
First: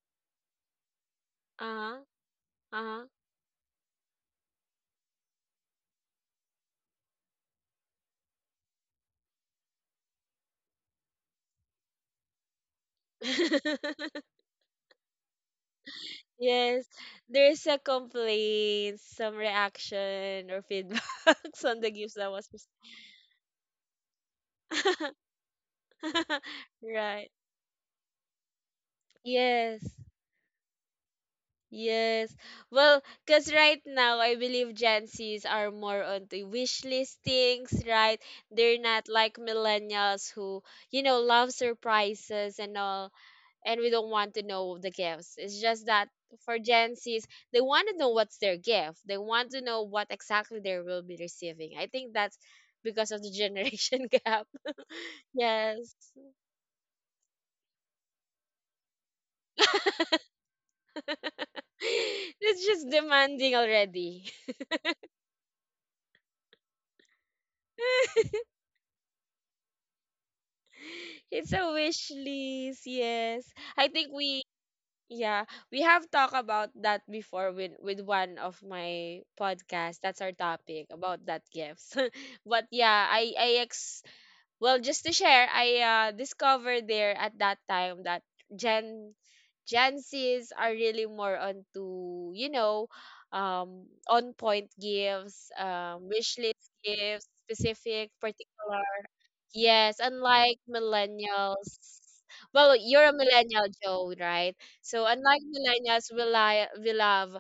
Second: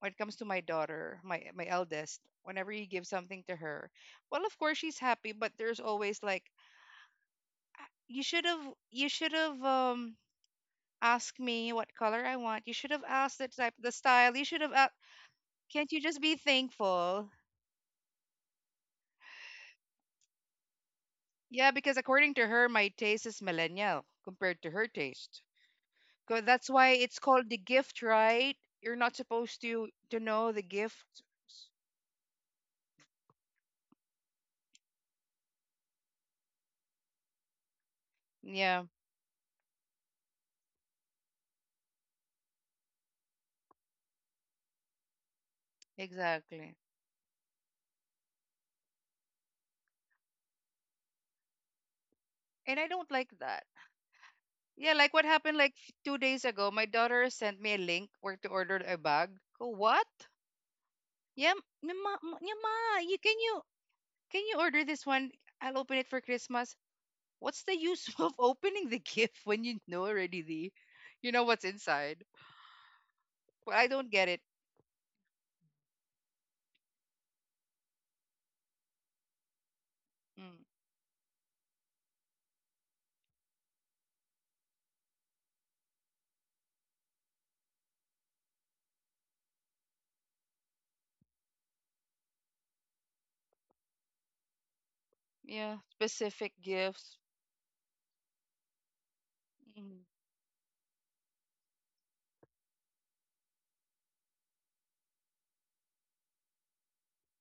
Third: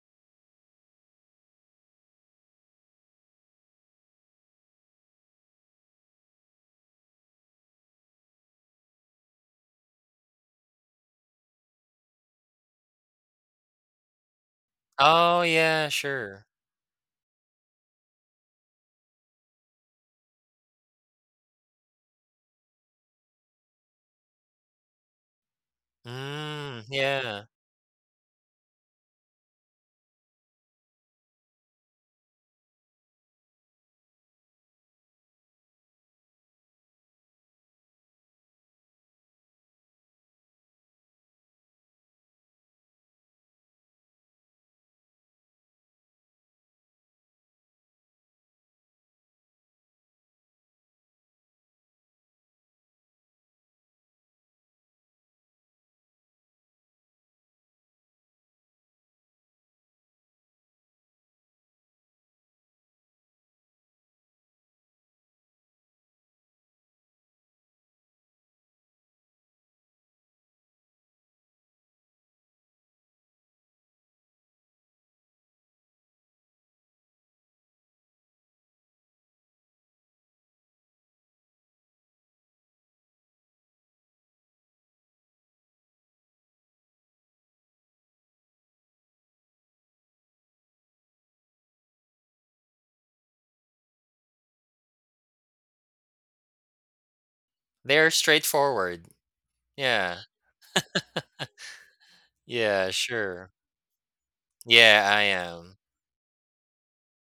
S3: when it comes to my daughter, my my
S1: uh-huh.
S3: eldest, whenever you give something to her, well, of course she's happy. But there's always like, "Ah, you should have, you should have um asked me what color I want. You should have asked the type, the
S1: Uh-huh. *laughs*
S3: style. You should have asked.
S2: Oh yeah,
S3: Can't you just be
S2: sure.
S1: Yes,
S3: thankful?
S1: there's a complaint, some reaction or feedbacks *laughs*
S3: Yeah,
S1: on the
S3: because
S1: gifts that
S3: according to
S1: was
S3: her, my taste is millennial compared to her
S1: pres-. *laughs*
S3: taste. 'Cause That's
S2: Mm,
S3: why it's
S1: Right.
S2: yeah.
S3: called the gift, right? You're not supposed
S1: Yes.
S3: to to know the gifts.
S1: Yes. Well, because right now, I believe Gen Zs are more onto wish listings, right? They're
S3: Yeah,
S1: not like millennials who, you know, love surprises and all. And we don't want to know the gifts. It's just that for
S3: exactly.
S1: Gen Zs, they want to know what's their gift. They want to know what exactly they will be receiving. I think that's
S3: And I don't
S1: because of
S3: like
S1: the
S3: that.
S1: generation *laughs* gap.
S3: Yeah, like what
S1: *laughs*
S3: happened like f-
S1: Yes.
S3: two days ago. My daughter sent me a link where to order a bag. Go
S1: *laughs*
S3: what? Yeah, m- yeah, ma, m- yeah,
S1: It's just
S3: ma. You can
S1: demanding
S3: you
S1: already.
S3: can you order this one? I'll open it for Christmas. What's the use *laughs* of
S1: *laughs*
S3: opening the gift when you know already the, you know
S1: It's
S3: what's
S1: a wish
S3: inside?
S1: list, yes.
S3: Well, I
S1: I think
S3: don't get it.
S1: we Yeah, we have talked about that before with with one of my podcasts. That's our
S3: Mm.
S1: topic about that gifts. *laughs* But yeah, I I ex well just to share, I uh discovered there at that time that Gen Gen Zs are really more onto, you know, um on point gifts,
S3: Yeah,
S1: um wish
S3: specific
S1: list
S3: gifts.
S1: gifts, specific
S2: They're
S1: particular.
S2: straightforward.
S1: Yes,
S3: Mm-hmm.
S2: Yeah.
S1: unlike millennials. Well,
S2: Yeah,
S1: you're a
S2: sure.
S1: millennial, Joe, right? So
S2: Yeah, I
S1: unlike
S2: am.
S1: millennials, we li we love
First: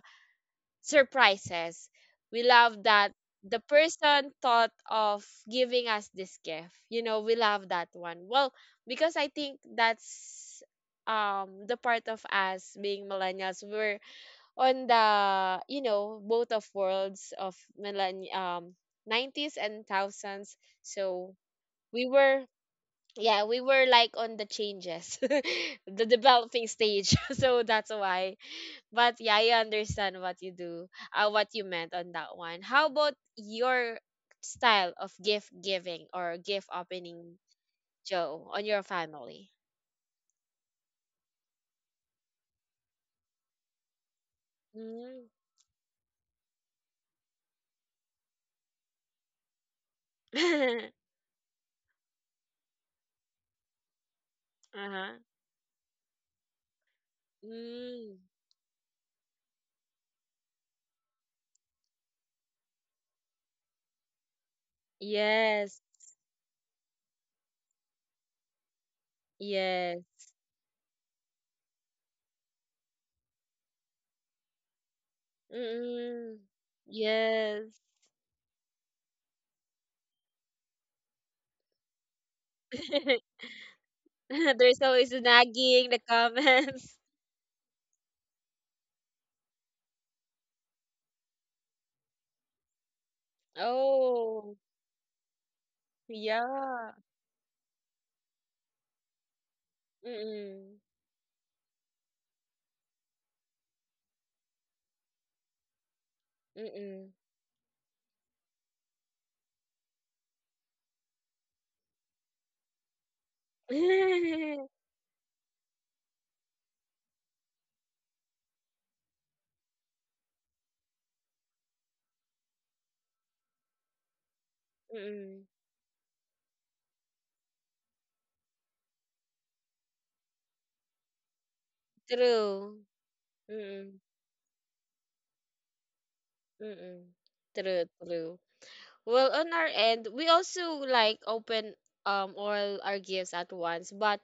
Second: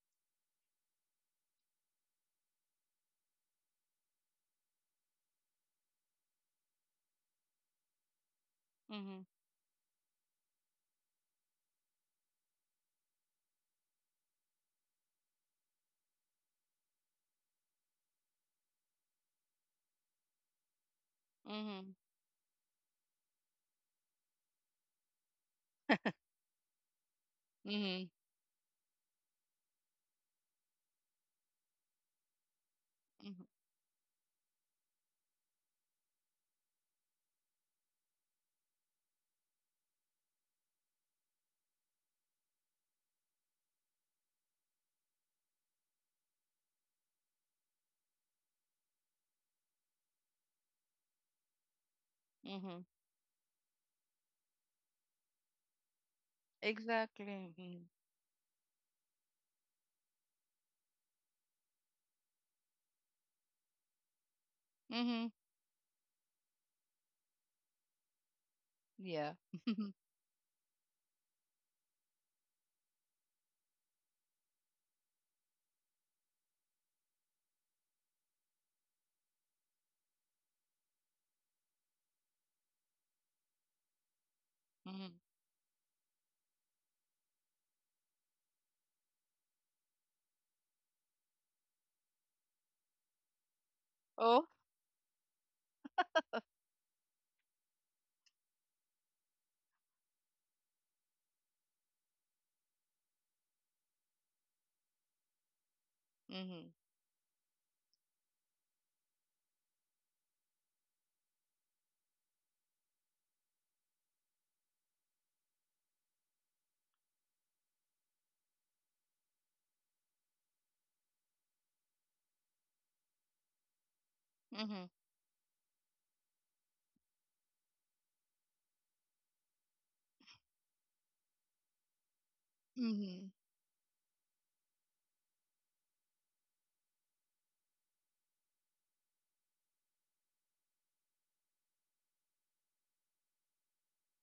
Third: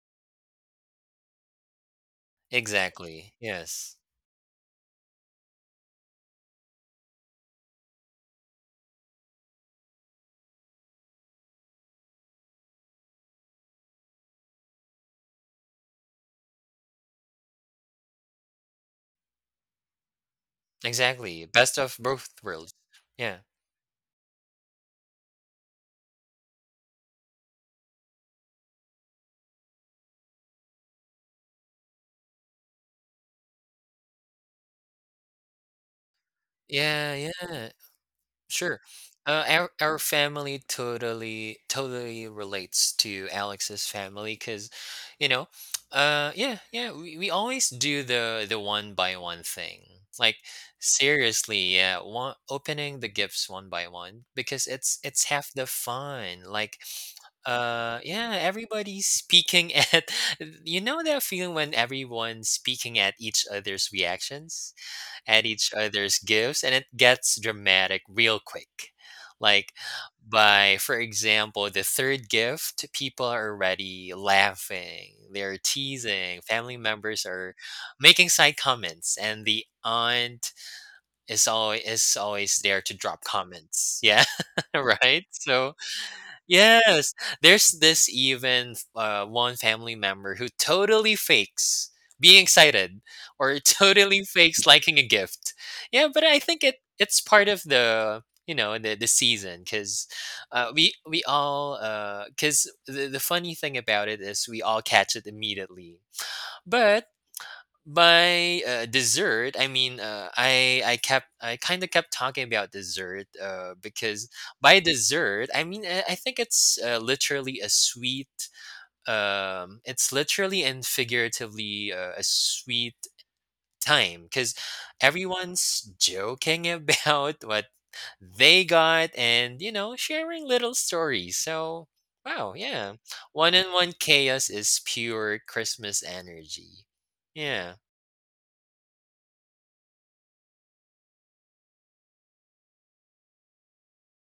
S1: surprises. We love that
S2: Exactly.
S1: the
S2: Yes.
S1: person thought of giving us this gift. You know, we love that one. Well, because
S3: Mm-hmm.
S1: I think that's um the part of us being millennials. We're on the, you know, both of worlds of millenn um nineties and thousands. So
S2: Exactly. Best
S3: mm-hmm.
S2: of
S1: we
S2: both
S1: were
S2: worlds. Yeah.
S1: yeah, we were like on the changes, *laughs* the developing stage. *laughs* So that's
S3: Mhm.
S1: why. But yeah, I understand what you do, uh, what you meant on that one. How about
S3: Mhm.
S1: your style of gift giving or gift
S2: Yeah,
S1: opening,
S2: yeah.
S1: Joe, on your
S2: Sure. Uh,
S1: family?
S2: our our family totally totally relates to Alex's family because,
S1: Mm.
S2: you know, uh, yeah, yeah, we, we always do the the one by one thing. Like
S1: *laughs*
S2: seriously, yeah, one
S3: Mhm.
S2: opening the gifts one by one because it's
S1: Uh-huh.
S2: it's half the fun. Like,
S3: Exactly. Mhm.
S2: uh,
S1: Mm.
S2: yeah, everybody's speaking *laughs* at you know that feeling when everyone's speaking at each other's reactions
S3: Mhm.
S2: at each
S1: Yes.
S2: other's gifts and it gets dramatic real quick.
S3: Yeah.
S2: Like
S3: *laughs*
S1: Yes.
S2: by for example, the third gift, people are already laughing, they're
S1: Mm-mm.
S2: teasing, family members are
S1: Yes.
S2: making side comments and the aunt is always is always there to drop
S1: *laughs*
S2: comments. Yeah, *laughs*
S1: There's always
S3: Mhm.
S1: the
S2: right? So
S1: nagging, the comments.
S2: yes, there's this even uh, one family member who totally fakes being excited or *laughs*
S1: *laughs*
S2: totally
S3: Oh.
S1: Oh,
S2: fakes liking a gift. Yeah, but I think it
S1: yeah.
S2: it's part of the you know the the season because uh,
S1: Mm,
S2: we we all because the the funny thing about it is we all catch it immediately.
S3: Mhm.
S2: But
S1: mm.
S2: by uh, dessert, I mean uh, I I kept I kind of kept talking about dessert uh, because
S1: Mm,
S2: by dessert I mean I, I think it's uh, literally a sweet um it's literally and figuratively uh, a sweet time because
S3: Mhm.
S2: everyone's joking *laughs* about what they got and you know sharing little stories. So
S1: *laughs*
S2: wow,
S1: true.
S2: yeah,
S3: Mhm.
S2: one in one
S1: Mm,
S2: chaos is pure Christmas energy.
S1: mm.
S2: Yeah.
S1: True, true. Well, on our end, we also like open um all our gifts at once, but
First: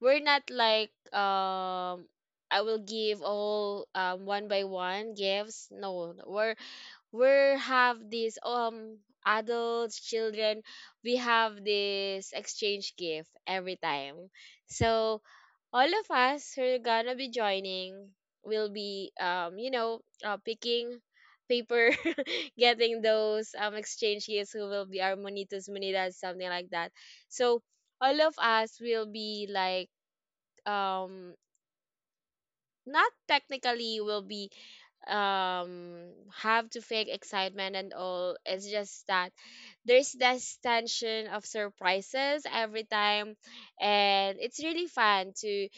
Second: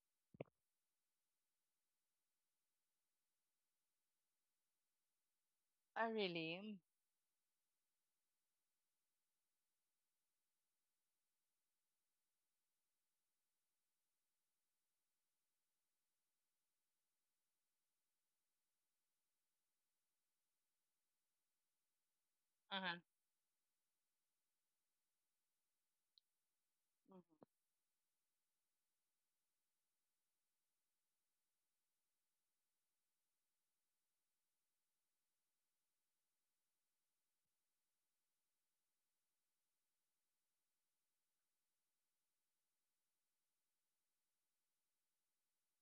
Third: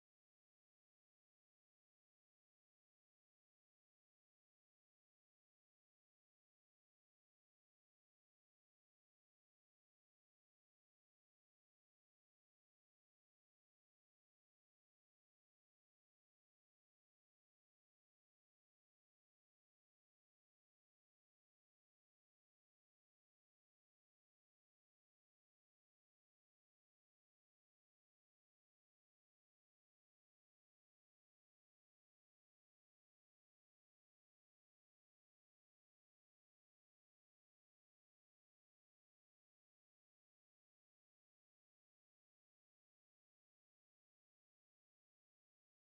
S1: we're not like um I will give all um one by one gifts.
S3: Oh,
S1: No, no, we're
S3: really?
S1: we have these um adults, children. We have this exchange gift every time. So all of us who are gonna be joining will be um you know uh, picking paper *laughs*
S3: Uh-huh.
S1: getting those um exchange gifts who will be our monitas monitas, something like that. So all of us will be like, um not technically will be, um have to fake excitement and all. It's just that there's this tension of surprises every time, and it's really fun to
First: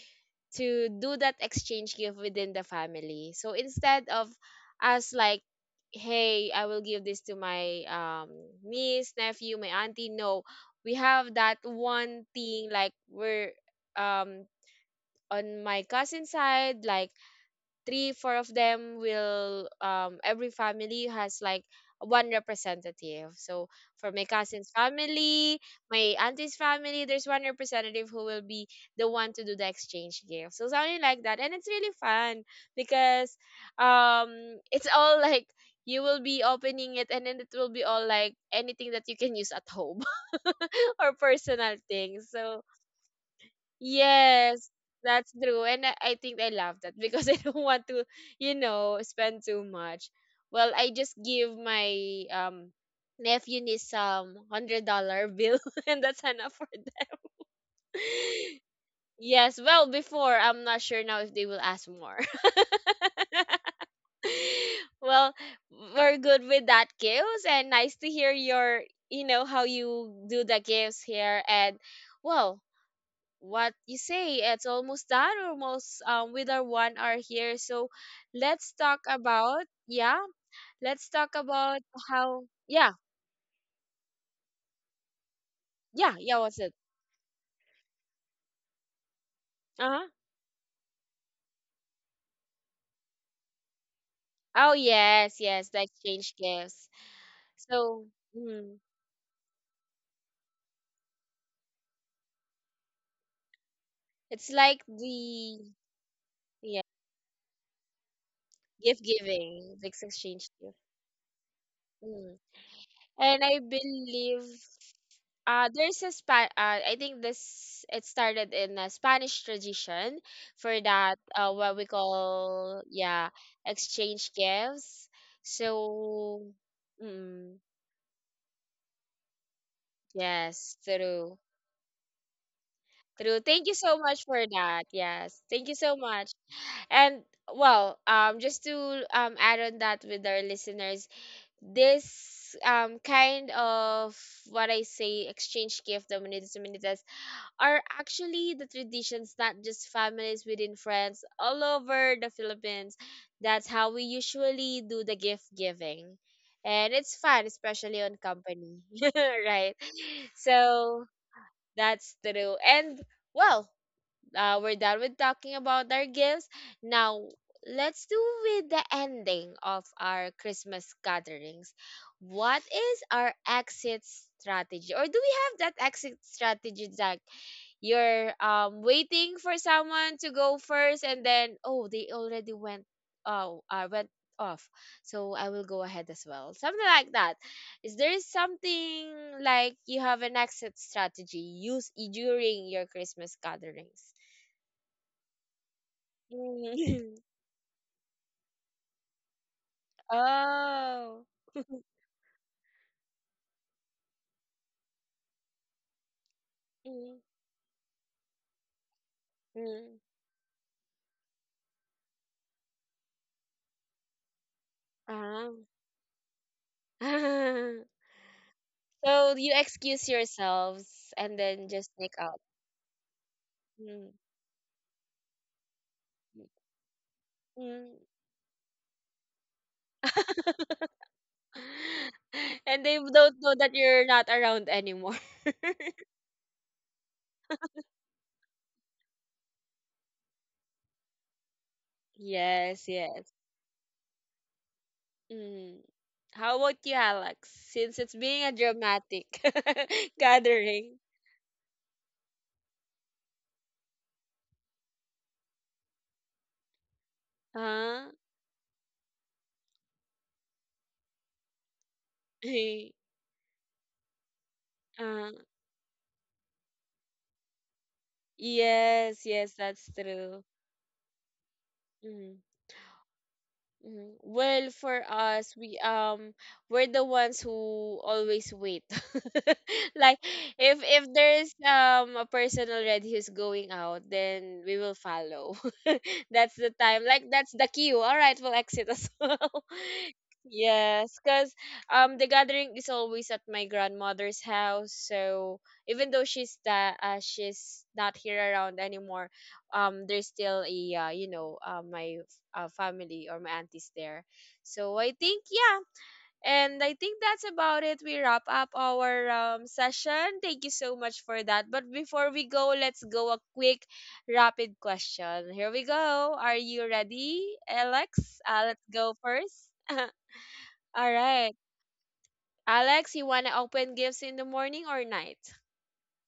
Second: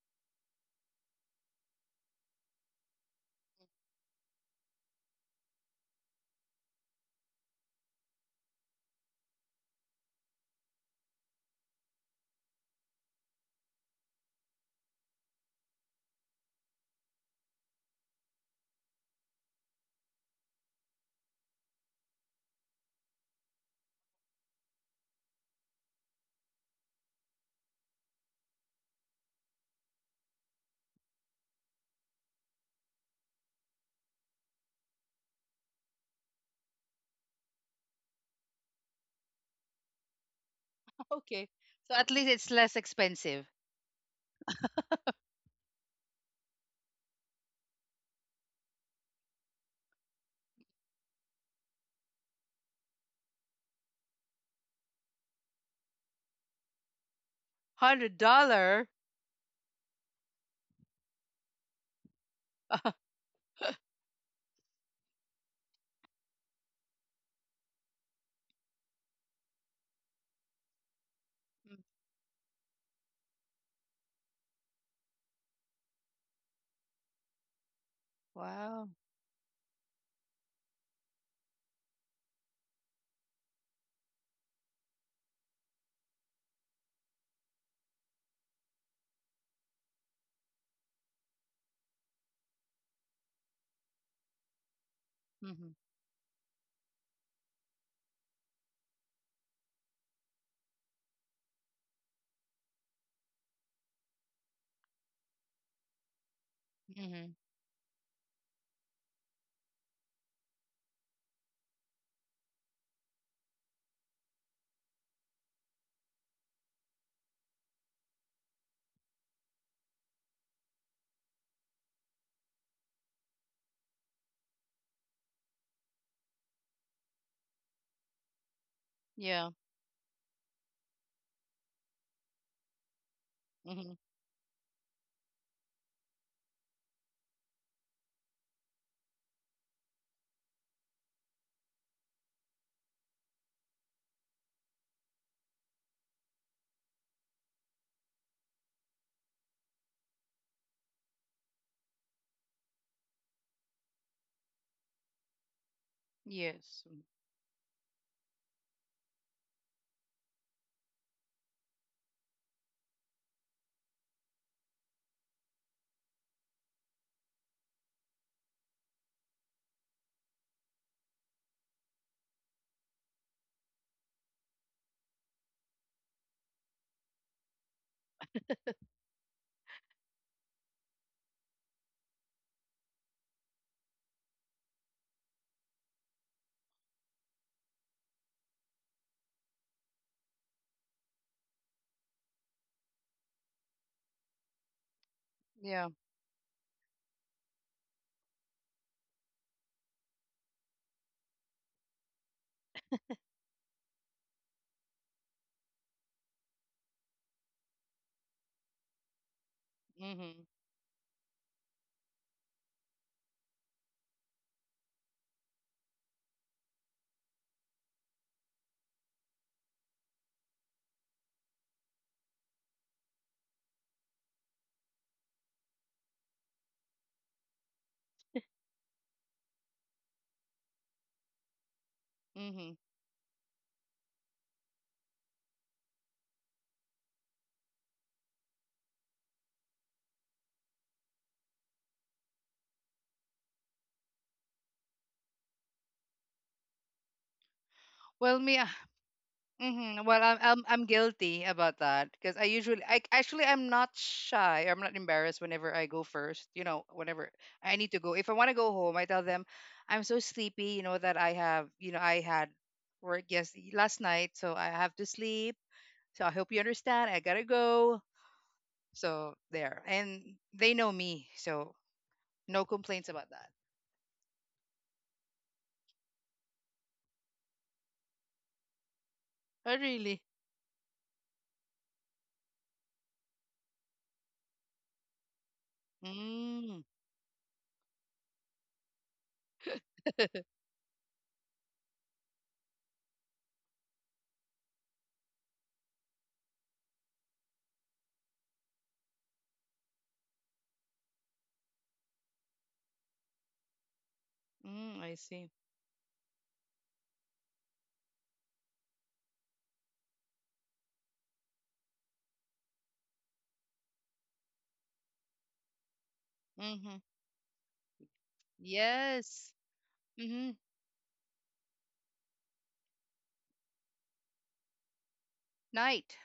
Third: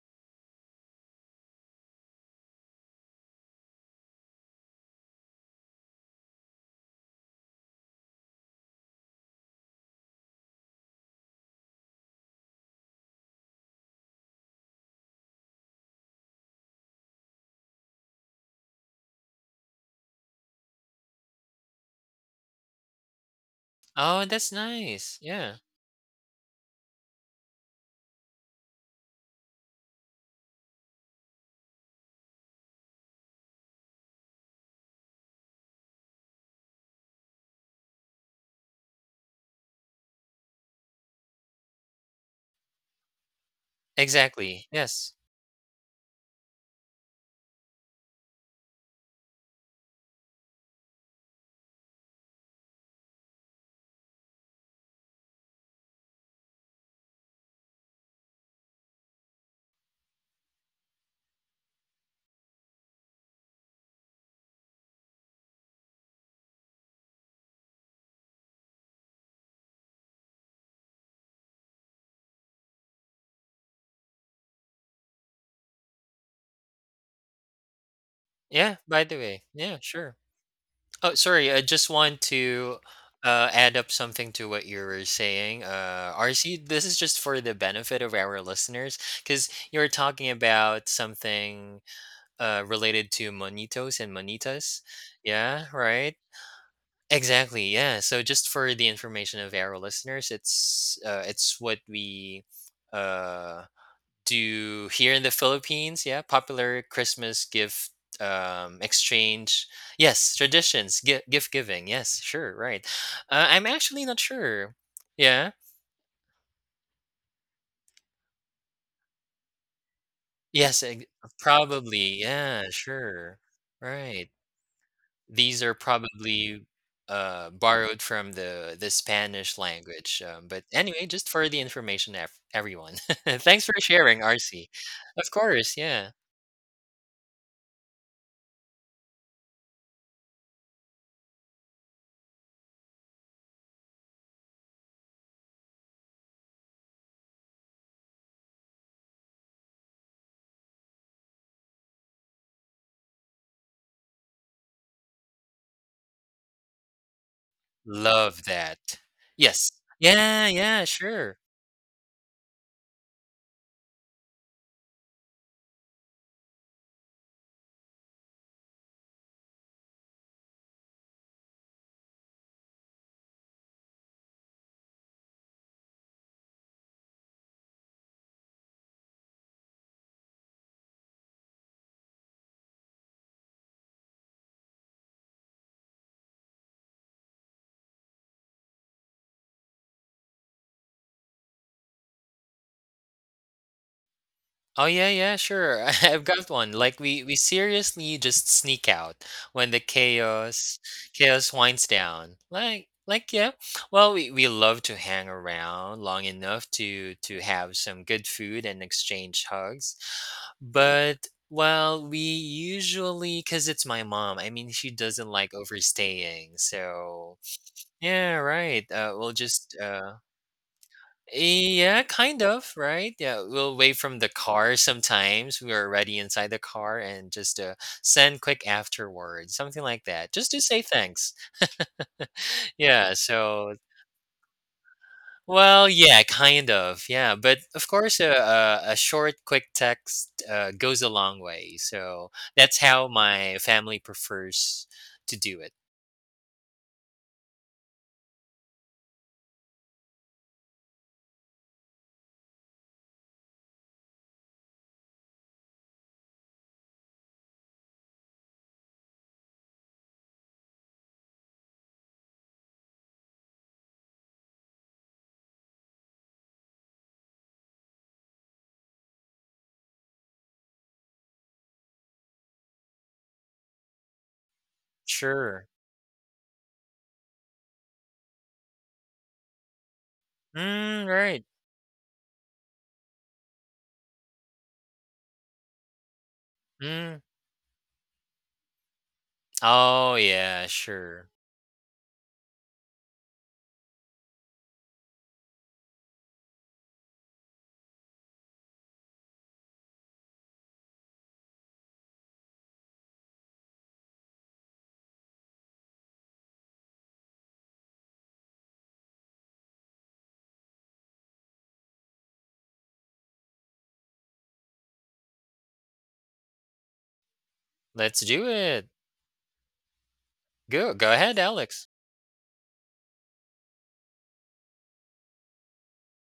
S1: to do that exchange gift within the family. So instead of us like, hey, I will give this to my um, niece, nephew, my auntie. No, we have that one thing like we're um on my cousin side, like three four of them will, um every family has like one representative. So for my
S2: Oh, that's
S1: cousin's
S2: nice.
S1: family,
S2: Yeah.
S1: my auntie's family, there's one representative who will be the one to do the exchange gift, so something like that. And it's really fun because um it's all *laughs* like you will be opening it and then it will be all like anything that you can use at home *laughs*
S3: *laughs*
S1: or
S3: Okay.
S1: personal
S3: So at
S1: things.
S3: least it's
S1: So
S3: less expensive.
S2: Exactly.
S1: yes,
S2: Yes.
S1: that's true. And I, I think I love that because *laughs* I don't want to, you know, spend too much. Well, I just give my um nephew niece some hundred dollar bill *laughs* and that's enough for them.
S3: Hundred
S1: *laughs*
S3: dollar.
S1: Yes, well before, I'm not sure now if they will ask more.
S3: *laughs*
S1: *laughs* Well, we're good with that gifts and nice to hear your, you know, how you do the gifts here. And well, what you say, it's almost done, almost, um, with our one hour here. So let's
S2: Yeah,
S3: Wow.
S1: talk
S2: by the way.
S1: about
S2: Yeah, sure.
S1: yeah. Let's
S2: Oh,
S1: talk
S2: sorry. I
S1: about
S2: just want
S1: how
S2: to
S1: yeah
S2: uh, add up something to what you were saying. Uh,
S1: yeah yeah.
S2: R C,
S1: What's it?
S2: this is just for the benefit of our listeners because you
S1: Uh
S2: were
S1: huh.
S2: talking about something uh, related to monitos and
S1: Oh
S2: monitas.
S1: yes, yes,
S2: Yeah,
S3: Mhm.
S1: the
S2: right.
S1: exchange gifts.
S2: Exactly. Yeah.
S1: So
S2: So just for
S1: mm,
S2: the information of our listeners, it's uh, it's what we uh
S1: it's like
S2: do here in the
S1: the
S2: Philippines, yeah,
S1: yeah
S2: popular
S3: Mhm.
S2: Christmas gift um
S1: gift
S2: exchange,
S1: giving, the
S2: yes,
S1: exchange gift.
S2: traditions, gift gift giving, yes,
S1: Mm.
S2: sure, right,
S1: And
S2: uh,
S1: I
S2: I'm actually not
S1: believe,
S2: sure yeah
S1: Uh, there's a spa- uh, I think this it started in a Spanish tradition for
S2: yes ex-
S1: that, uh, what we
S2: probably yeah
S1: call, yeah,
S2: sure
S1: exchange
S2: right
S1: gifts. So
S2: these are probably
S1: mm,
S2: uh borrowed from the the
S3: Yeah.
S2: Spanish language, um, but
S1: yes,
S2: anyway
S1: true,
S2: just for the information ev- everyone *laughs*
S1: true. Thank you
S2: thanks for
S1: so
S3: Mhm.
S1: much
S2: sharing
S1: for
S2: RC,
S1: that. Yes,
S2: of
S1: thank you
S2: course,
S1: so
S2: yeah.
S1: much. And well, um, just to um add on that with our listeners, this um kind of what I say exchange gift, the are actually the traditions, not just families within friends all over the Philippines. That's how we usually do the gift giving.
S3: Yes.
S1: And
S3: Mm.
S1: it's fun, especially on
S2: Love
S1: company,
S2: that.
S1: *laughs* right?
S2: Yes. Yeah, yeah,
S1: So
S2: sure.
S1: that's true. And well, uh, we're done with talking about our gifts. Now let's do with the ending of our Christmas gatherings. What is our exit strategy? Or do we have that exit strategy, Zach? You're um waiting for someone to go first and then, oh, they already went, oh, uh, went off, so I will go ahead as well, something like that. Is there something like you have an exit strategy use, i- during your Christmas gatherings?
S2: Oh yeah, yeah, sure.
S3: Yeah.
S2: *laughs* I've got one. Like
S1: Mm.
S2: we we seriously just sneak out when the
S1: *laughs*
S2: chaos
S1: Oh.
S2: chaos
S1: *laughs*
S2: winds down. Like like yeah. Well, we we love to hang around long enough to
S1: Mm,
S2: to have some good food and exchange
S1: mm.
S2: hugs.
S3: Mhm.
S2: But well, we usually cuz it's my mom. I mean, she doesn't
S1: Ah.
S2: like overstaying. So,
S1: *laughs*
S2: yeah, right. Uh, we'll
S1: So you
S2: just
S1: excuse
S2: uh
S1: yourselves and then just
S2: yeah,
S1: sneak out.
S2: kind of, right? Yeah, we'll wait
S1: Mm,
S2: from the car sometimes. We are already inside the car and just uh,
S1: mm.
S2: send quick afterwards, something like that, just to say
S1: *laughs*
S2: thanks.
S1: *laughs*
S3: Mhm.
S2: *laughs*
S1: And they
S2: yeah,
S1: don't know that
S2: so,
S1: you're not around anymore. *laughs*
S2: well, yeah, kind of. Yeah, but of course, a, a, a short, quick text uh, goes a long way. So that's
S1: Yes,
S2: how
S1: yes.
S2: my family prefers to do it.
S1: Mm. How about you, Alex? Since it's
S3: Well,
S1: being a
S3: me. *laughs*
S1: dramatic
S3: Mm-hmm.
S1: *laughs*
S3: Well, I'm, I'm I'm
S1: gathering.
S3: guilty about that because I usually I actually I'm not shy. I'm not embarrassed whenever I go first. You know, whenever I need to
S1: Huh? *laughs*
S3: go. If I want to go home, I tell them I'm so sleepy. You know that I have you know I had
S1: Eh.
S3: work, yes, last night, so I have to
S1: Uh,
S3: sleep. So I hope you understand. I gotta go.
S1: yes,
S3: So
S1: yes,
S3: there,
S1: that's
S3: and
S1: true.
S3: they know me, so
S1: Mm.
S3: no complaints about that.
S1: Mhm. Well, for us,
S2: Sure.
S1: we um we're the ones who always wait. *laughs*
S3: Oh,
S1: Like
S3: really?
S1: if
S2: Mm,
S1: if
S2: right.
S1: there's um a person already who's going out, then we will follow. *laughs* That's the
S3: Mm.
S1: time. Like
S2: Mm.
S1: that's the cue. All right, we'll exit as *laughs* well.
S2: Oh,
S3: *laughs*
S2: yeah,
S1: Yes,
S2: sure.
S1: because um the gathering is always at my grandmother's house. So even though she's that uh, she's not here around anymore, um there's still a, uh, you know, uh, my uh, family or my aunties there. So
S3: Mm, I
S1: I think
S3: see.
S1: yeah, and I think that's about it. We wrap up our, um, session. Thank you so much for that. But before we go, let's go a quick rapid question. Here we go. Are you
S3: Mm-hmm.
S1: ready,
S2: Let's
S1: Alex?
S2: do
S1: Uh, let's
S2: it.
S1: go
S3: Yes.
S1: first. *laughs*
S3: Mm-hmm.
S2: Go
S1: All
S2: go ahead,
S1: right.
S2: Alex.
S1: Alex, you want to open gifts in the morning or night?
S3: Night.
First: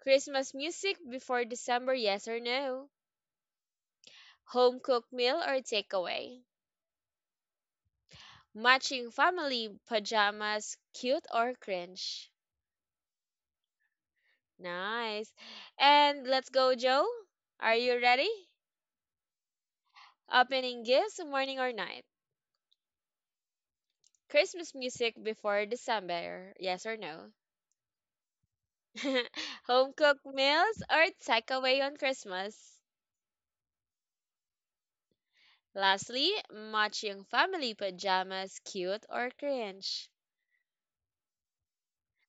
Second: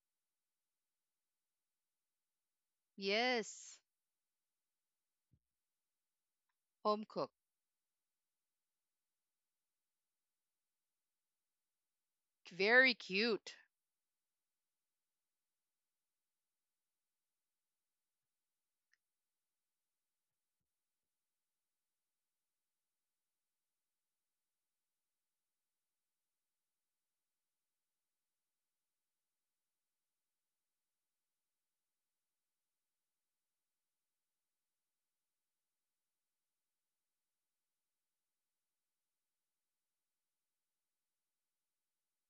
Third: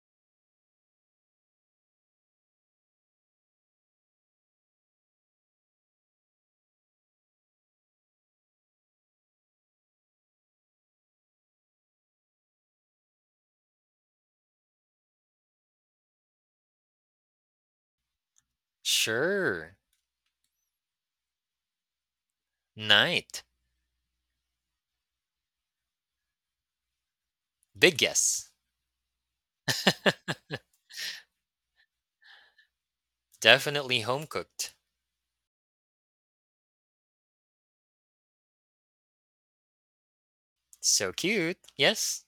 S1: Christmas music before December, yes or no?
S3: Yes,
S1: Home cooked meal or takeaway?
S3: home cook.
S1: Matching family pajamas, cute or cringe?
S3: Very cute.
S1: Nice. And let's go, Joe. Are you ready?
S2: Sure.
S1: Opening gifts, morning or night?
S2: Night.
S1: Christmas music before December, yes or no?
S2: Big guess.
S1: *laughs* Home cooked meals or takeaway on Christmas?
S2: Definitely home cooked.
S1: Lastly, matching family pajamas, cute or cringe?
S2: So cute. Yes.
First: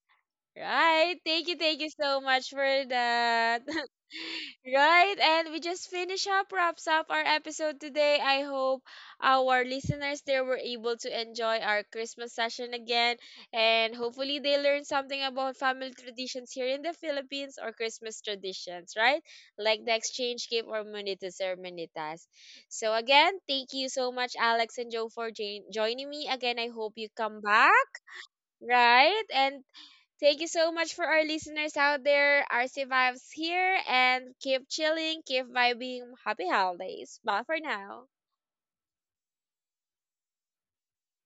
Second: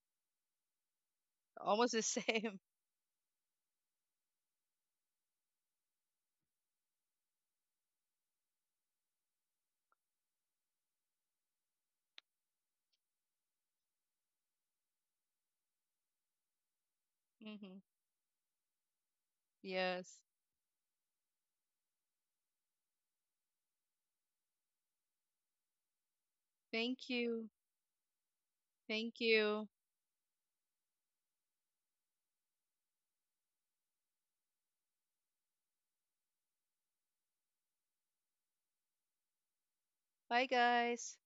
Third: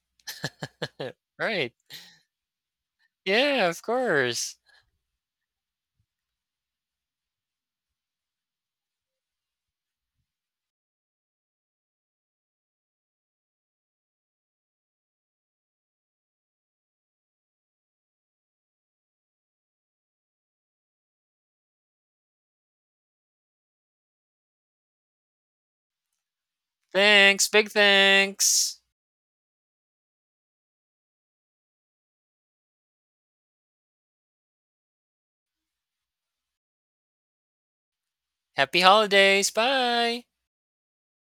S2: *laughs*
S1: Right. Thank you.
S2: Right.
S1: Thank you
S3: Almost the
S1: so much
S3: same.
S1: for that.
S2: Yeah, of course.
S1: *laughs* Right. And we just finish up, wraps up our episode today. I hope our listeners there were able to enjoy our Christmas session again. And hopefully they learned something about family traditions here in the
S3: *laughs*
S1: Philippines or
S3: Hmm.
S1: Christmas traditions, right? Like the
S3: Yes.
S1: exchange gift or munitas or munitas. So again, thank you so much, Alex and Joe, for join- joining me. Again, I hope you
S3: Thank
S1: come
S2: Thanks.
S3: you.
S2: Big
S1: back,
S2: thanks.
S3: Thank
S1: right? And
S3: you.
S1: thank you so much for our listeners out there. R C Vibes here, and keep chilling, keep vibing. Happy holidays. Bye for now.
S2: Happy holidays. Bye.
S3: Bye, guys.